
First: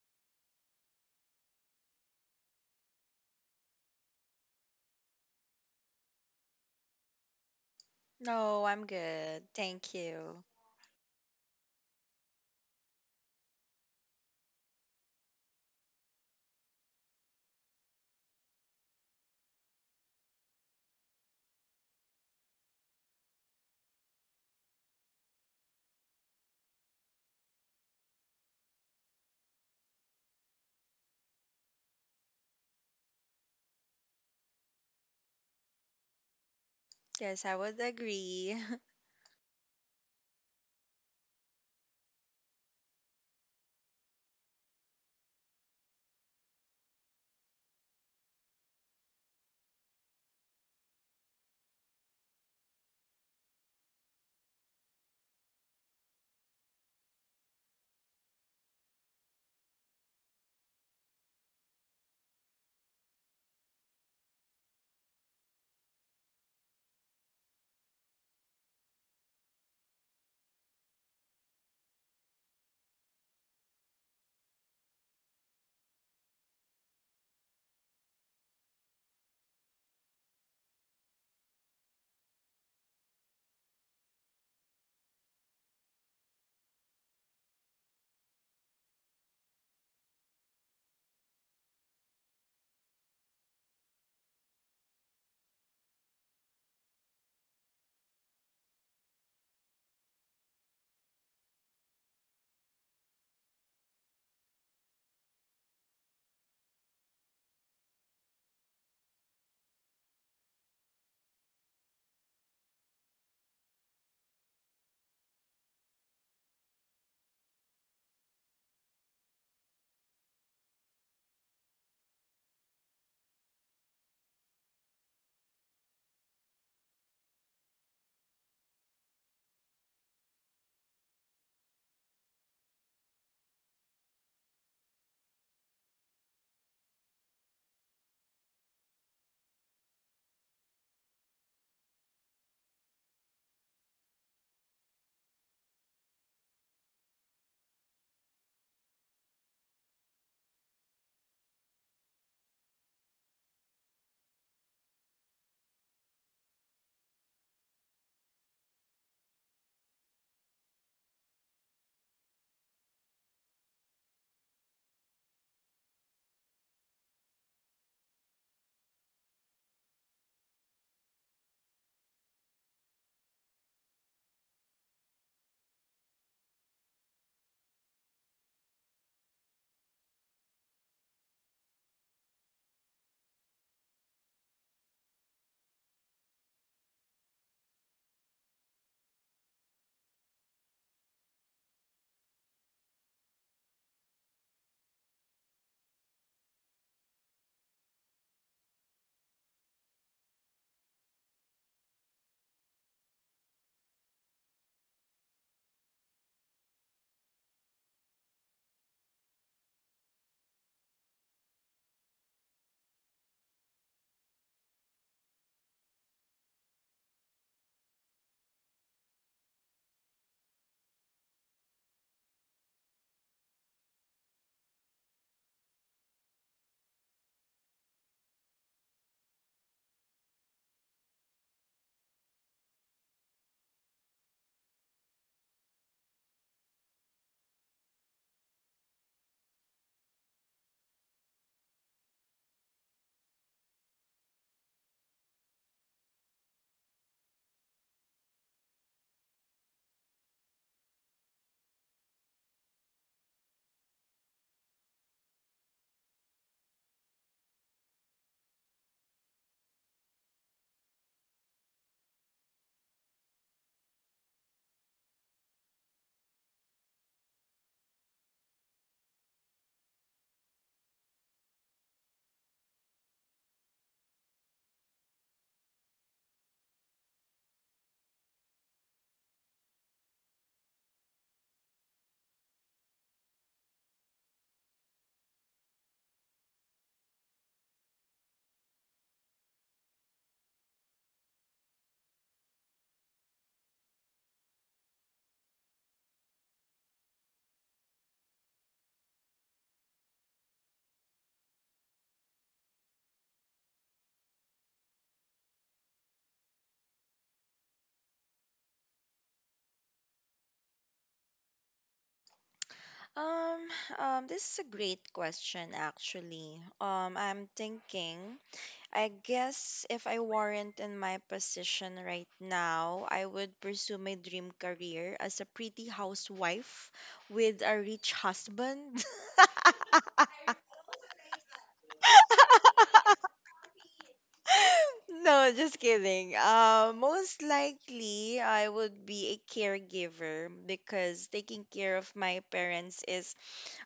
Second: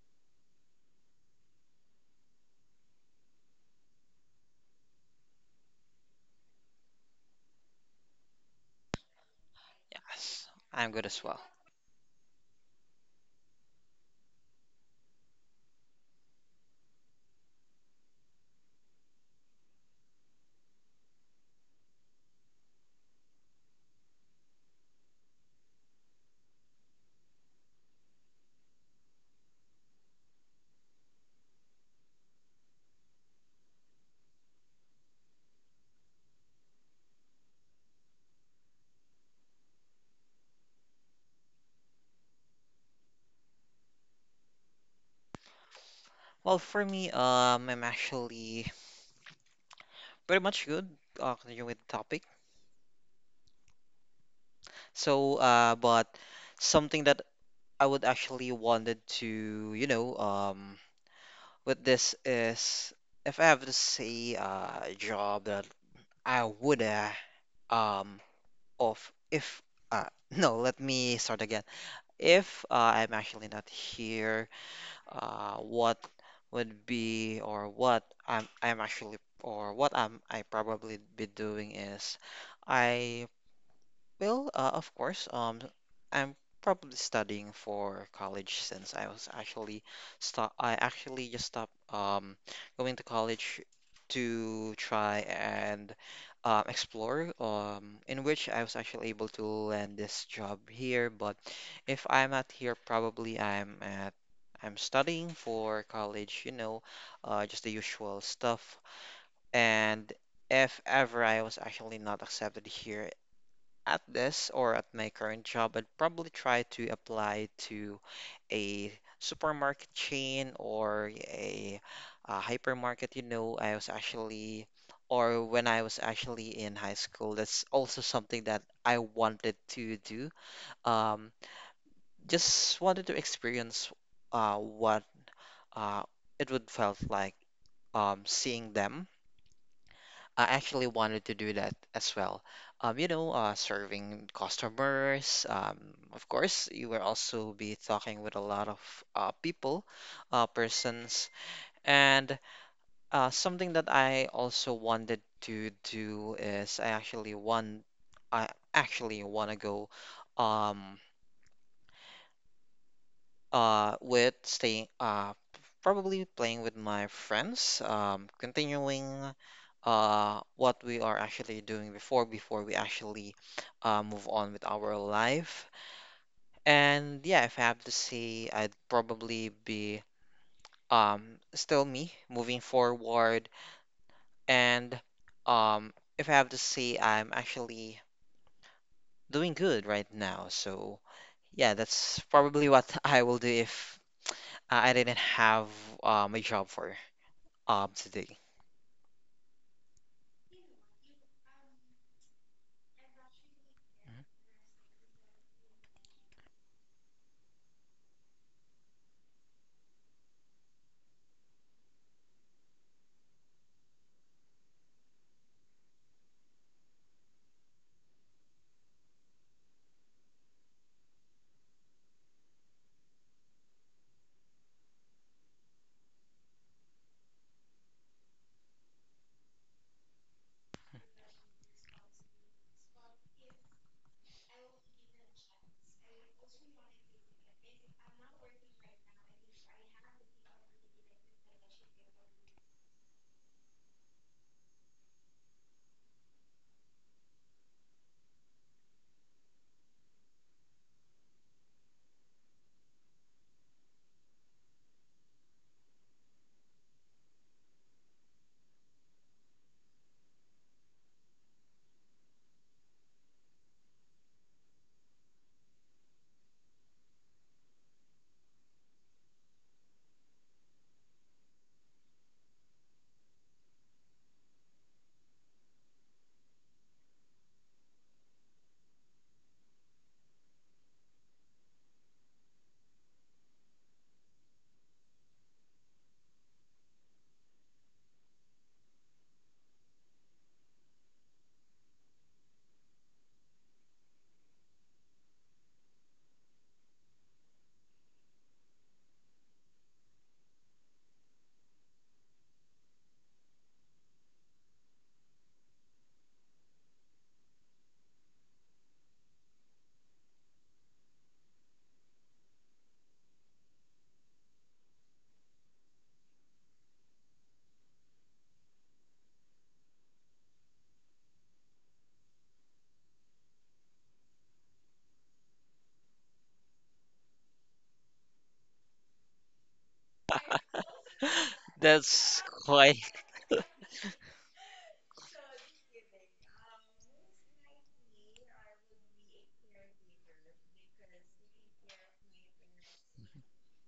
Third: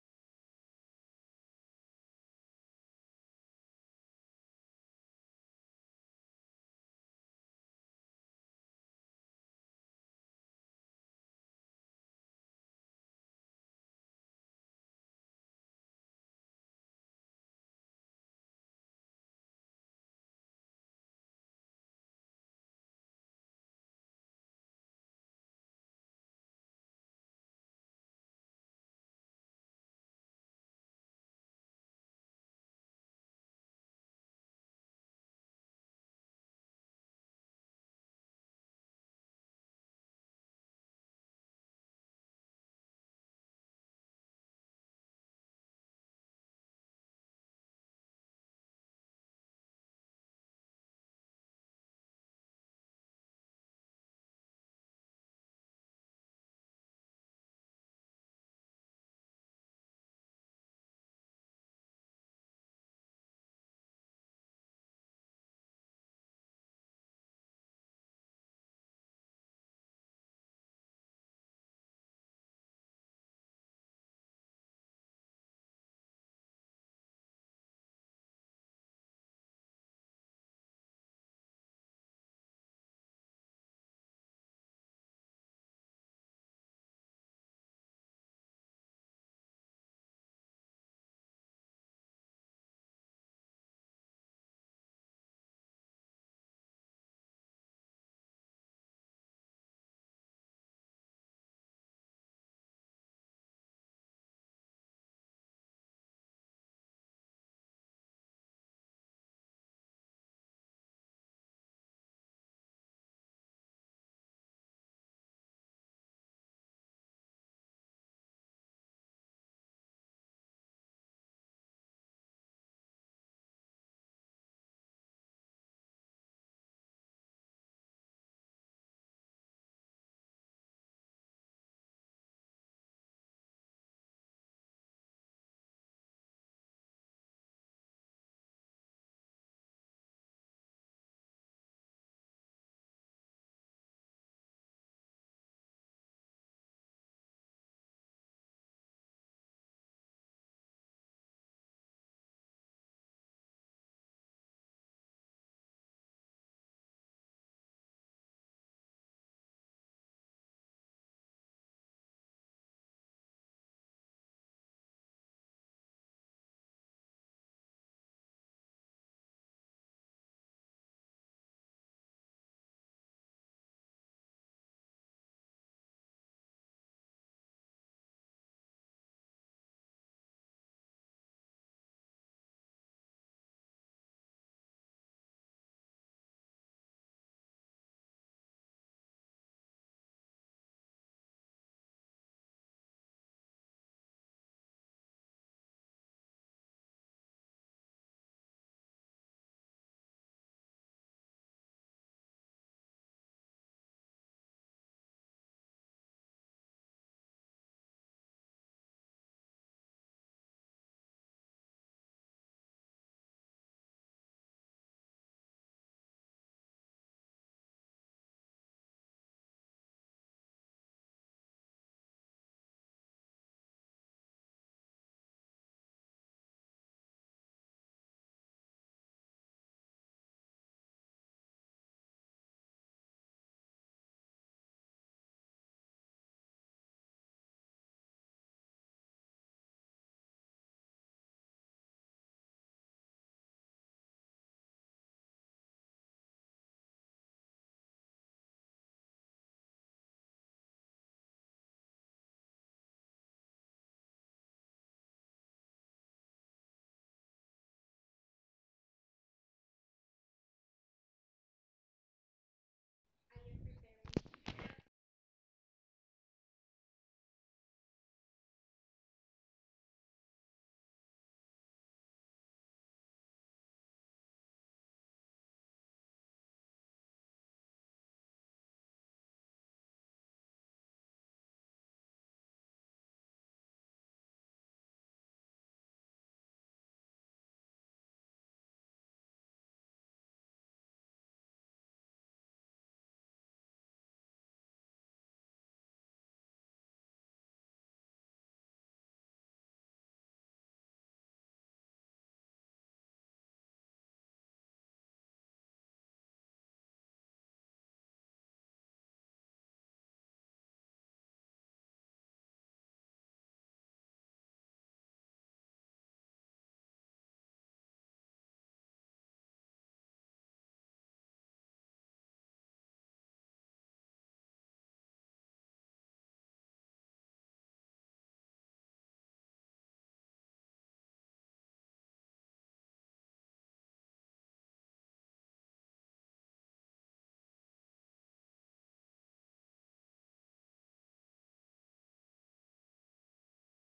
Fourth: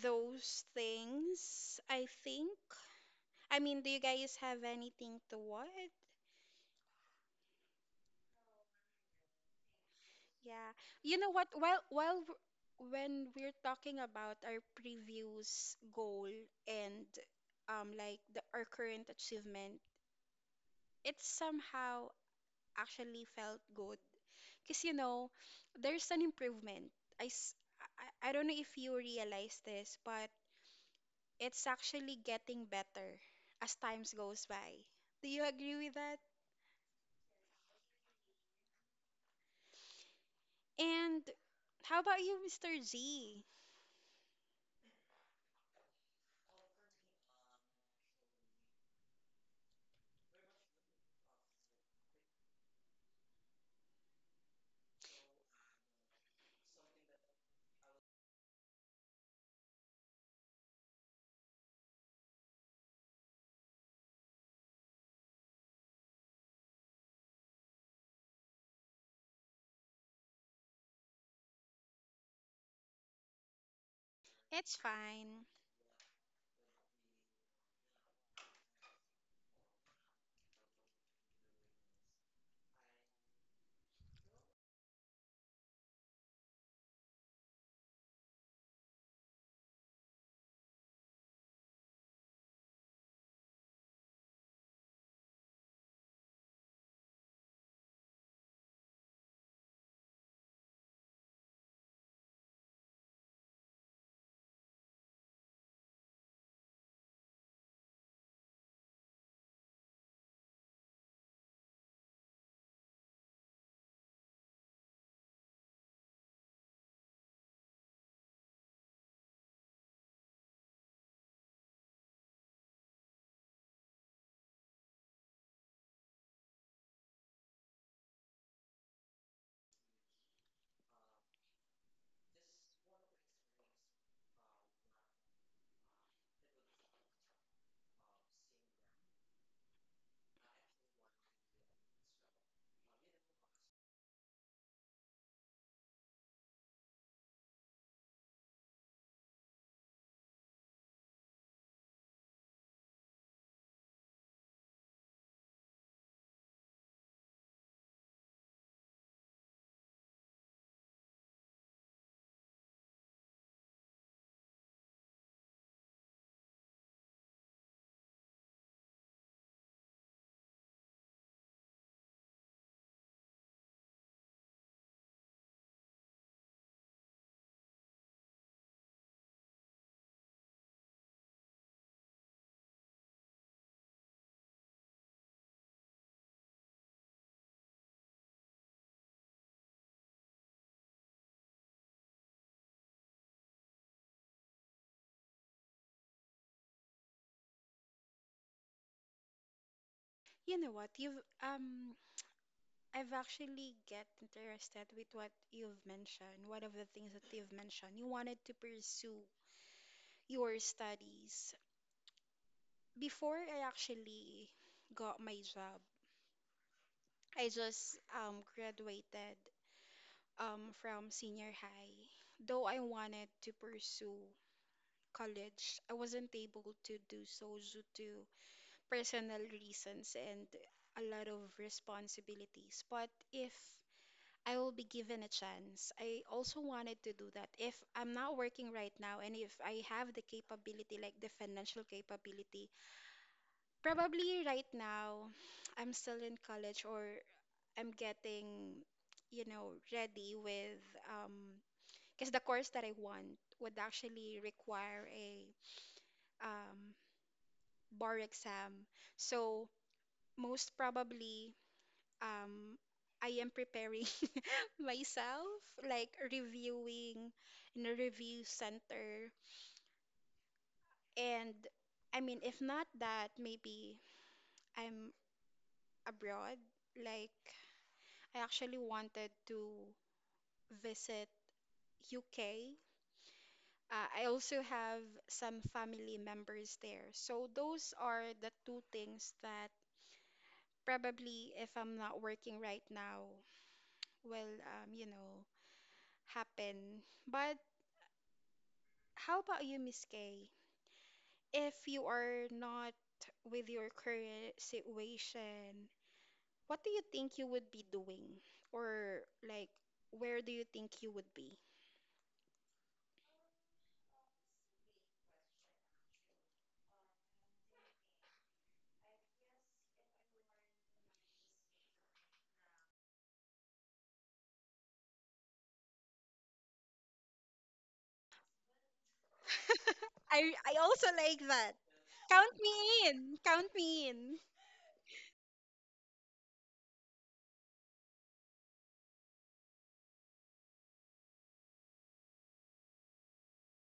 S1: those things, I think, I mean, do you guys have anything to watch?
S2: No, I'm good. Thank you.
S3: Yes,
S1: Yeah.
S3: I'm good
S1: You
S3: as
S1: know
S3: well.
S1: what? When we're talking about our previous goal and like the our current achievement, it somehow actually felt good. Because you know, there's an improvement. I, s- I don't know if you realize this, but it's actually getting better as times goes by. Do you agree with that?
S2: Yes, I would agree.
S1: And how about you, Mr. G?
S3: Well, for me, I'm actually pretty much good. Continue with the topic. So, but something that I would actually wanted to, you know, with this is if I have to say a job that I would um of if uh no let me start again if I'm actually not here
S1: It's fine.
S3: what would be or what I'm actually or what I probably be doing is I well, of course, I'm probably studying for college since I was actually stop I actually just stopped going to college to try and explore in which I was actually able to land this job here. But if I'm not here, probably I'm studying for college, you know, just the usual stuff. And if ever I was actually not accepted here at this or at my current job, I'd probably try to apply to a supermarket chain or a, hypermarket. You know, I was actually, or when I was actually in high school, that's also something that I wanted to do. Um, just wanted to experience what uh, it would felt like seeing them I actually wanted to do that as well. You know, serving customers. Of course, you will also be talking with a lot of people, persons, and something that I also wanted to do is I actually want to go, um, with staying, probably playing with my friends, continuing what we are actually doing before we actually move on with our life. And yeah, if I have to say, I'd probably be um, still me moving forward. And if I have to say, I'm actually doing good right now. So yeah, that's probably what I will do if I didn't have my job for. Obsidy.
S1: You know what? You've um I've actually get interested with what you've mentioned, one of the things that you've mentioned. You wanted to pursue your studies. Before I actually got my job, I just graduated from senior high. Though I wanted to pursue college, I wasn't able to do so due to personal reasons and a lot of responsibilities. But if I will be given a chance. I also wanted to do that. If I'm not working right now and if I have the capability, like the financial capability, probably right now I'm still in college, or I'm getting, you know, ready with, um, because the course that I want would actually require a um, bar exam. So most probably um, I am preparing myself, like reviewing in a review center. And I mean, if not that, maybe I'm abroad. Like, I actually wanted to visit UK. I also have some family members there. So, those are the two things that probably, if I'm not working right now, will, you know, happen. But how about you, Miss Kay? If you are not with your current situation, what do you think you would be doing? Or like, where do you think you would be?
S2: Um, this is a great question actually. I'm thinking, I guess if I weren't in my position right now, I would pursue my dream career as a pretty housewife with a rich husband.
S1: I also like that.
S3: That's
S1: Count
S3: quite.
S1: me in. Count me in.
S2: No, just kidding. Most likely, I would be a caregiver because taking care of my parents is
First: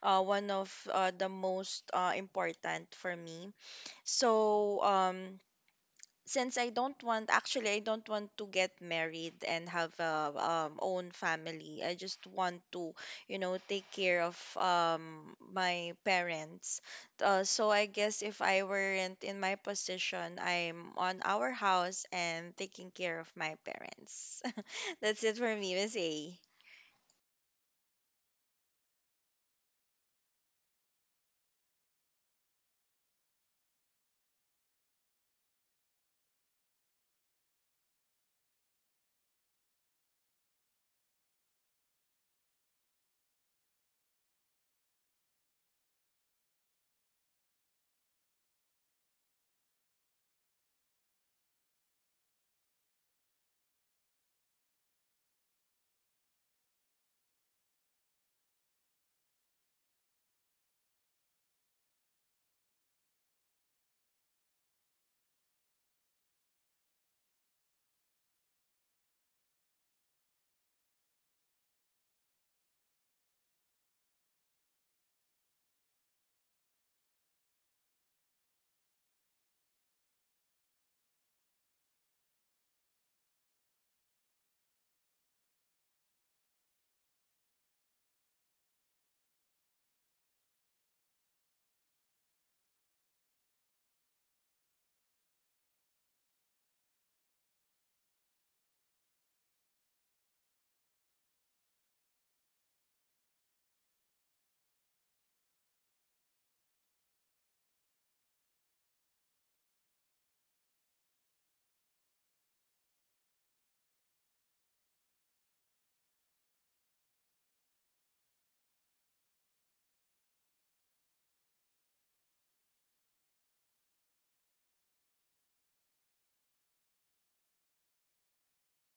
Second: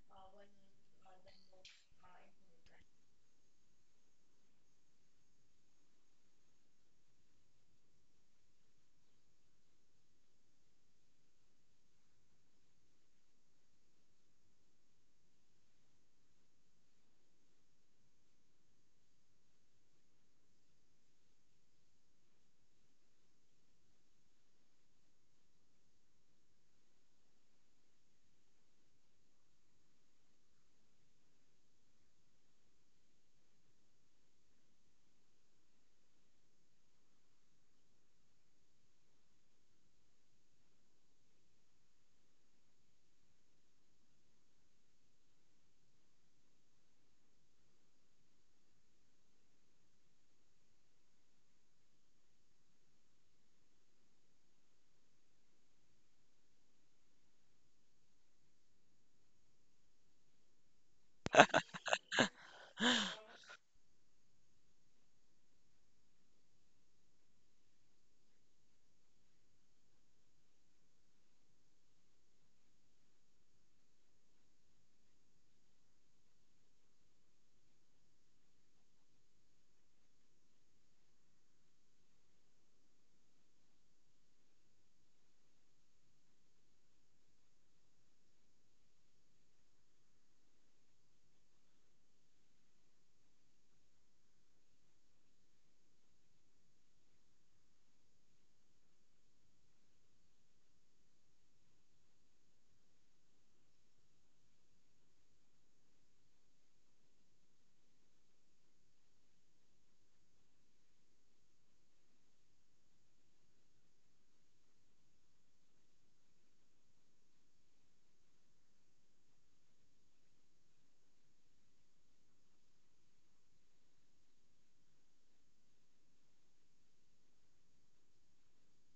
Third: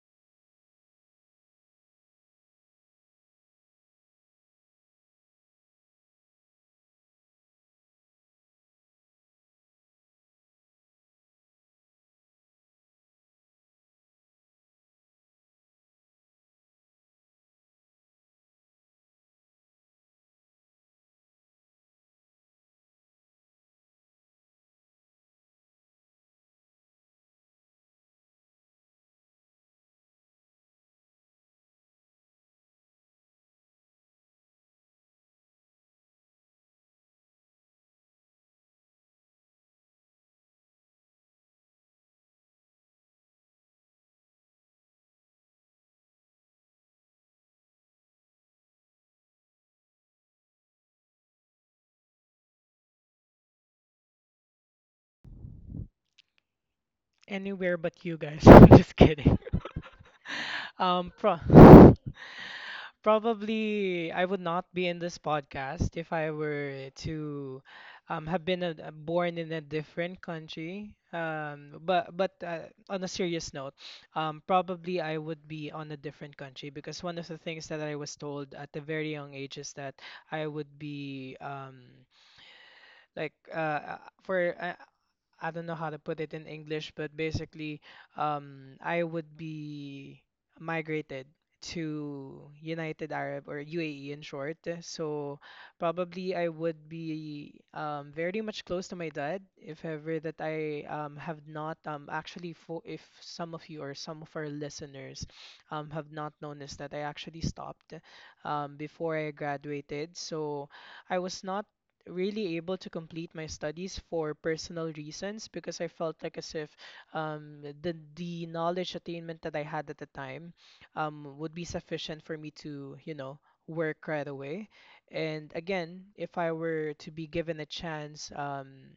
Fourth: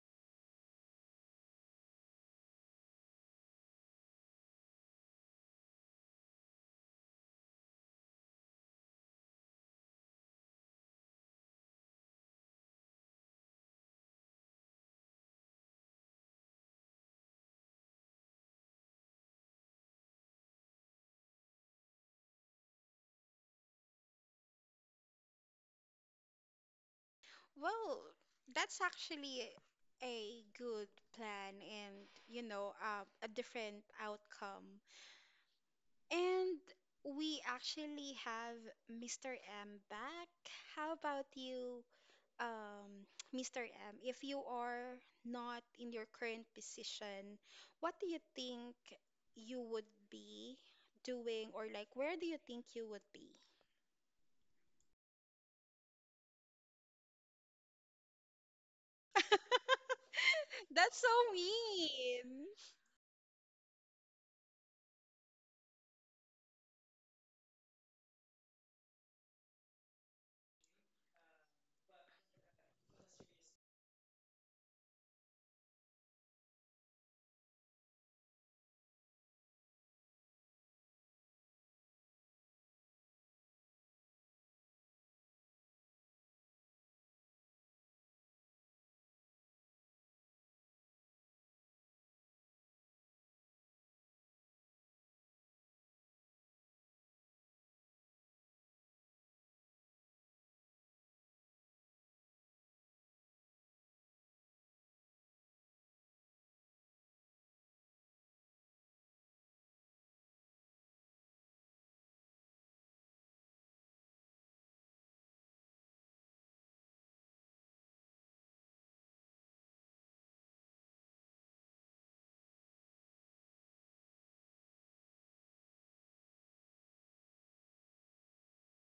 S2: one of the most important for me. So, since I don't want, actually, I don't want to get married and have a own family. I just want to, you know, take care of my parents. So I guess if I weren't in my position, I'm on our house and taking care of my parents. That's it for me, Miss A.
S1: Well, that's actually a good plan and, you know, a different outcome. And we actually have Mr. M back. How about you, um, Mr. M, if you are not in your current position, what do you think you would be doing, or like, where do you think you would be?
S4: Anywhere but you guys. Just kidding.
S1: That's so
S4: Um, pro-
S1: mean.
S4: probably I would not be in this podcast if I were to have been born in a different country. But on a serious note, probably I would be on a different country because one of the things that I was told at a very young age is that I would be like for I don't know how to put it in English, but basically, I would be migrated to United Arab or UAE in short. So probably I would be very much close to my dad if ever that I have not actually for if some of you or some of our listeners have not noticed that I actually stopped before I graduated. So I was not really able to complete my studies for personal reasons because I felt like as if the knowledge attainment that I had at the time would be sufficient for me to, you know, work right away. And again, if I were to be given a chance,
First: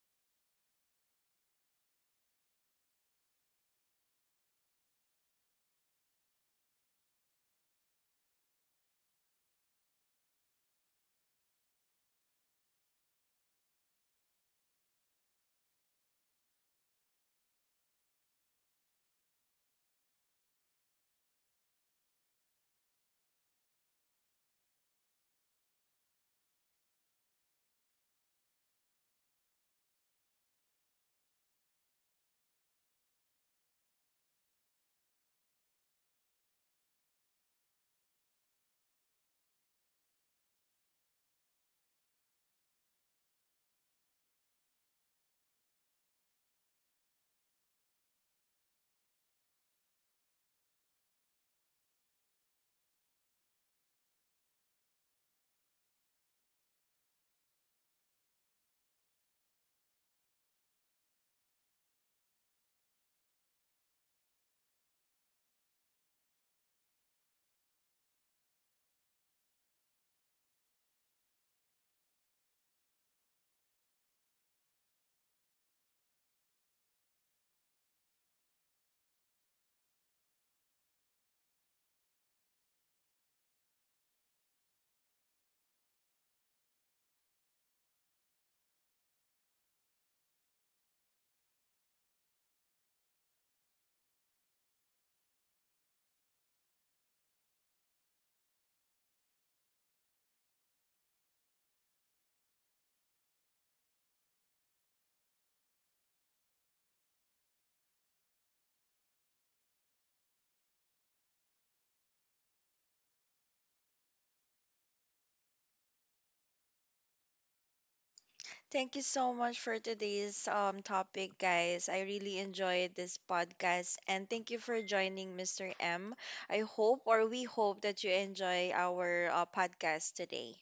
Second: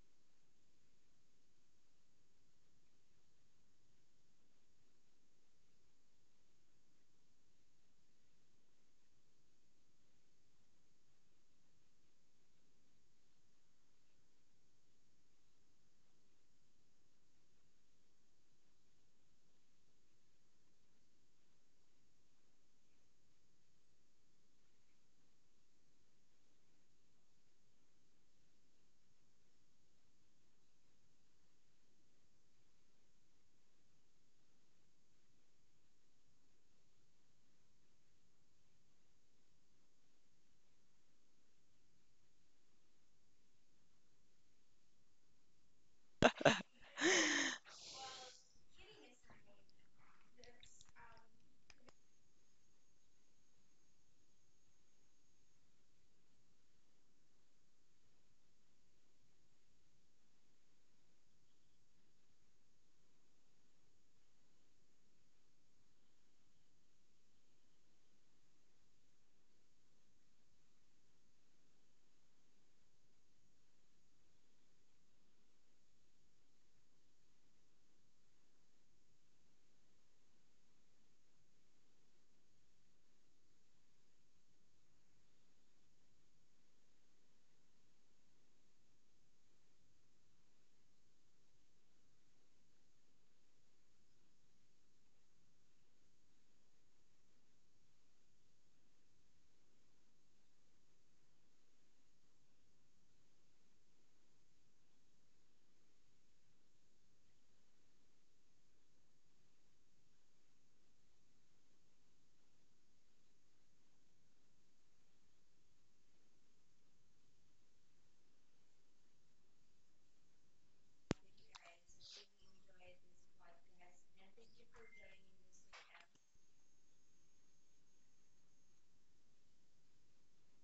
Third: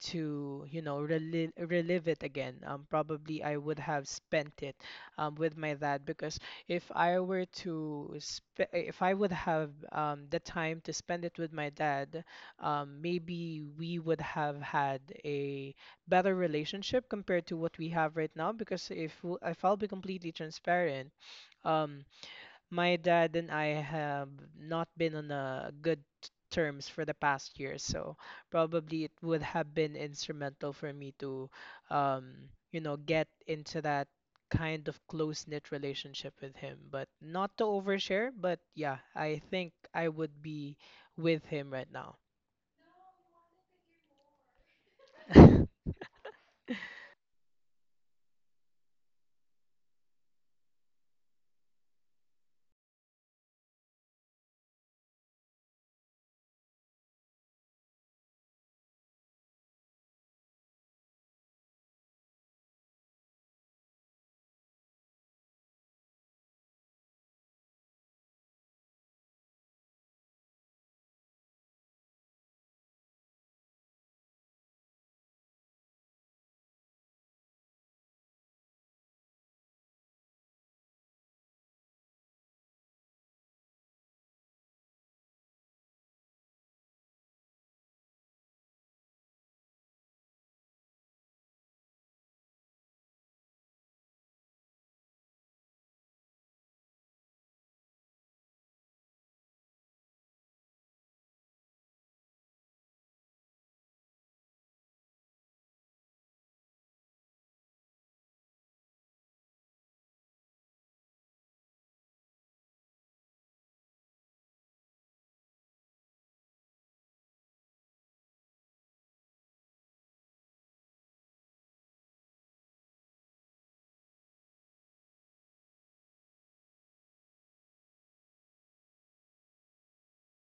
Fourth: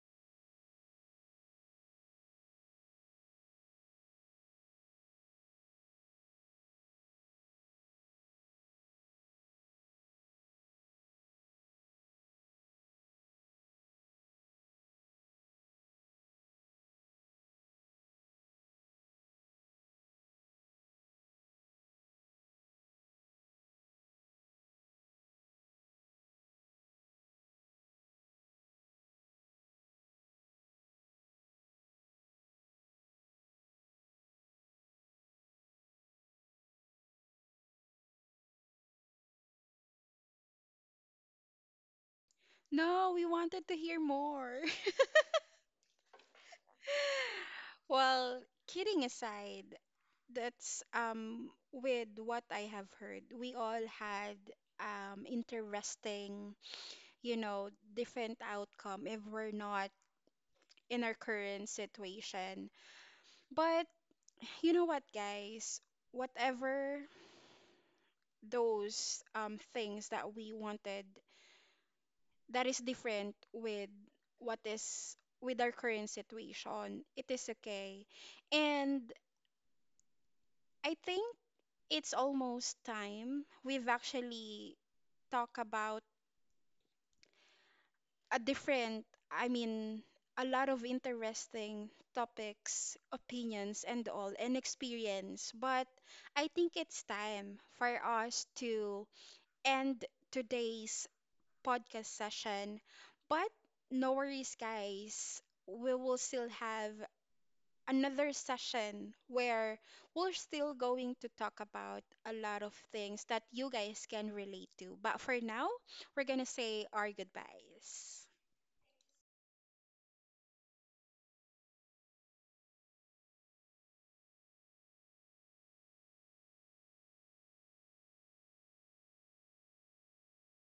S4: to you know relive, relive it again probably I would have spent it with my dad because if I were to sp- if I would have the time to spend it with my dad, maybe we would have had a better relationship compared to what we have right now because if I'll be completely transparent, um, my dad and I have not been on a good terms for the past year, so probably it would have been instrumental for me to, um, you know, get into that kind of close-knit relationship with him. But not to overshare, but yeah, I think I would be with him right now.
S1: No, we wanted to hear more. Well, kidding aside, that's with what I have heard, we all had interesting, you know, different outcome if we're not in our current situation. But you know what, guys? Whatever those things that we wanted that is different with what is with our current situation, it is okay. And I think it's almost time. We've actually talked about a different, I mean, a lot of interesting topics, opinions, and all, and experience. But I think it's time for us to end today's podcast session. But no worries, guys. We will still have another session where we're still going to talk about a lot of things that you guys can relate to. But for now, we're going to say our goodbyes.
S2: Thank you so much for today's topic, guys. I really enjoyed this podcast and thank you for joining, Mr. M. I hope or we hope that you enjoy our podcast today.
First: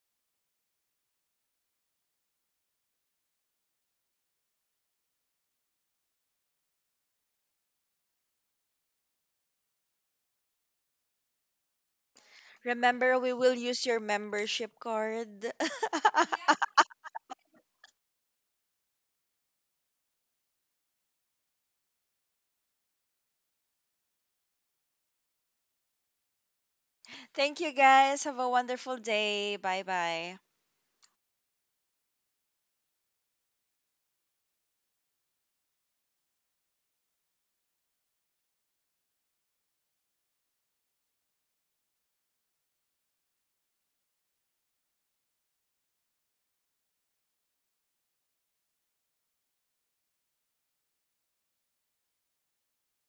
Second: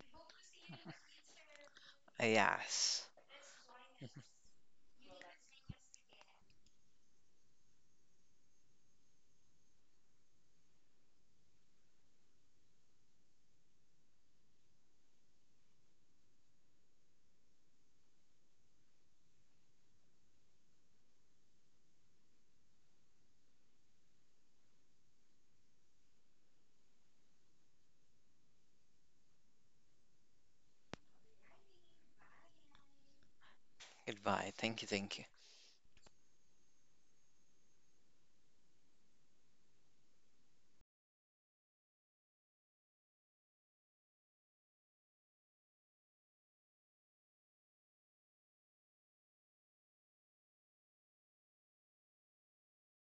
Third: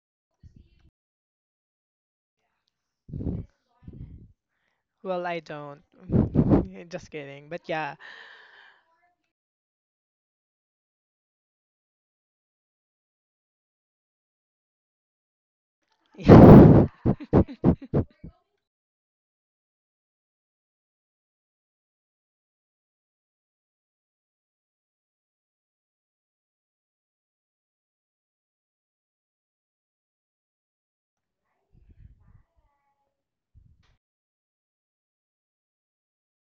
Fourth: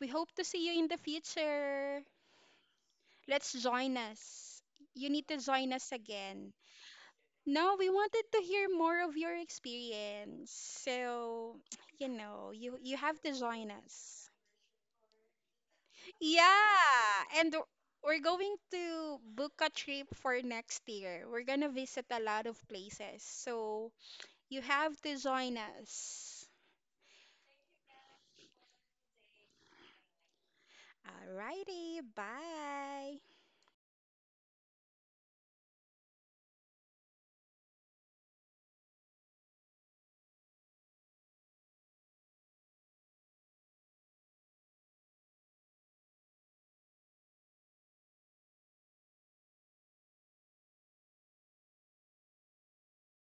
S1: We hope to see you in the future.
S3: Yes.
S1: Let's join us. You
S4: Well,
S1: need to
S4: I
S1: join
S4: don't.
S1: us again.
S4: Just kidding. But
S1: No, we
S4: yeah.
S1: wanted to hear more of your experience. So, you know, you have
S2: Remember,
S1: to
S2: we will
S1: join
S2: use your
S1: us.
S2: membership card.
S1: Yeah, and we're going to book a trip for next year. We're gonna visit a lot of places. So, you have to join us.
S2: Thank you, guys. Have a wonderful day. Bye bye.
S1: Alrighty, bye.
S3: Goodbye. Thank you. Thank you.